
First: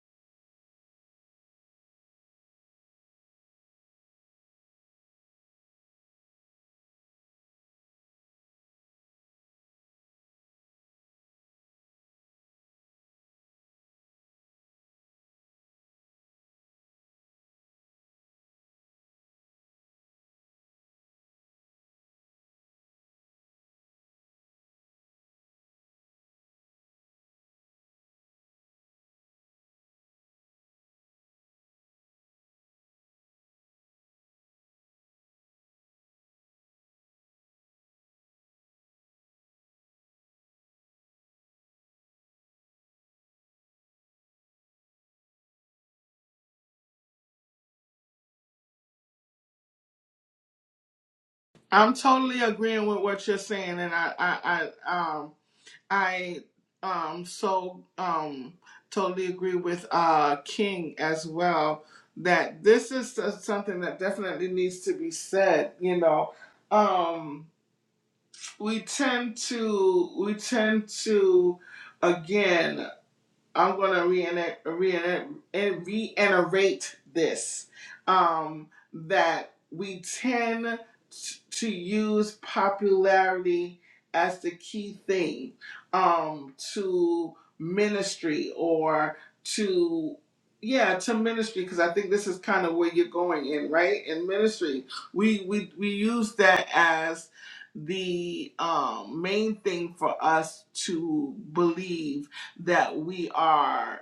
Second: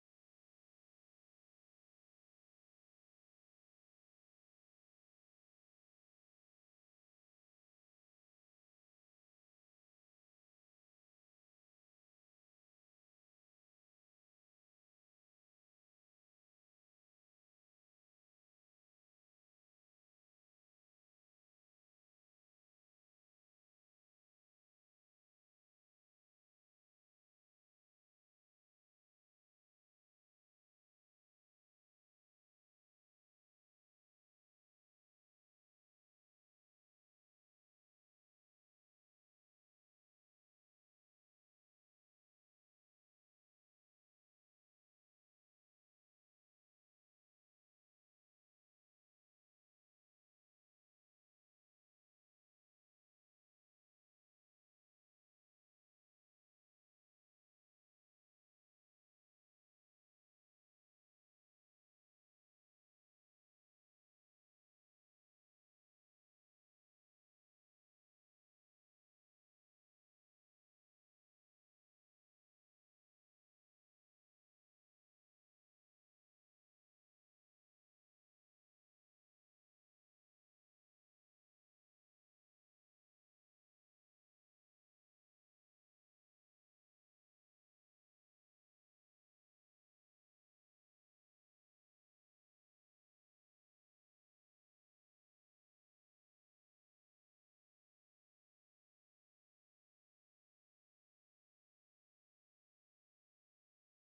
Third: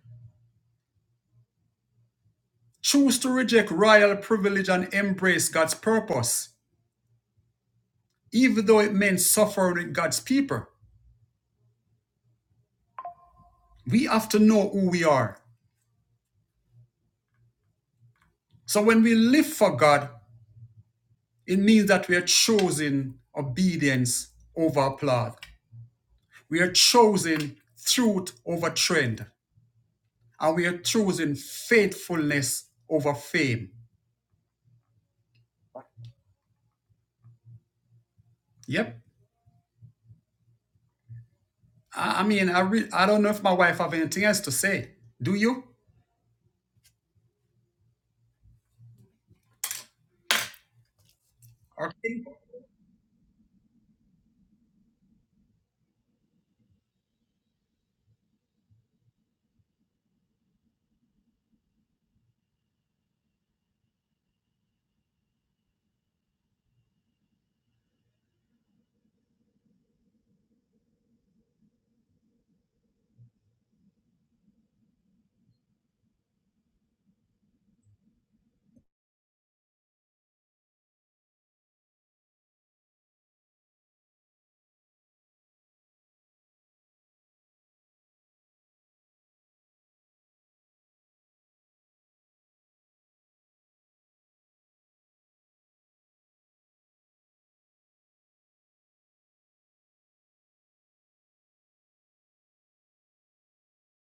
S1: choose to reject royal privilege and embrace God's purpose. even though it meant suffering with God's people. We have to know who we are. So when we live for God, it means that we are choosing obedience over applaud. We are choosing truth over trend. And we are choosing faithfulness over fame. Yep. I, I mean, I, re- I don't know if my wife have anything else to say. Do you?
S2: I'm
S1: Okay.
S2: totally agreeing with what you're saying, and I, I, I um, I um so um totally agree with uh King as well that this is s- something that definitely needs to be said, you know. Um we tend to we tend to again I'm gonna reenact, reenact, and reiterate this um, that we tend t- to use popularity as the key thing um, to ministry or to yeah to ministry because I think this is kind of where you're going in right in ministry we we we use that as the um, main thing for us to believe that we are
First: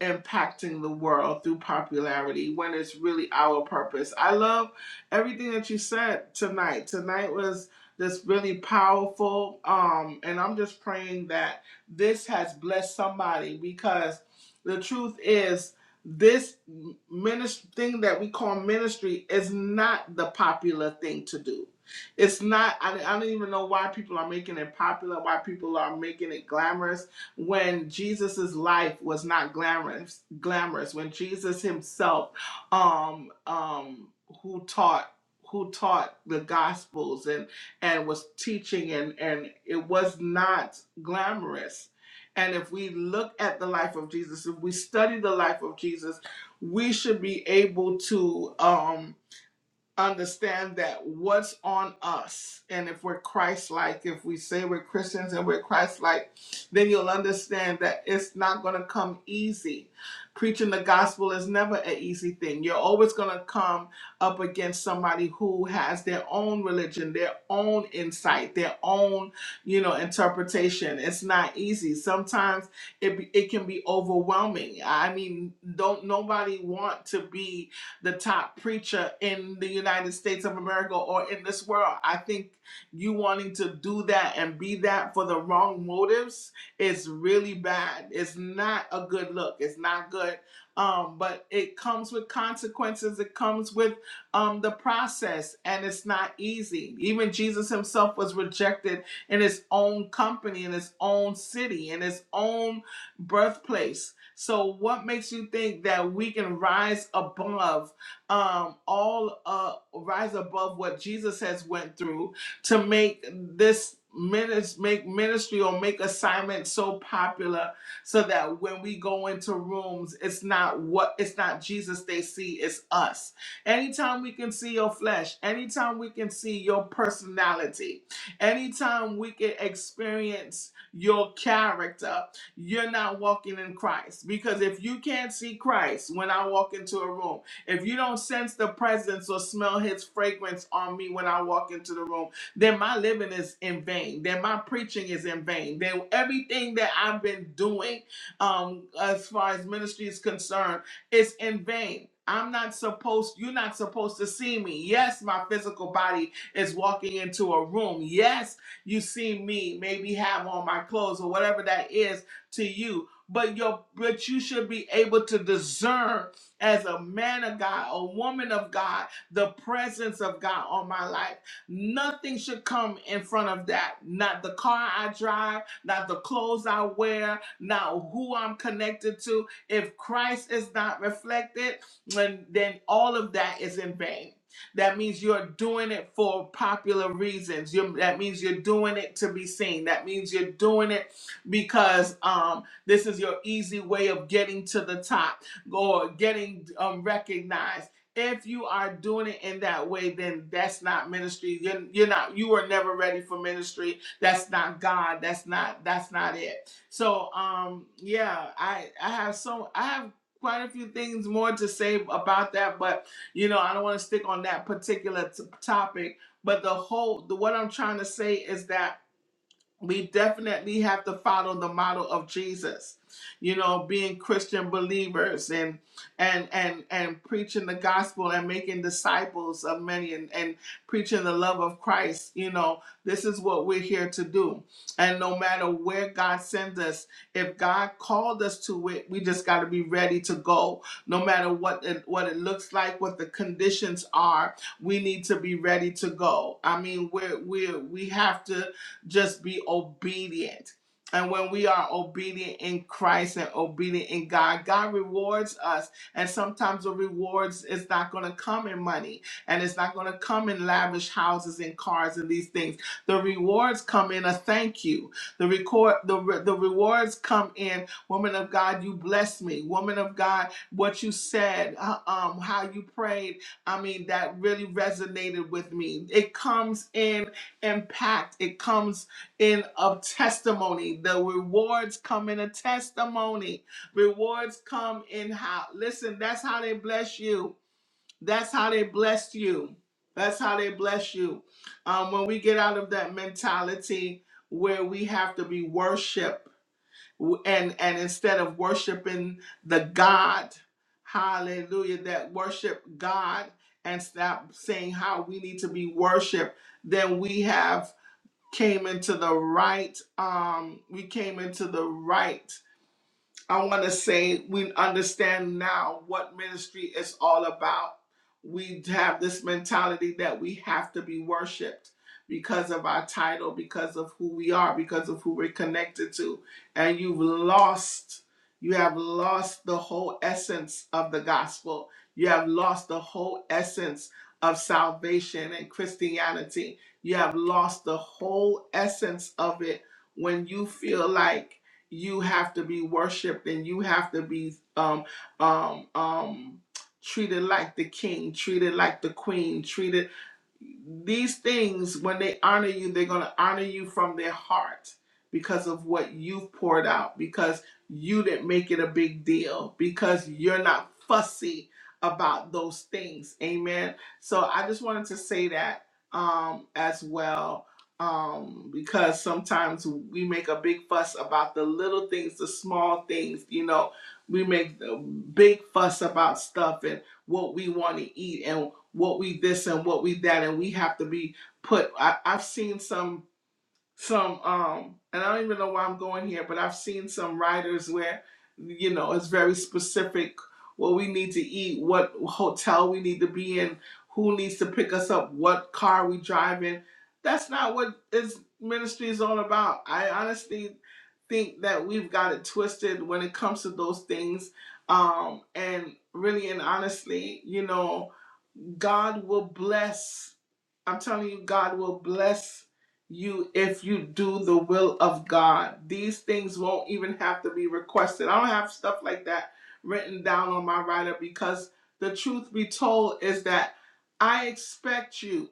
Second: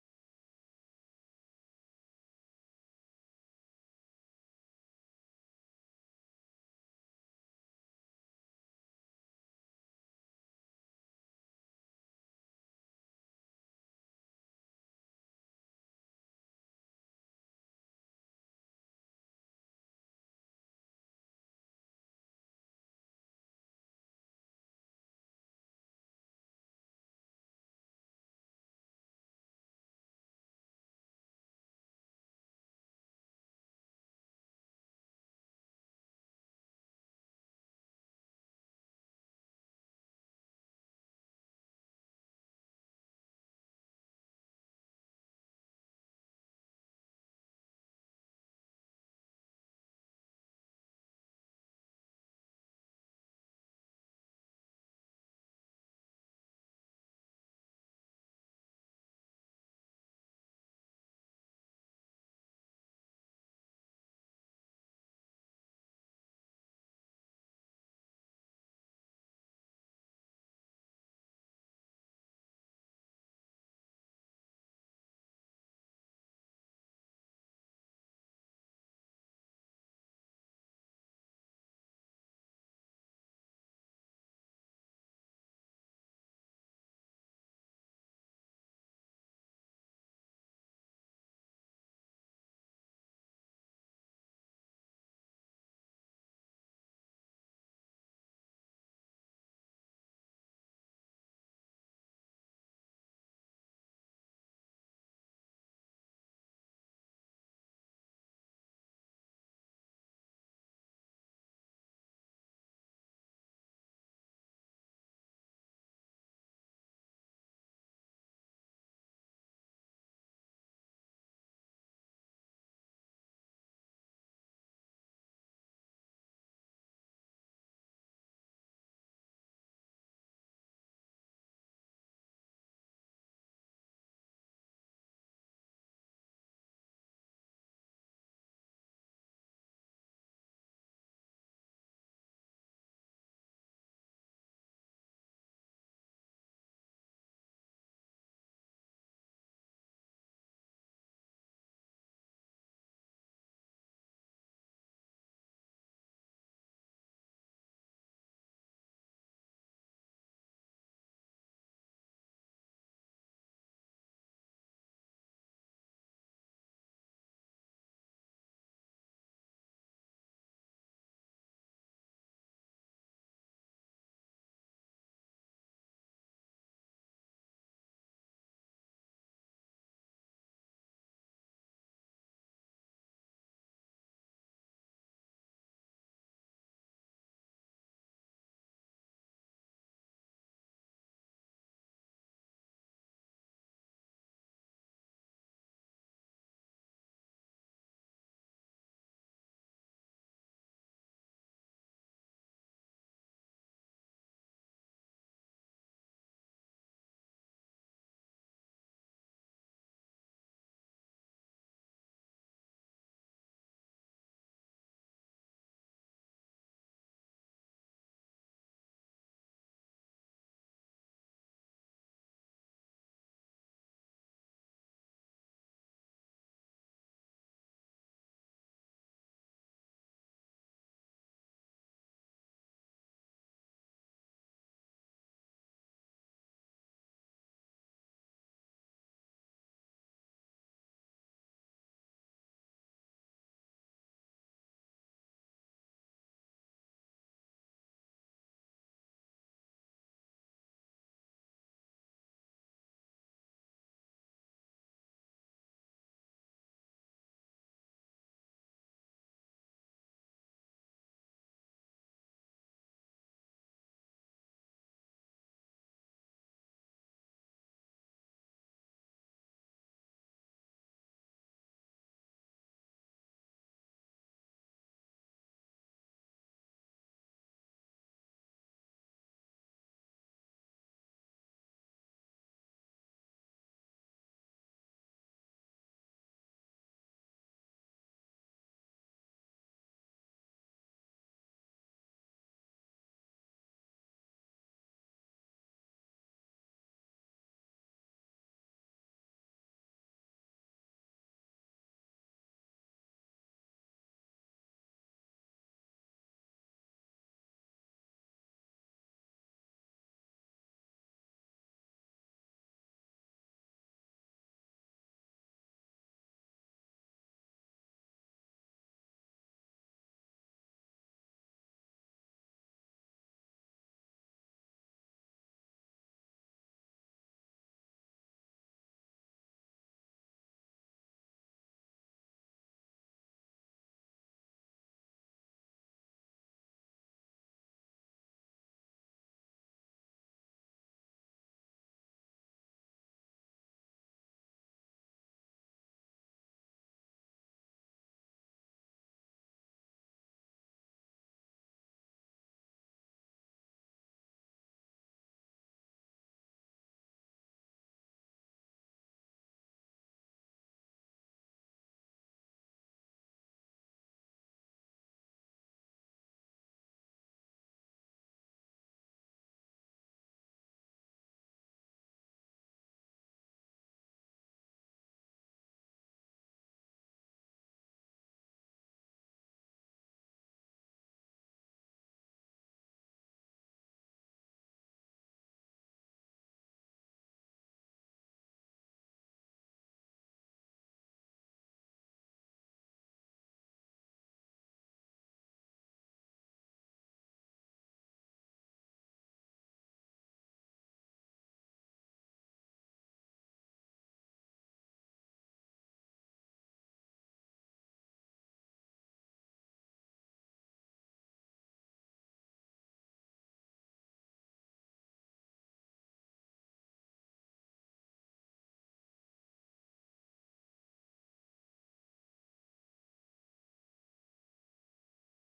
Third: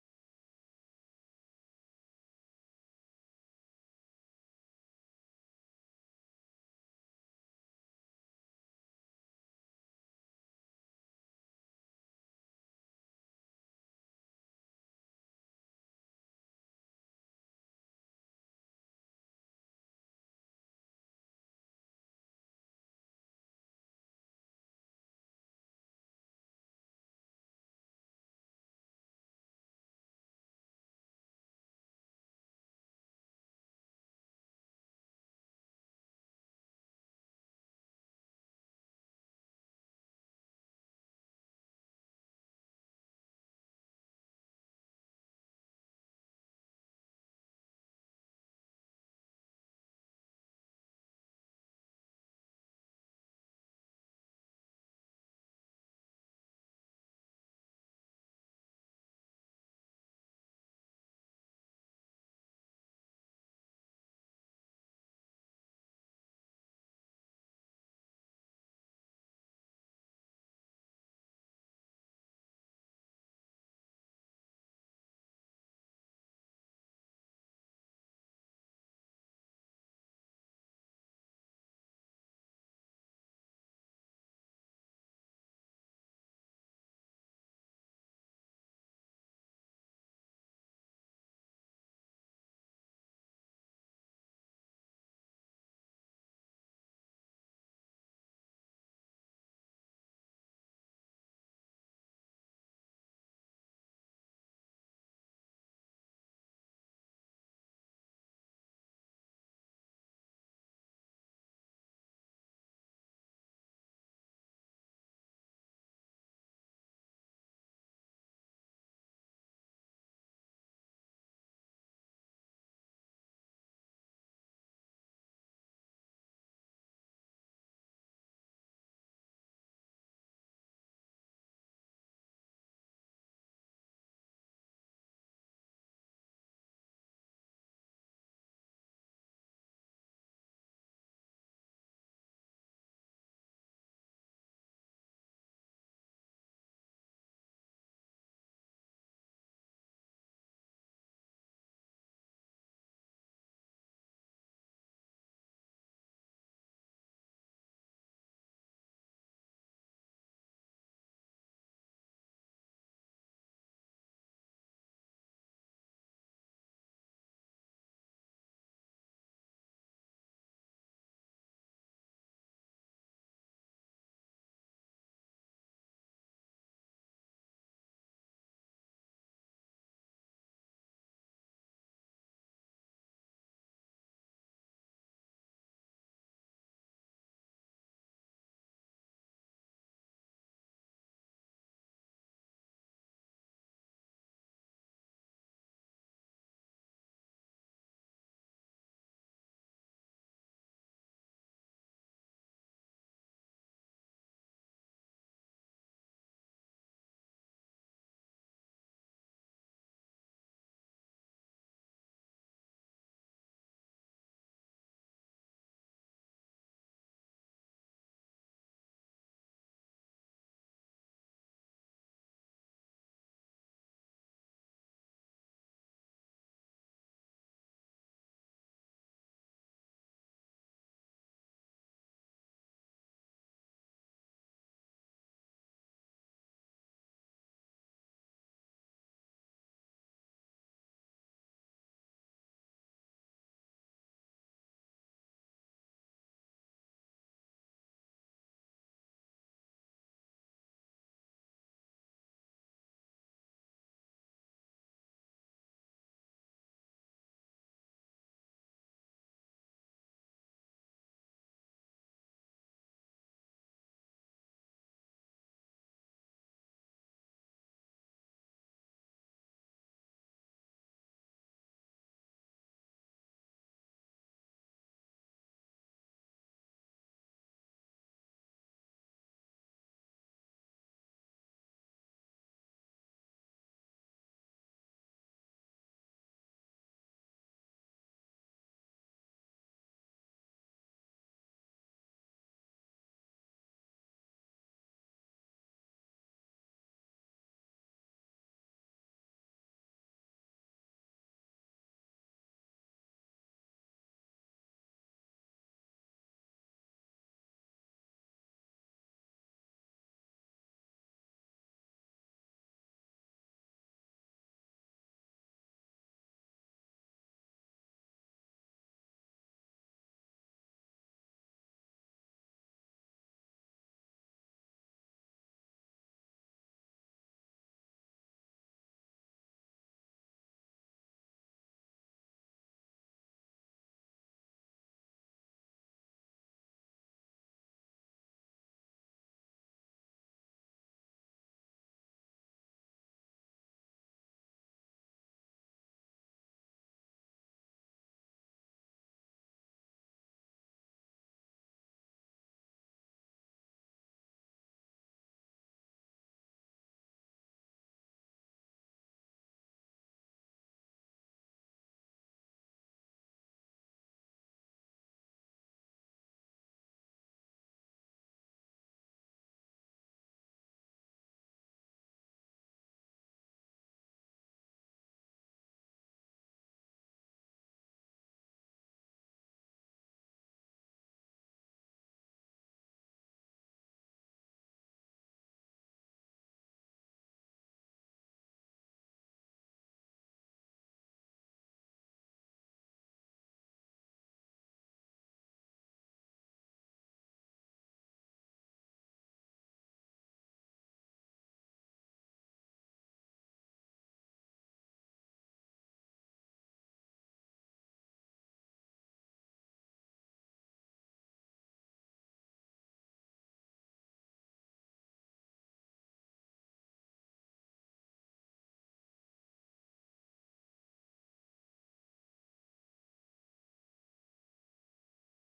S2: impacting the world through popularity when it's really our purpose. I love everything that you said tonight. Tonight was just really powerful. Um, and I'm just praying that this has blessed somebody because the truth is this ministry thing that we call ministry is not the popular thing to do. It's not, I, I don't even know why people are making it popular, why people are making it glamorous when Jesus's life was not glamorous, glamorous when Jesus himself, um, um, who taught who taught the gospels and and was teaching and and it was not glamorous and if we look at the life of jesus if we study the life of jesus we should be able to um understand that what's on us and if we're christ-like if we say we're christians and we're christ-like then you'll understand that it's not going to come easy preaching the gospel is never an easy thing you're always going to come up against somebody who has their own religion their own insight their own you know interpretation it's not easy sometimes it, be- it can be overwhelming i mean don't nobody want to be the top preacher in the United States of America or in this world. I think you wanting to do that and be that for the wrong motives is really bad. It's not a good look. It's not good. Um, but it comes with consequences. It comes with um, the process, and it's not easy. Even Jesus himself was rejected in his own company, in his own city, in his own birthplace. So, what makes you think that we can rise above? um, all uh, rise above what Jesus has went through to make this ministry make ministry or make assignment so popular so that when we go into rooms it's not what it's not Jesus they see it's us anytime we can see your flesh anytime we can see your personality anytime we can experience your character you're not walking in Christ because if you can't see Christ when I walk into a room if you don't sense the presence or smell his fragrance on me when I walk into the room, then my living is in vain. Then my preaching is in vain. Then everything that I've been doing um, as far as ministry is concerned is in vain. I'm not supposed, you're not supposed to see me. Yes, my physical body is walking into a room. Yes, you see me, maybe have on my clothes or whatever that is to you. But your but you should be able to discern as a man of God, a woman of God, the presence of God on my life. Nothing should come in front of that. Not the car I drive, not the clothes I wear, not who I'm connected to. If Christ is not reflected, then, then all of that is in vain. That means you're doing it for popular reasons. you that means you're doing it to be seen. That means you're doing it because um, this is your easy way of getting to the top or getting um, recognized. If you are doing it in that way, then that's not ministry. You're, you're not. You were never ready for ministry. That's not God. That's not. That's not it. So, um, yeah, I I have so I have quite a few things more to say about that, but you know, I don't want to stick on that particular t- topic. But the whole, the, what I'm trying to say is that we definitely have to follow the model of Jesus. You know, being Christian believers and and and and preaching the gospel and making disciples of many and, and preaching the love of Christ, you know, this is what we're here to do. And no matter where God sends us, if God called us to it, we just got to be ready to go. No matter what it, what it looks like, what the conditions are, we need to be ready to go. I mean, we're we are we have to just be obedient. And when we are obedient in Christ and obedient in God, God rewards us. And sometimes the rewards is not going to come in money and it's not going to come in lavish houses and cars and these things. The rewards come in a thank you. The record the re- the rewards come in, woman of God, you blessed me. Woman of God, what you said, uh, um how you prayed, I mean that really resonated with me. It comes in impact. It comes in a testimony. The rewards come in a testimony. Rewards come in how. Listen, that's how they bless you. That's how they bless you. That's how they bless you. Um, when we get out of that mentality where we have to be worship w- and and instead of worshiping the God, hallelujah, that worship God and stop saying how we need to be worshiped, then we have came into the right um we came into the right I want to say we understand now what ministry is all about. We have this mentality that we have to be worshiped because of our title, because of who we are, because of who we're connected to. And you've lost, you have lost the whole essence of the gospel. You have lost the whole essence of salvation and Christianity. You have lost the whole essence of it when you feel like you have to be worshipped and you have to be um um um treated like the king treated like the queen treated these things, when they honor you, they're going to honor you from their heart because of what you've poured out, because you didn't make it a big deal, because you're not fussy about those things. Amen. So I just wanted to say that um, as well. Um, because sometimes we make a big fuss about the little things, the small things, you know, we make the big fuss about stuff and what we want to eat and what we this and what we that and we have to be put I, i've seen some some um and i don't even know why i'm going here but i've seen some writers where you know it's very specific what we need to eat what hotel we need to be in who needs to pick us up what car we drive in that's not what his ministry is all about i honestly think that we've got it twisted when it comes to those things um and really and honestly you know God will bless I'm telling you, God will bless you if you do the will of God. These things won't even have to be requested. I don't have stuff like that written down on my writer because the truth be told is that I expect you.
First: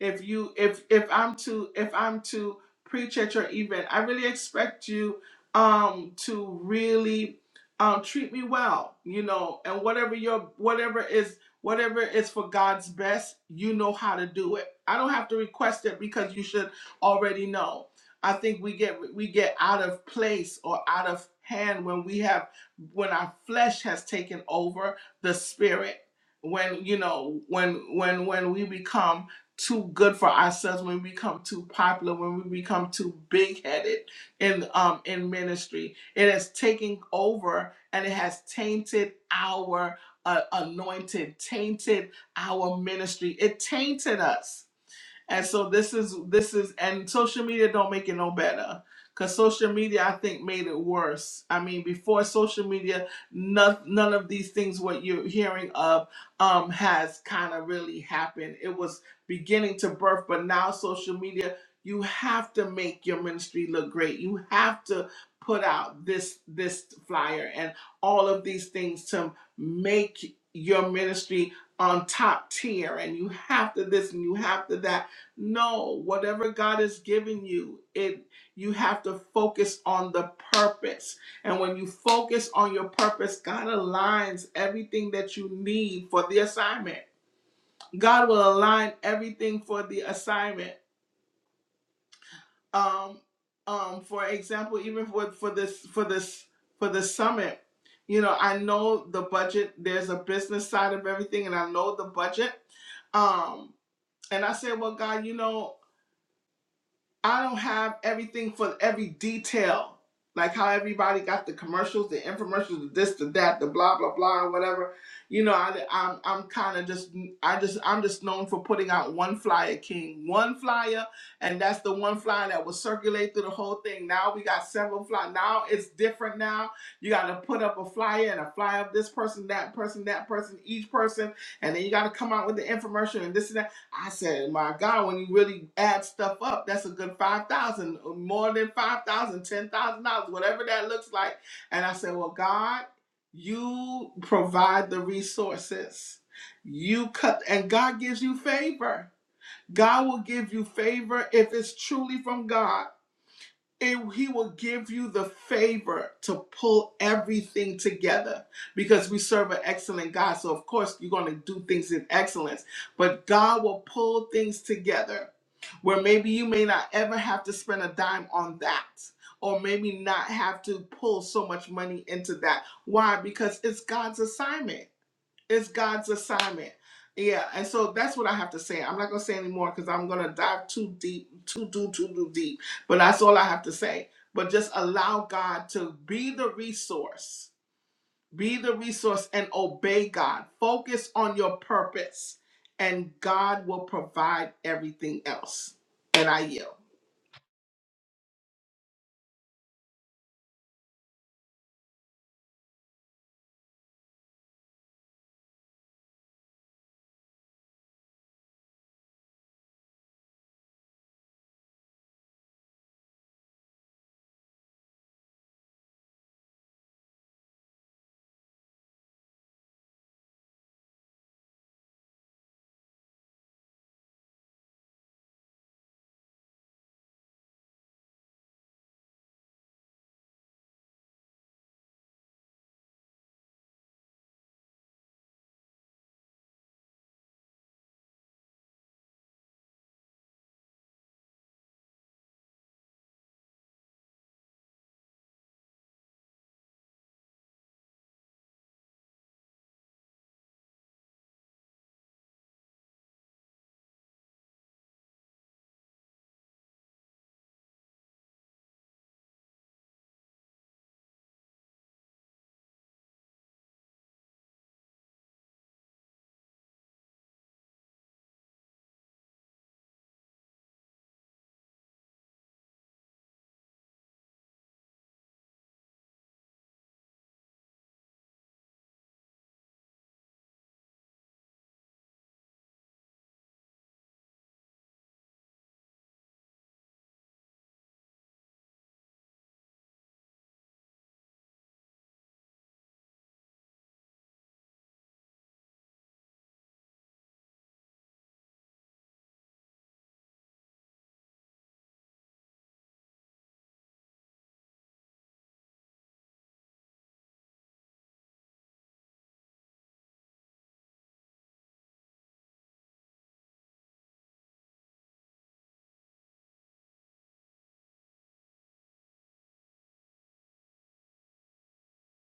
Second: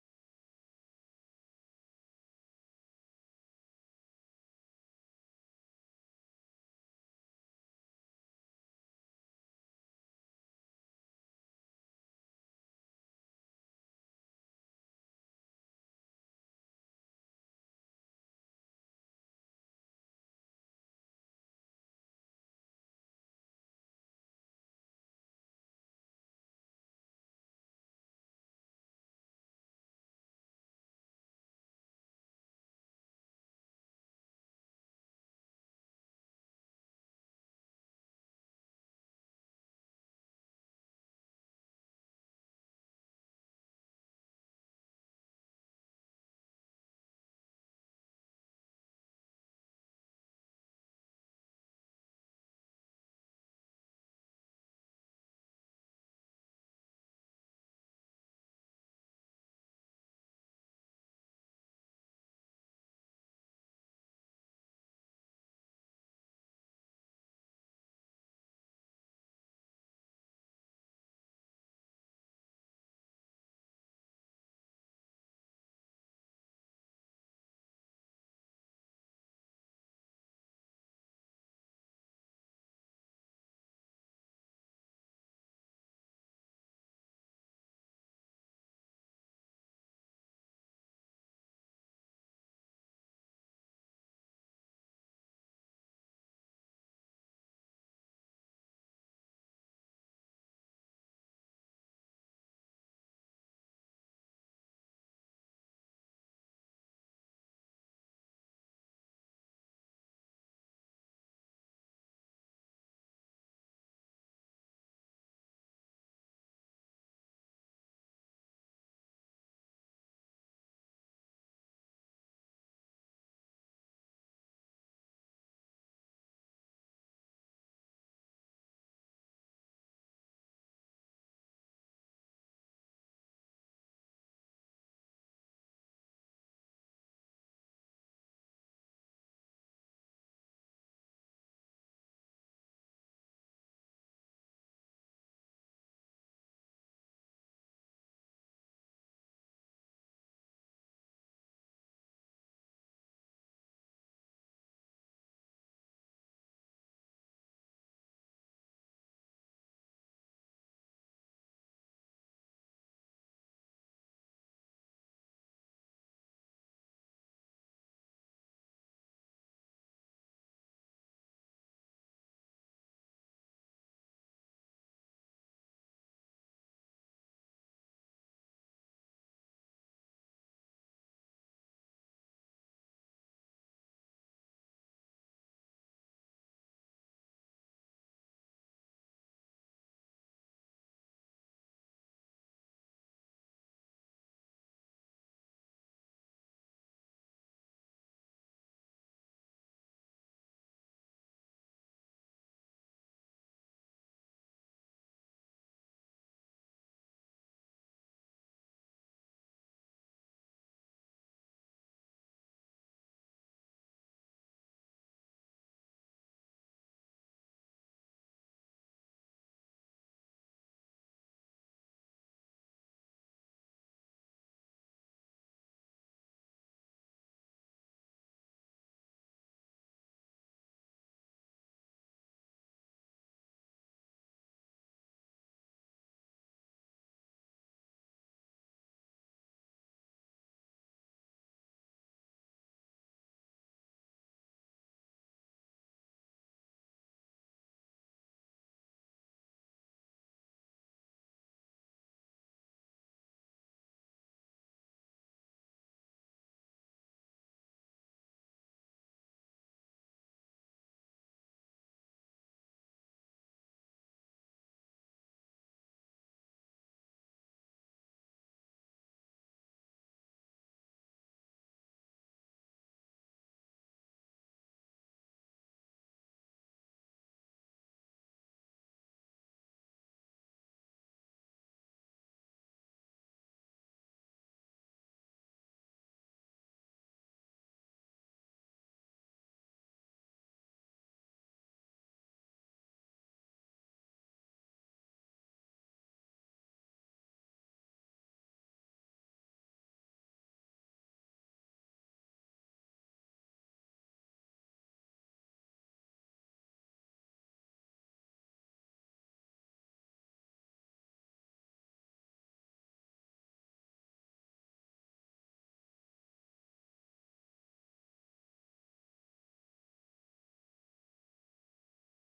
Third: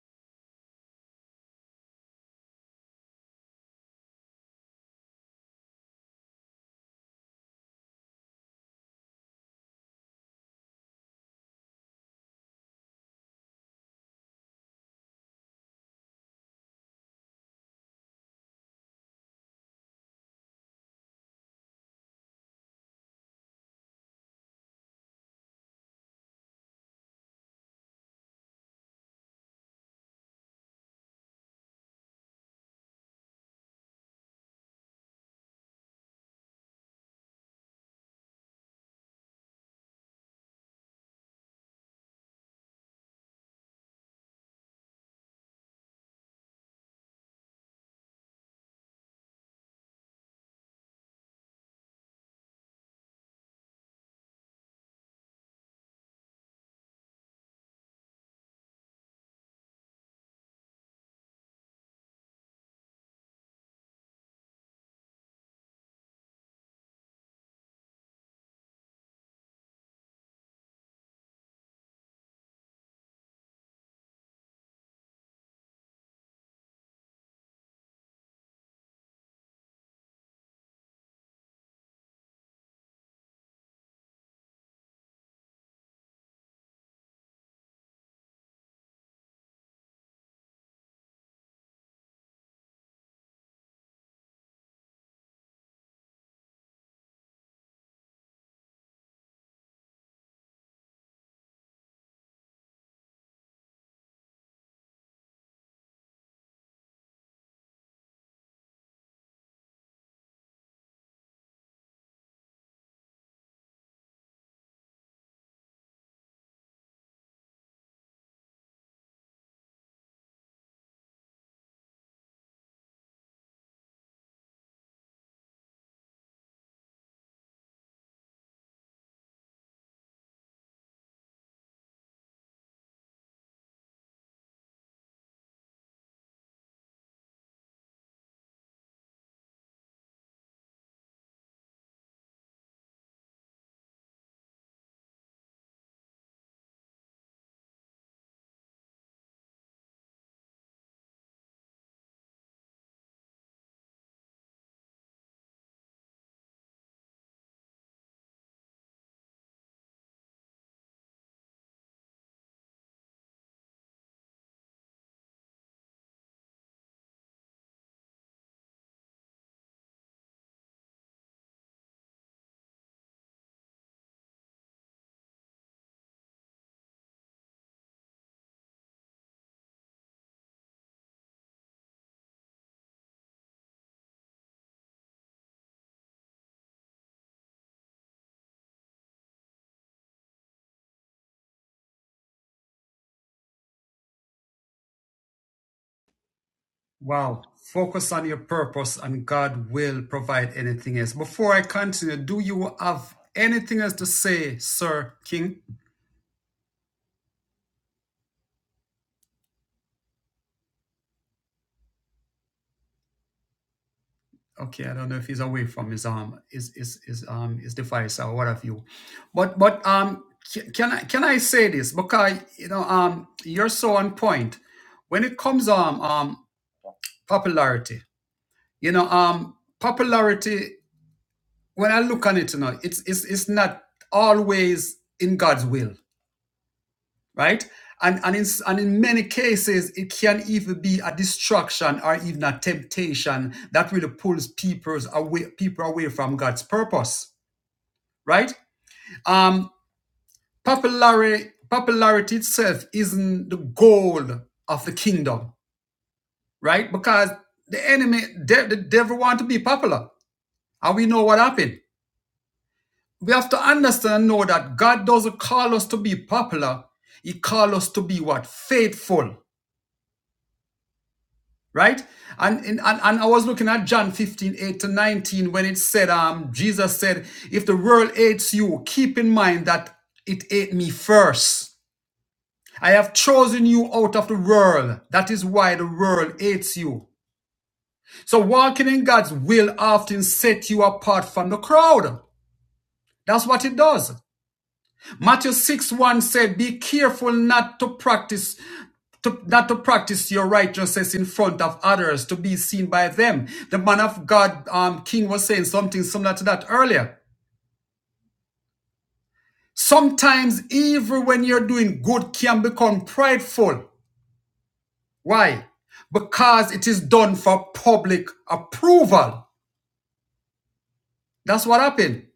S2: If you if if I'm to if I'm to preach at your event, I really expect you um to really um treat me well, you know, and whatever your whatever is whatever is for God's best, you know how to do it I don't have to request it because you should already know. I think we get we get out of place or out of hand when we have when our flesh has taken over the spirit. When you know when when when we become too good for ourselves, when we become too popular, when we become too big headed in um in ministry, it has taken over and it has tainted our uh, anointed, tainted our ministry. It tainted us and so this is this is and social media don't make it no better. Cause social media I think made it worse. I mean before social media none, none of these things what you're hearing of um has kind of really happened. It was beginning to birth, but now social media you have to make your ministry look great. You have to put out this this flyer and all of these things to make your ministry on top tier and you have to this and you have to that no, whatever God has given you, it you have to focus on the purpose. And when you focus on your purpose, God aligns everything that you need for the assignment. God will align everything for the assignment. Um, um, for example, even for for this for this for the summit, you know, I know the budget. There's a business side of everything, and I know the budget. Um, and I said, well, God, you know. I don't have everything for every detail. Like how everybody got the commercials, the infomercials, the this, the that, the blah blah blah, or whatever. You know, I, I'm I'm kind of just I just I'm just known for putting out one flyer, King, one flyer, and that's the one flyer that will circulate through the whole thing. Now we got several flyers. Now it's different. Now you got to put up a flyer and a flyer of this person, that person, that person, each person, and then you got to come out with the infomercial and this and that. I said, my God, when you really add stuff up, that's a good five thousand, uh, more than five thousand, ten thousand dollars, whatever that looks like. And I said, Well, God, you provide the resources. You cut and God gives you favor. God will give you favor if it's truly from God and he will give you the favor to pull everything together because we serve an excellent God. So, of course, you're going to do things in excellence, but God will pull things together where maybe you may not ever have to spend a dime on that. Or maybe not have to pull so much money into that. Why? Because it's God's assignment. It's God's assignment. Yeah, and so that's what I have to say. I'm not gonna say anymore because I'm gonna dive too deep, too too too too deep. But that's all I have to say. But just allow God to be the resource, be the resource, and obey God. Focus on your purpose, and God will provide everything else. And I yield.
S1: Wow. Focus on your purpose and God will provide anything else. Before I continue, do you have anything else to say, Sir King? Okay, I don't know if he's away from his um his his, his um his device or what have you. But but um ca- can I can I say this? Because you know, um you're so on point. When it comes um um popularity, you know, um popularity when I look on it, you know, it's it's it's not always in God's will right? And, and, in, and in many cases, it can even be a distraction or even a temptation that really pulls people away, people away from God's purpose, right? Um, popularity, popularity itself isn't the goal of the kingdom, right? Because the enemy, de- the devil want to be popular. And we know what happened. We have to understand and know that God doesn't call us to be popular. He calls us to be what? Faithful right and, and and i was looking at john 15 8 to 19 when it said um jesus said if the world hates you keep in mind that it ate me first i have chosen you out of the world that is why the world hates you so walking in god's will often set you apart from the crowd that's what it does Matthew 6 1 said, Be careful not to practice to, not to practice your righteousness in front of others to be seen by them. The man of God, um, King, was saying something similar to that earlier. Sometimes, even when you're doing good, can become prideful. Why? Because it is done for public approval. That's what happened.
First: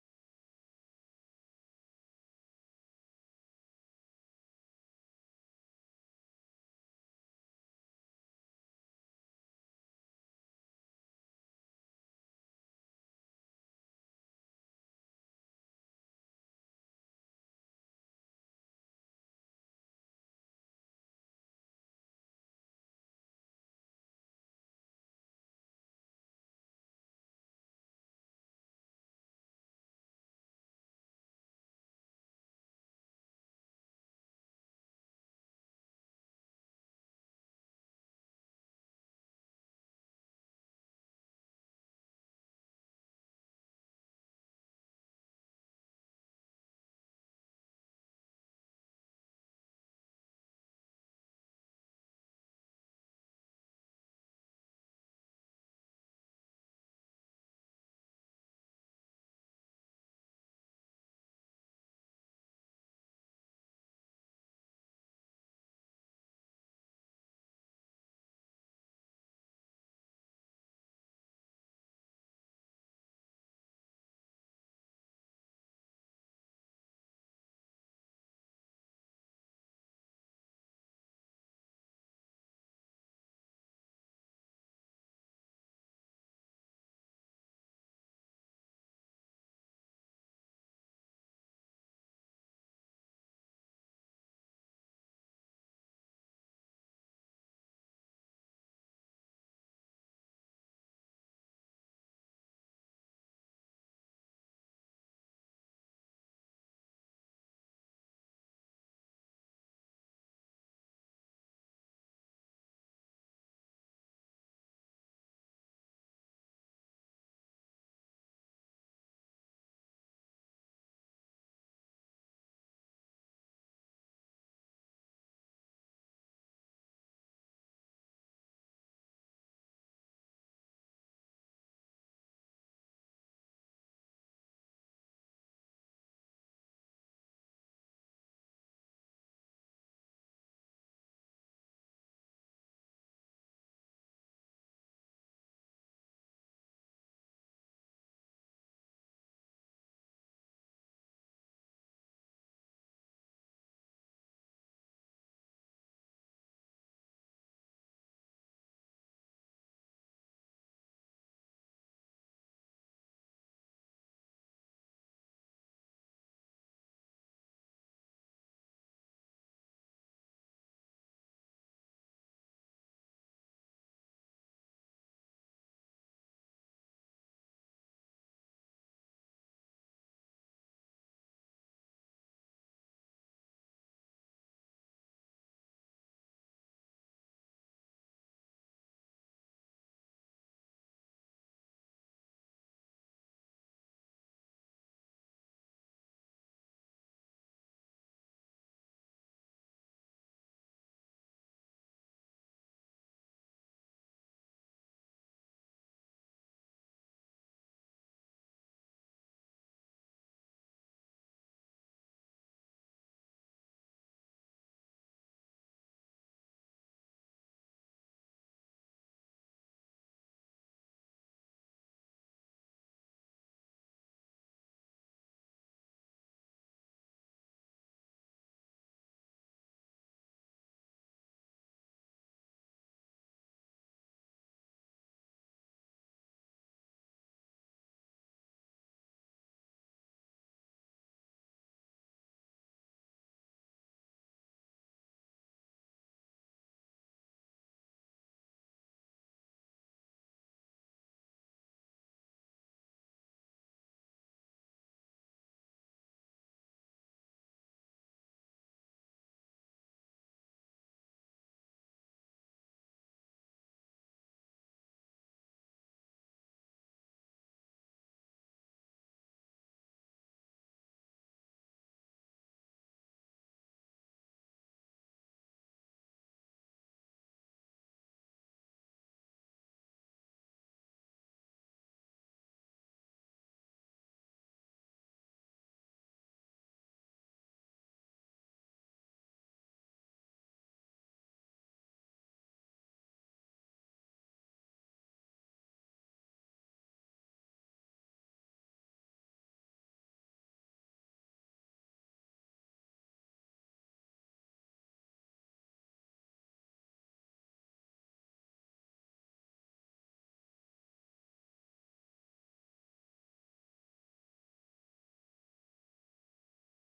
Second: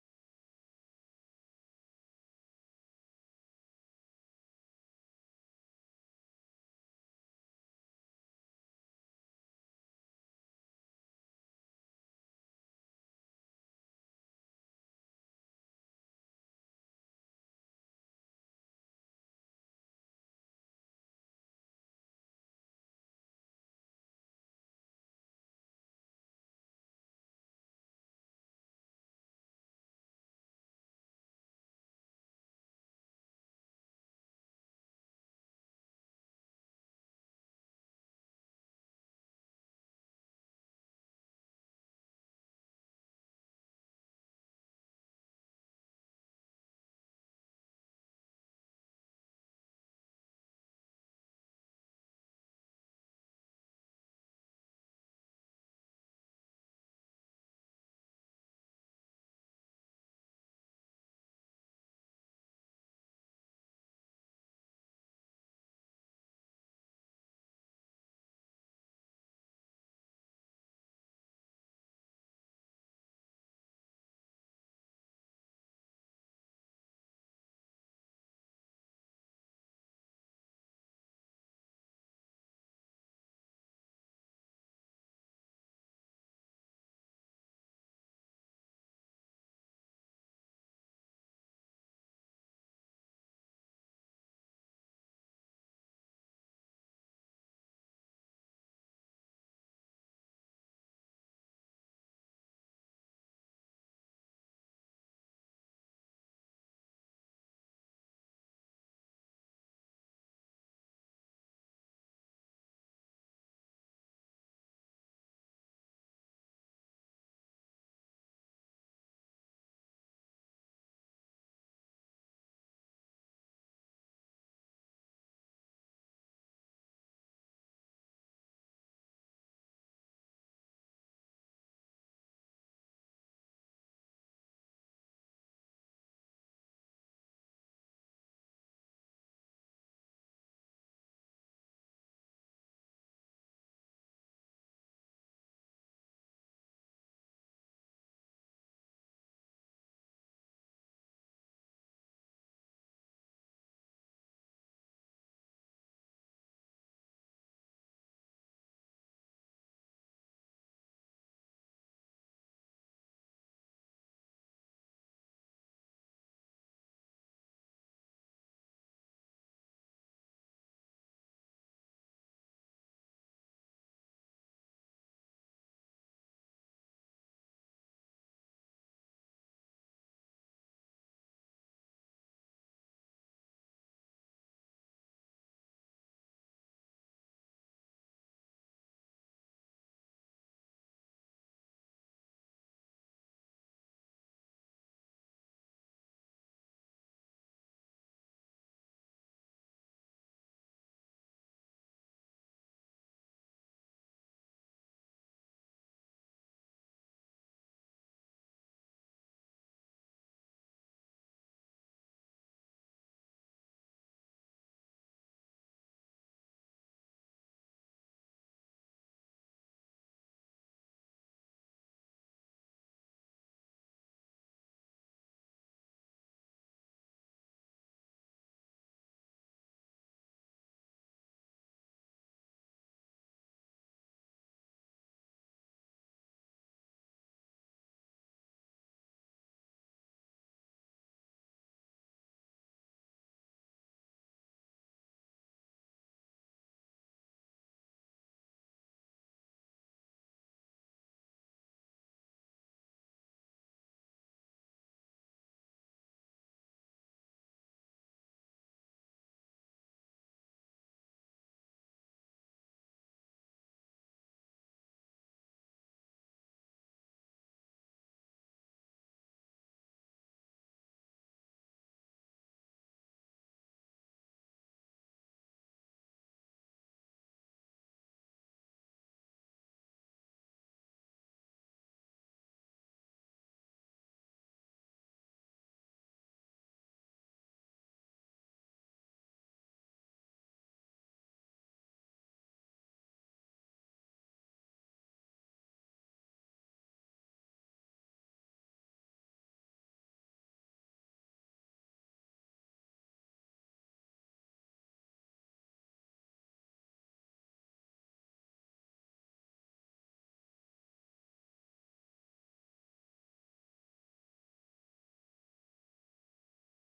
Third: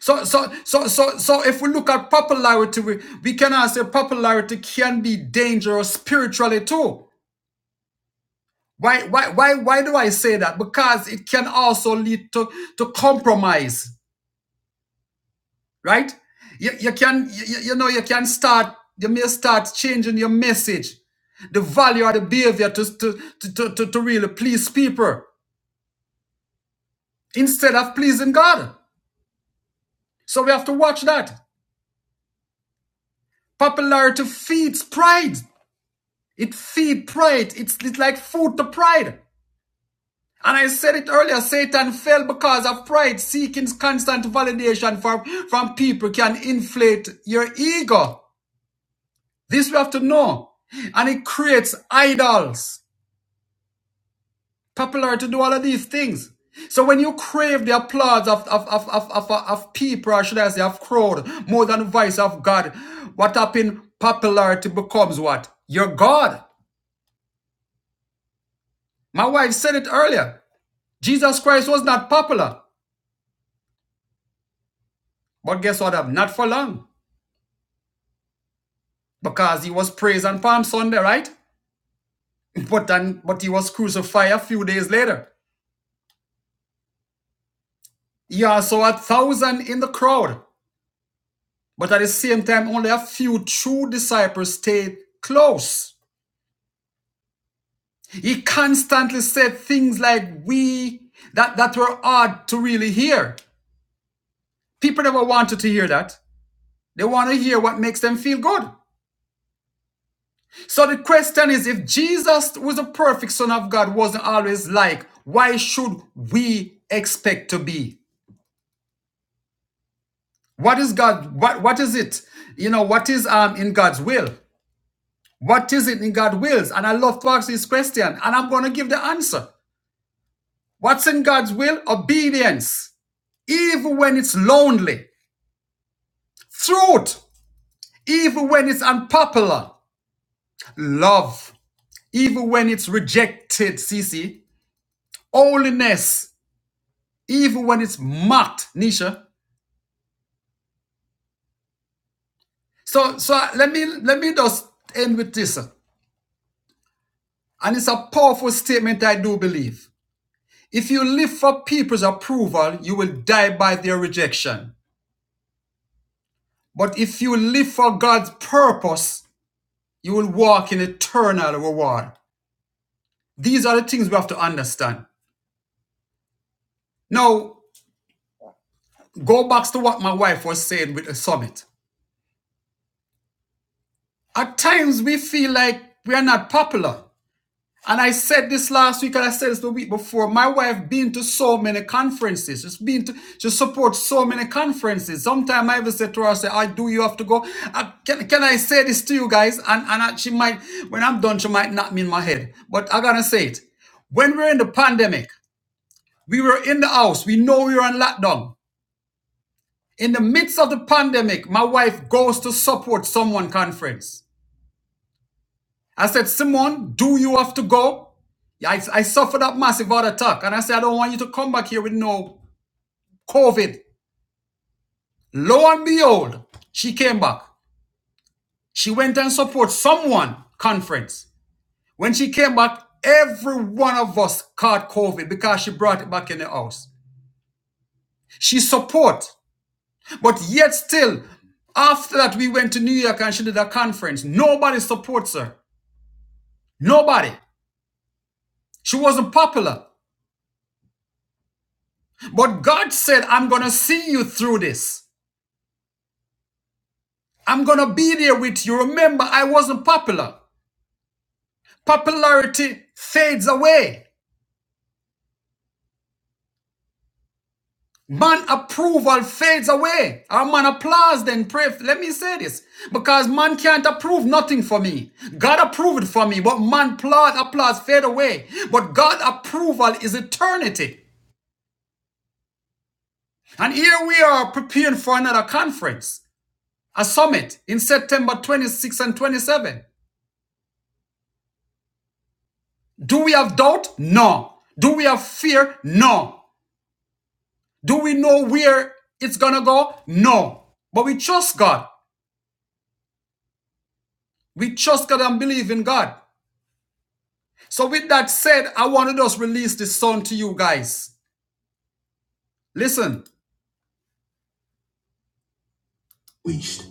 S1: So, so, so, so, so, if we look at popularity, we, we can say popularity can be dangerous spiritually too. Why, why, why, why do I say that? Because it can also lead to, to compromise, right? You, you can, you, you know, you can start, you may start changing your message, the value or the behavior to, to, to, to, to, to really please people instead of pleasing God. So we have to watch that. Popularity feeds pride. It feeds pride. It's, it's like food to pride. And I said it earlier, Satan fell because of pride. Seeking constant validation from, from people can inflate your ego. This we have to know. And it creates idols, popular to do all of these things. So when you crave the applause of, of, of, of, of, of people, or should I say, of crowd, more than the voice of God, what happened? Popularity becomes what? Your God. My wife said it earlier. Jesus Christ was not popular. But guess what? happened? Not for long. because he was praised on Palm Sunday, right? But then, but he was crucified a few days later. He also had thousand in the crowd, but at the same time, only a few true disciples stayed close. He constantly said things like "we" that that were hard to really hear. People never wanted to hear that. They want to hear what makes them feel good. So the question is, if Jesus, who is the perfect Son of God, wasn't always like, why should we expect to be? What is God? What what is it? You know, what is um in God's will? What is it in God's wills? And I love to ask this question, and I'm gonna give the answer. What's in God's will? Obedience, even when it's lonely, truth, even when it's unpopular, love, even when it's rejected, CC, holiness, even when it's mocked, Nisha. So so let me let me just end with this. And it's a powerful statement, I do believe. If you live for people's approval, you will die by their rejection. But if you live for God's purpose, you will walk in eternal reward. These are the things we have to understand. Now, go back to what my wife was saying with the summit. At times, we feel like we are not popular. And I said this last week, and I said this the week before. My wife been to so many conferences. She's been to she supports so many conferences. Sometimes I even said to her, I say, I do you have to go. I, can, can I say this to you guys? And and I, she might, when I'm done, she might knock me in my head. But I am going to say it. When we're in the pandemic, we were in the house. We know we were on lockdown. In the midst of the pandemic, my wife goes to support someone conference. I said, Simone, do you have to go? Yeah, I, I suffered that massive heart attack. And I said, I don't want you to come back here with no COVID. Lo and behold, she came back. She went and supported someone conference. When she came back, every one of us caught COVID because she brought it back in the house. She support. But yet still, after that, we went to New York and she did a conference. Nobody supports her. Nobody. She wasn't popular. But God said, I'm going to see you through this. I'm going to be there with you. Remember, I wasn't popular. Popularity fades away. Man approval fades away. Our man applause then pray. Let me say this. Because man can't approve nothing for me. God approved for me, but man applause, applause fade away. But God approval is eternity. And here we are preparing for another conference, a summit in September 26 and 27. Do we have doubt? No. Do we have fear? No. Do we know where it's gonna go? No. But we trust God. We trust God and believe in God. So, with that said, I want to just release this song to you guys. Listen. Reached.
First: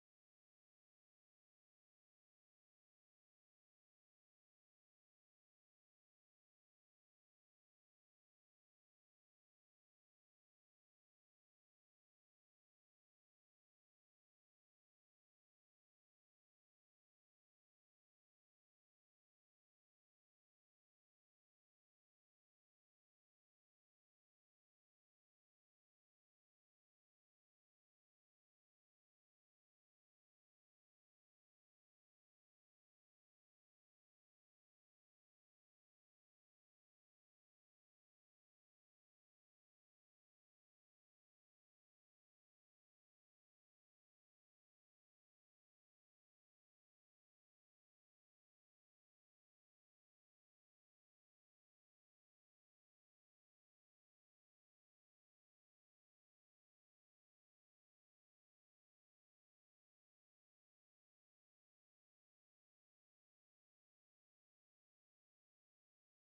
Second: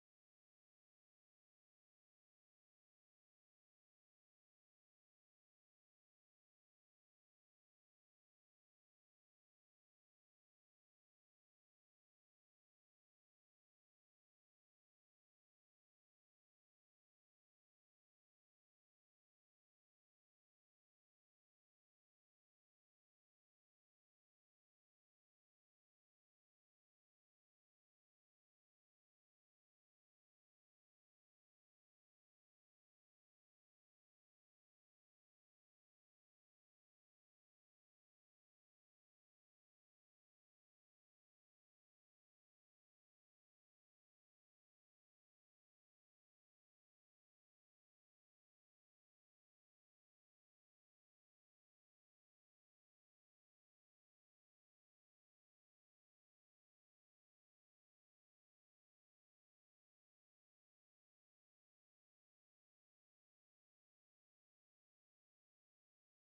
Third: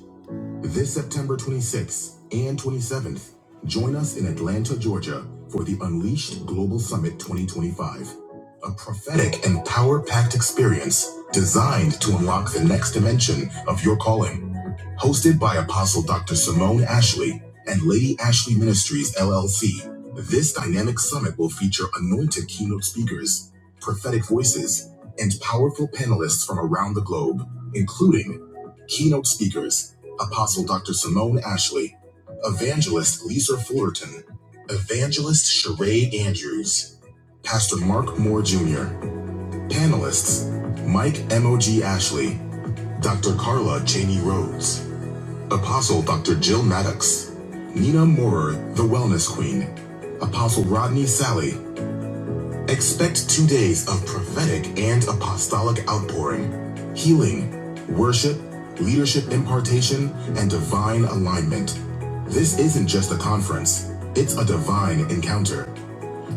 S1: This September 26th and 27th, join us in Atlanta, Georgia for the Unleashed Global Summit 2025, a prophetic and power packed experience designed to unlock the next dimension of your calling. Hosted by Apostle Dr. Simone Ashley and Lady Ashley Ministries, LLC, this dynamic summit will feature anointed keynote speakers, prophetic voices, and powerful panelists from around the globe, including Keynote speakers Apostle Dr. Simone Ashley, Evangelist Lisa Fullerton, Evangelist Sheree Andrews, Pastor Mark Moore Jr., panelists Mike M.O.G. Ashley, Dr. Carla Cheney Rhodes, Apostle Dr. Jill Maddox, Nina Moorer, the Wellness Queen, Apostle Rodney Sally, Expect two days of prophetic and apostolic outpouring, healing, worship, leadership impartation, and divine alignment. This isn't just a conference, it's a divine encounter.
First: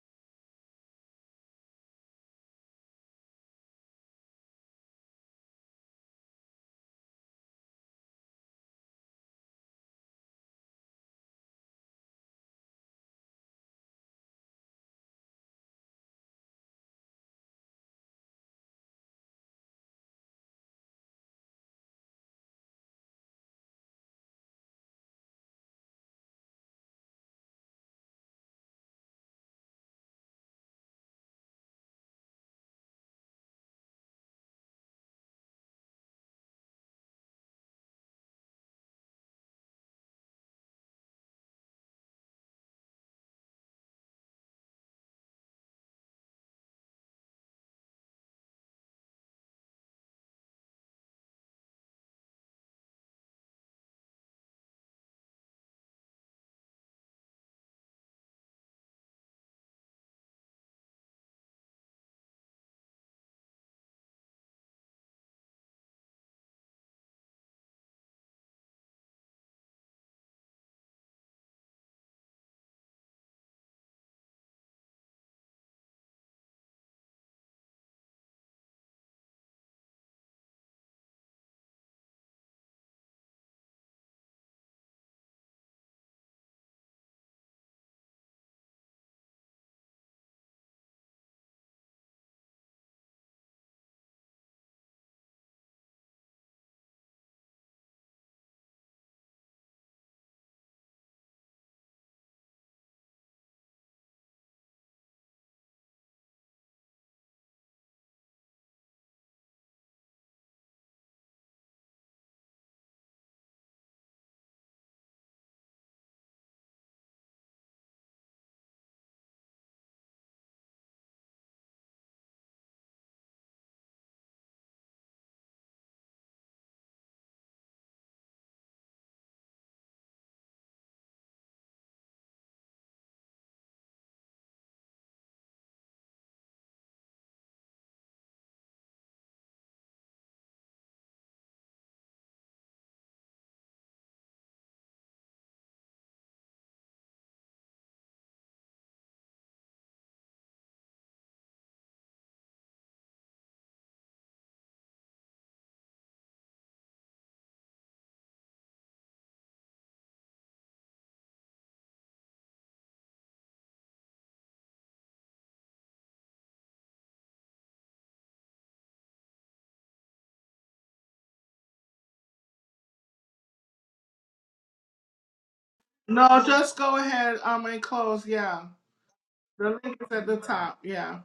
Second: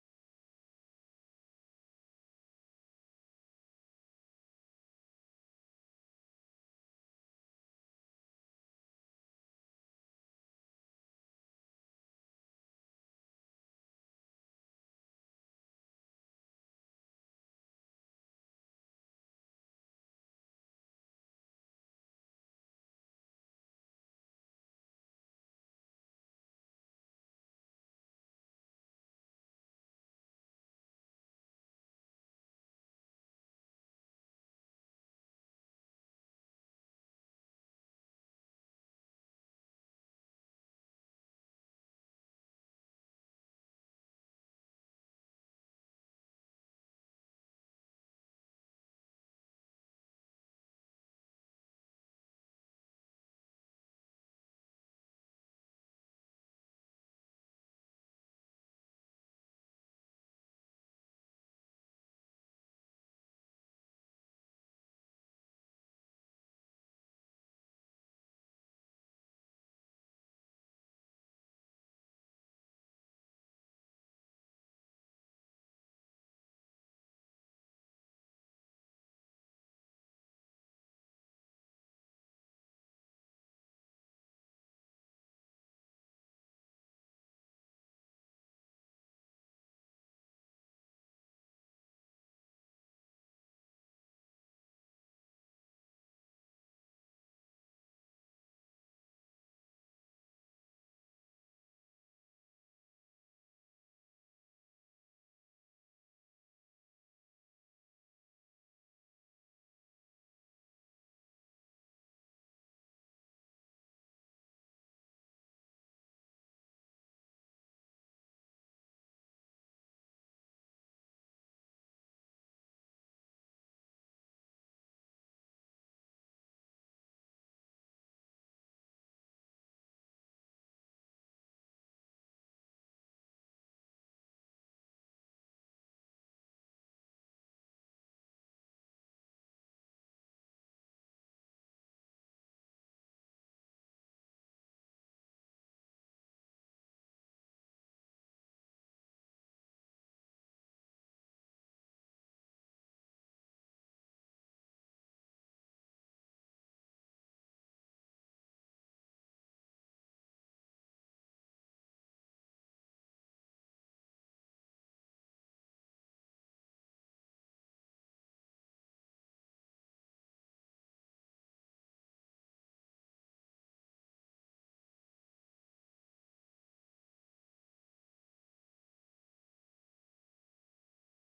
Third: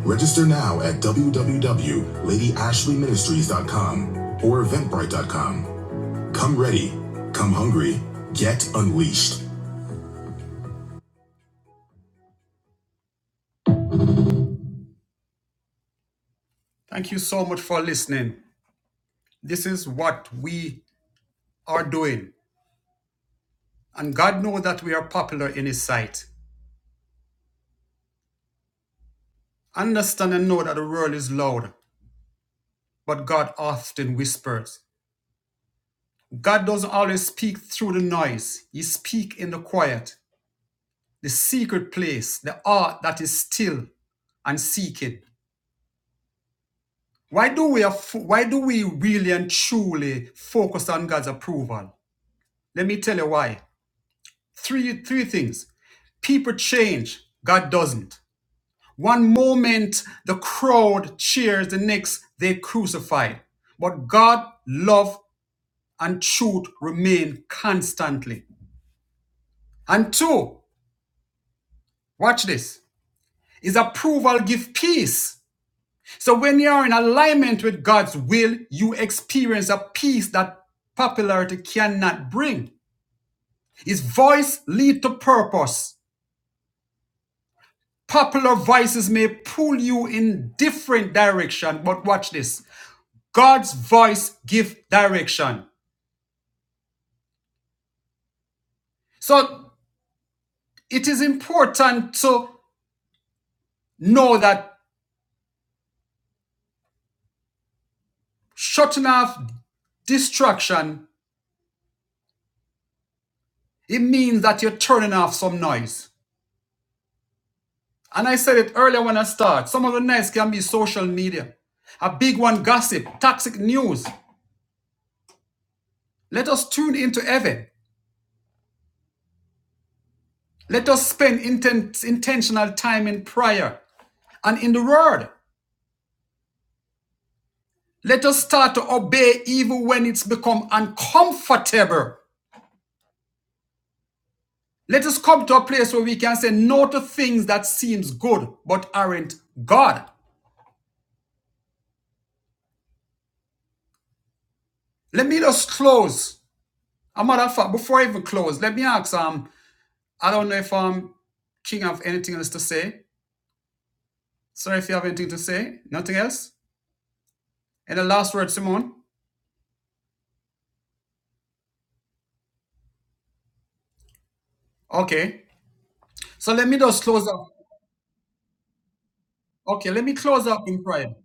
S1: Register now at www.ladyashleyministries.com or eventbrite.com. Come ready, come hungry, get unleashed. Thank you so much for listening. This is what we are doing, and God knows that we are popular in His sight. Understand and know that the world is loud, but God often whispers. God doesn't always speak through the noise. He speaks in the quiet, the secret place, the art that is still and seeking. Why do we aff- why do we really and truly focus on God's approval? Let me tell you why. Three three things. People change, God doesn't. One moment the crowd cheers, the next they crucify. But God love and truth remain constantly. And two, watch this, is approval give peace. So when you are in alignment with God's will, you experience a peace that popularity cannot bring. His voice lead to purpose. Popular voices may pull you in different direction, but watch this. God's voice give direction. So it is important to know that shutting off distraction It means that you're turning off some noise. And I said it earlier when I start. Some of the noise can be social media. A big one gossip, toxic news. Let us tune into heaven. Let us spend inten- intentional time in prayer and in the word. Let us start to obey even when it's become uncomfortable. Let us come to a place where we can say no to things that seems good but aren't God. Let me just close. A matter of fact, before I even close, let me ask um, I don't know if I'm king of anything else to say. Sorry if you have anything to say. Nothing else? And the last word, Simone? Okay.
S2: No,
S1: So let
S2: just
S1: me
S2: go
S1: just close
S2: ahead
S1: up.
S2: um and close. Yeah, the
S1: Okay,
S2: link
S1: let
S2: is
S1: me
S2: at the
S1: close up
S2: top.
S1: in prayer.
S2: Yeah,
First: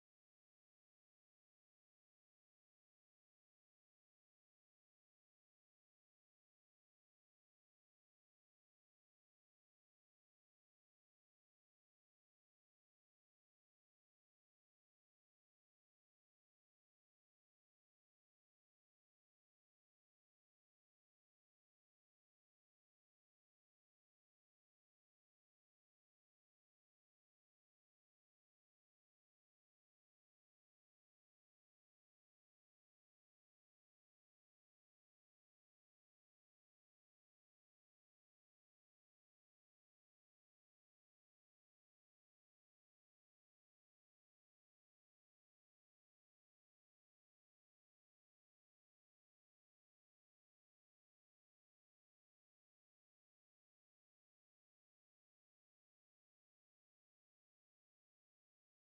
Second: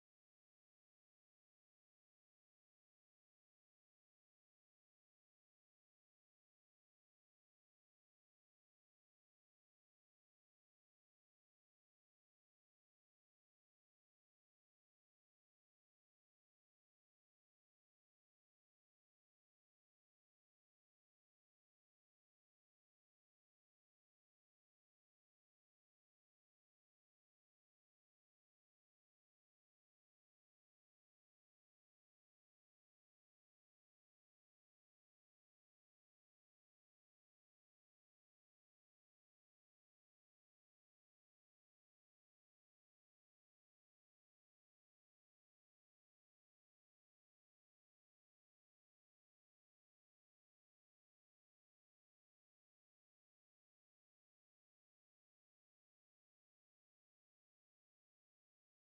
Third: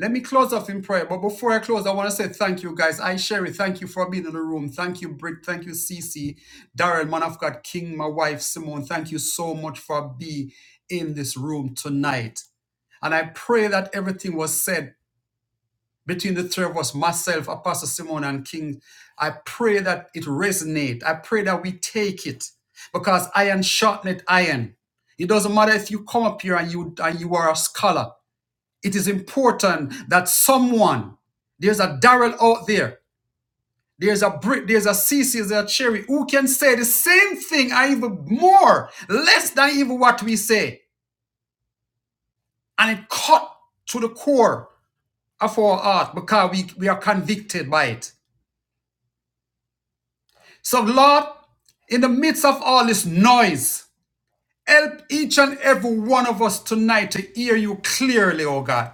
S1: Let me close up in prayer. But before I close, I want to say thank you, guys. I, Sherry, thank you for being in the room. Thank you, Britt. Thank you, Cece, Darren, man of God, King, my wife, Simone. Thank you so much for being in this room tonight. And I pray that everything was said between the three of us, myself, Apostle Simon, and King, I pray that it resonate. I pray that we take it because iron sharpened iron. It doesn't matter if you come up here and you and you are a scholar. It is important that someone, there's a Darrell out there, there's a Brit, there's a CC, there's a Cherry who can say the same thing and even more, less than even what we say. And it cut to the core of our heart because we, we are convicted by it. So, Lord, in the midst of all this noise, help each and every one of us tonight to hear you clearly, oh God.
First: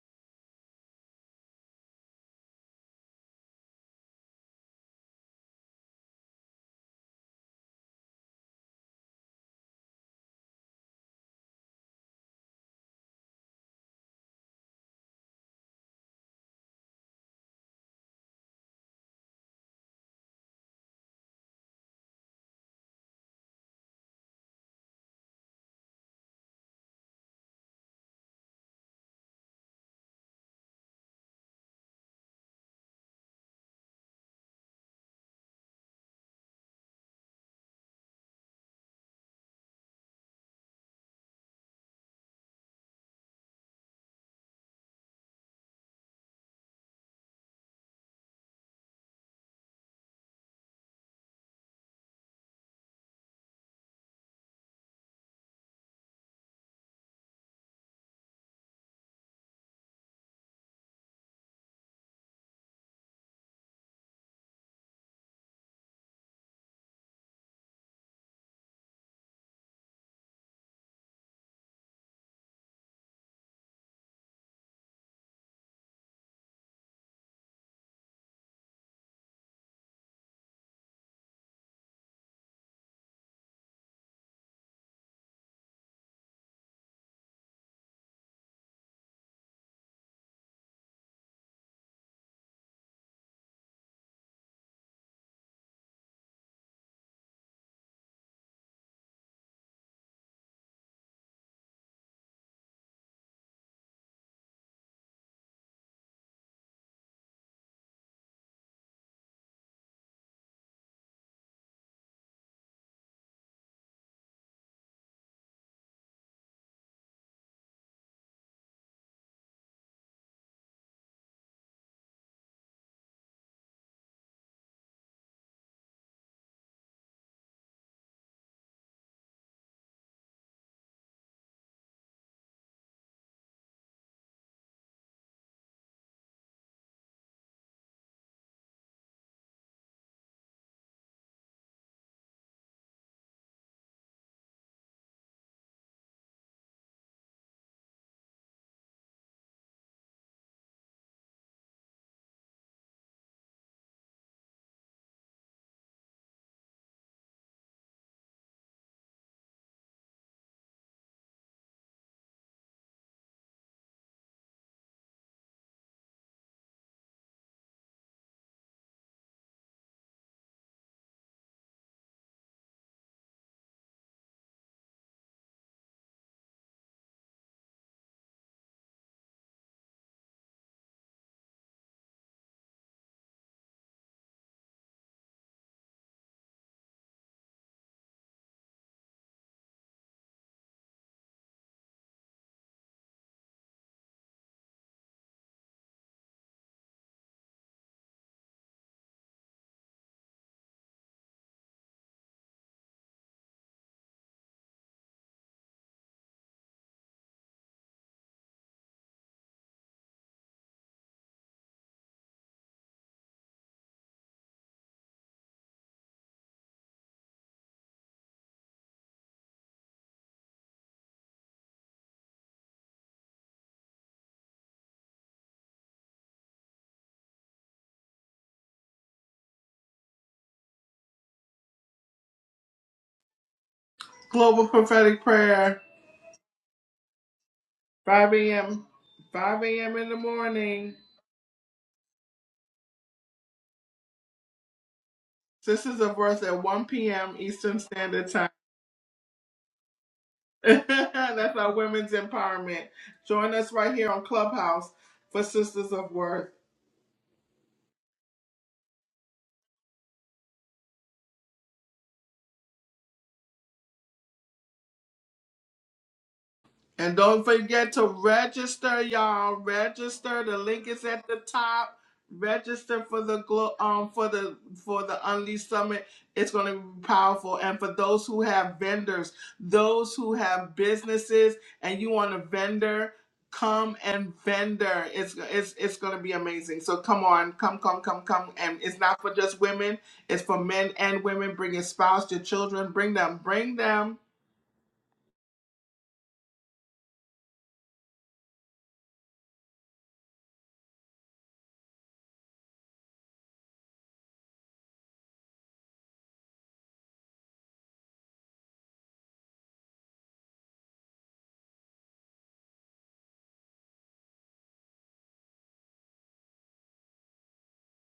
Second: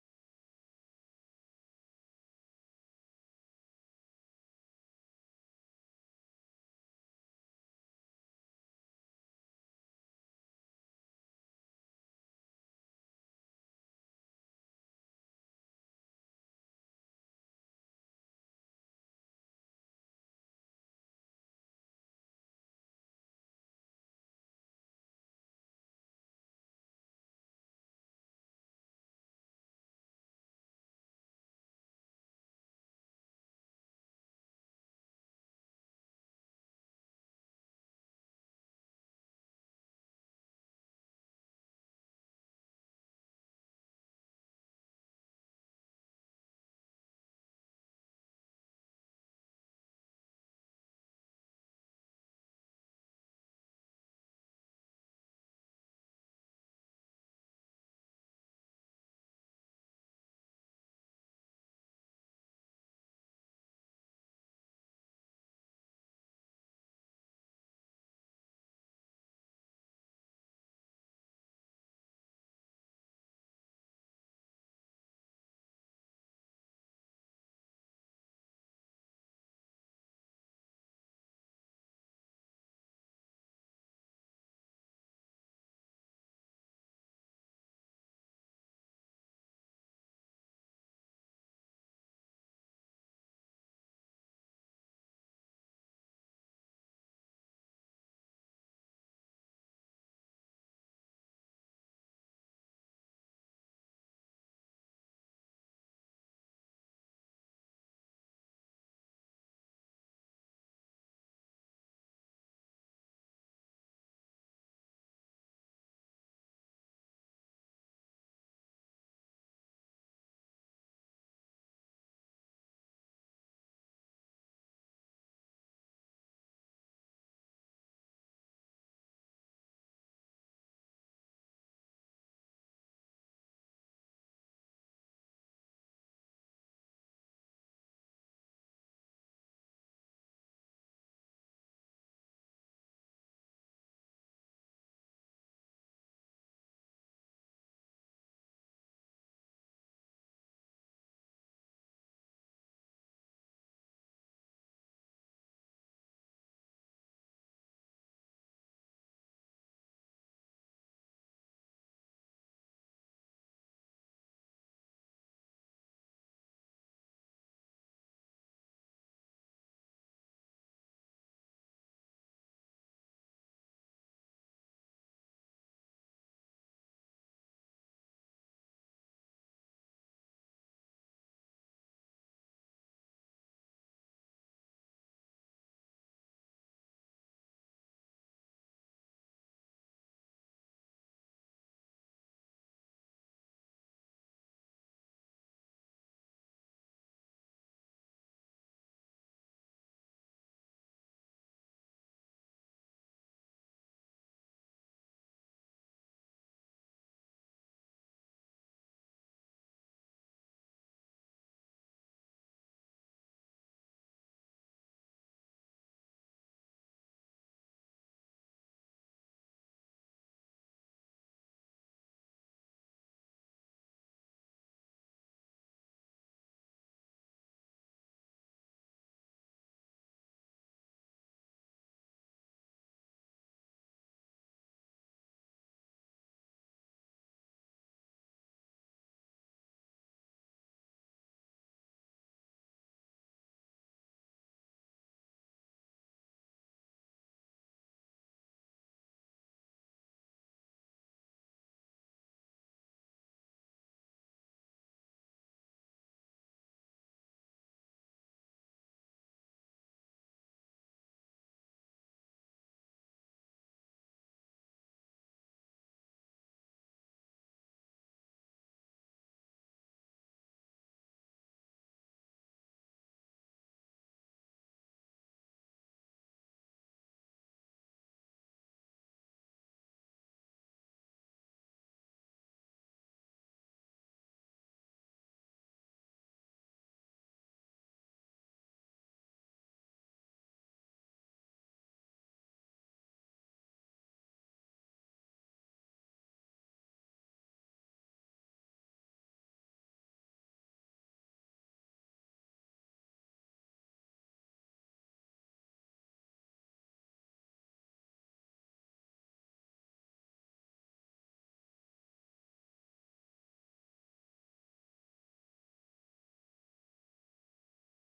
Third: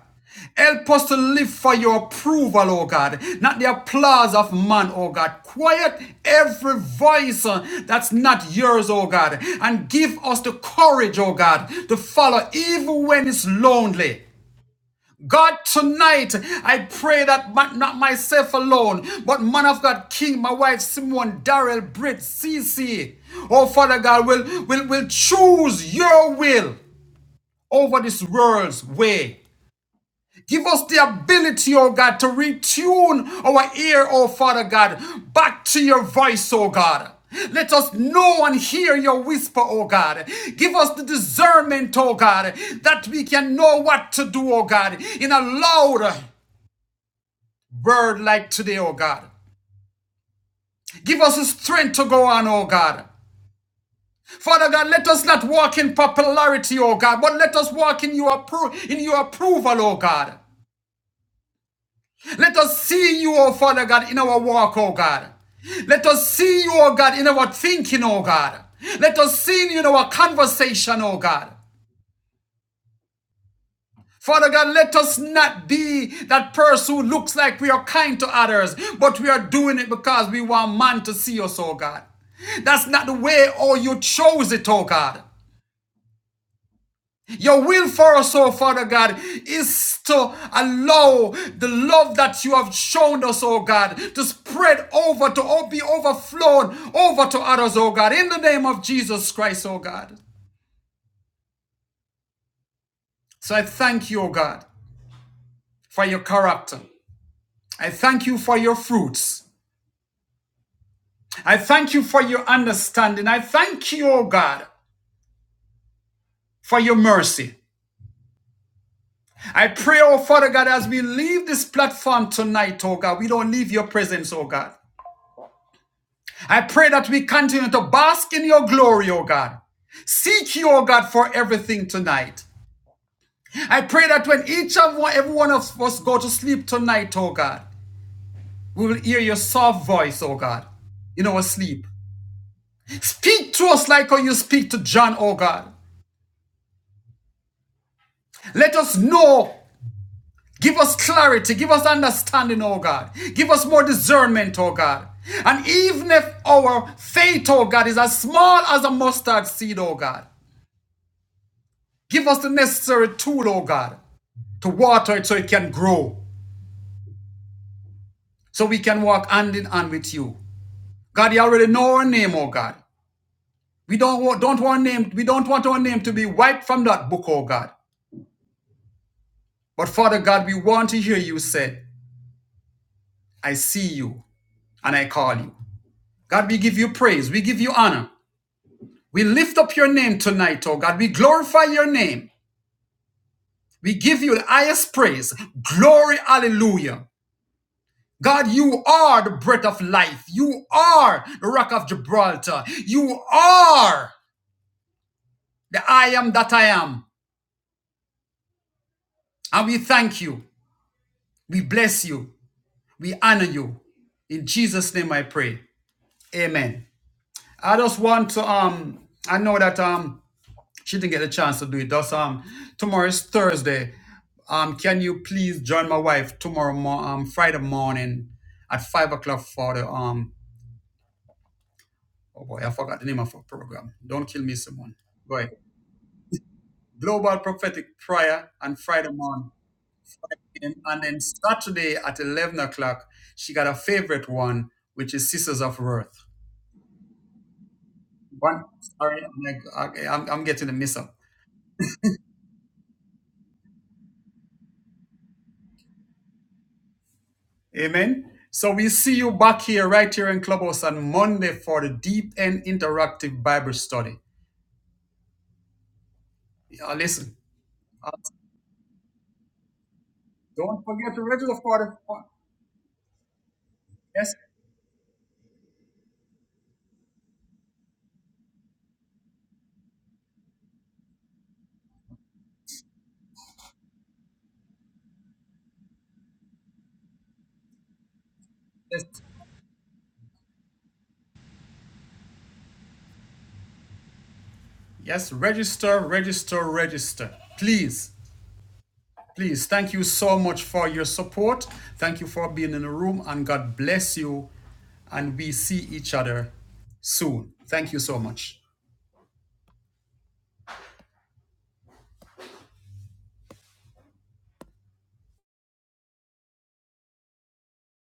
S1: Help us to live for your approval, oh God, not the applause of man, oh God. Quiet every voice uh, that's not yours, oh God, and give us the courage, oh God, to follow even when it's lonely. God, tonight I pray that my- not myself alone, but man of God, King, my wife Simone, Darrell, Britt, Cece, oh Father God, will will will choose your will over this world's way. Give us the ability, oh God, to retune our ear, oh Father God, back to your voice, oh God. Let us know and hear your whisper, oh God. Give us the discernment, oh God, that we can know what to do, oh God, in a louder word like today, oh God. Give us the strength to go on, oh God. Father God, let us not walk in popularity, oh God, but let us walk in your, appro- in your approval, oh God. Let us see you, oh Father God, in our walk, oh God. Let us see you, oh God, in our thinking, oh God. Let us see you in our conversation, oh God. Father God, let us not be that person who looks like we are kind to others, but we are doing it because we want man to see us, oh God. That's not the way, oh, you chose it, oh God. Your will for us, oh Father God, is to allow the love that you have shown us, oh God, to spread over, to o- be overflowed over to others, oh God, in the name of Jesus Christ, oh God. So I thank you, oh God, for your character. I thank you for your fruits. I thank you for your understanding. I thank you, oh God, for your mercy. I pray, oh Father God, as we leave this platform tonight, oh God, we don't leave your presence, oh God. I pray that we continue to bask in your glory, oh God. Seek you, oh God, for everything tonight. I pray that when each of one, every one of us go to sleep tonight, oh God, we will hear your soft voice, oh God in our sleep. Speak to us like how you speak to John, oh God. Let us know Give us clarity. Give us understanding, oh God. Give us more discernment, oh God. And even if our faith, oh God, is as small as a mustard seed, oh God, give us the necessary tool, oh God, to water it so it can grow, so we can walk hand in hand with you. God, you already know our name, oh God. We don't want, don't want name, we don't want our name to be wiped from that book, oh God. But Father God, we want to hear you say, I see you and I call you. God, we give you praise, we give you honor. We lift up your name tonight, oh God. We glorify your name. We give you the highest praise. Glory, hallelujah. God, you are the breath of life. You are the rock of Gibraltar. You are the I am that I am. And we thank you. We bless you. We honor you. In Jesus' name I pray. Amen. I just want to um I know that um She didn't get a chance to do it. Thus, um, tomorrow is Thursday. Um, can you please join my wife tomorrow, mo- um, Friday morning at five o'clock for the um. Oh boy, I forgot the name of her program. Don't kill me,
S2: global
S1: someone.
S2: prophetic
S1: Go ahead.
S2: prayer.
S1: Global prophetic
S2: 5
S1: prayer on
S2: a.m.
S1: Friday morning,
S2: 5 a.m. in the
S1: and,
S2: morning.
S1: and then Saturday at eleven o'clock, she got a favorite one, which is Sisters of
S2: Sisters of
S1: Worth.
S2: Worth at 1 p.m. Eastern Standard Time.
S1: One, sorry, I'm, like, I- I'm, I'm
S2: (laughs)
S1: getting a mix up.
S2: That's our women's empowerment. Join us right here on Clubhouse for Sisters of Worth.
S1: Amen. So we see you back here, right here in Clubhouse on Monday for the Deep End Interactive Bible Study. Yeah,
S2: And
S1: listen,
S2: don't forget to
S1: uh,
S2: register, y'all. Register. The
S1: don't
S2: link is
S1: forget to
S2: at the
S1: register for
S2: top.
S1: the for-
S2: Register for the glo- um for
S1: yes,
S2: the for the Unleashed Summit. It's going to be powerful. And for those who have vendors, those who have businesses, and you want to vendor, come and vendor. It's it's it's going to be amazing. So come on, come come come come. And it's
S1: yes,
S2: not for just women. It's for men and women. Bring your spouse, your children. Bring them. Bring them
S1: yes. Register, register, register. Please, please. Thank you so much for your support. Thank you for being in the room, and God bless you. And we see each other soon. Thank you so much.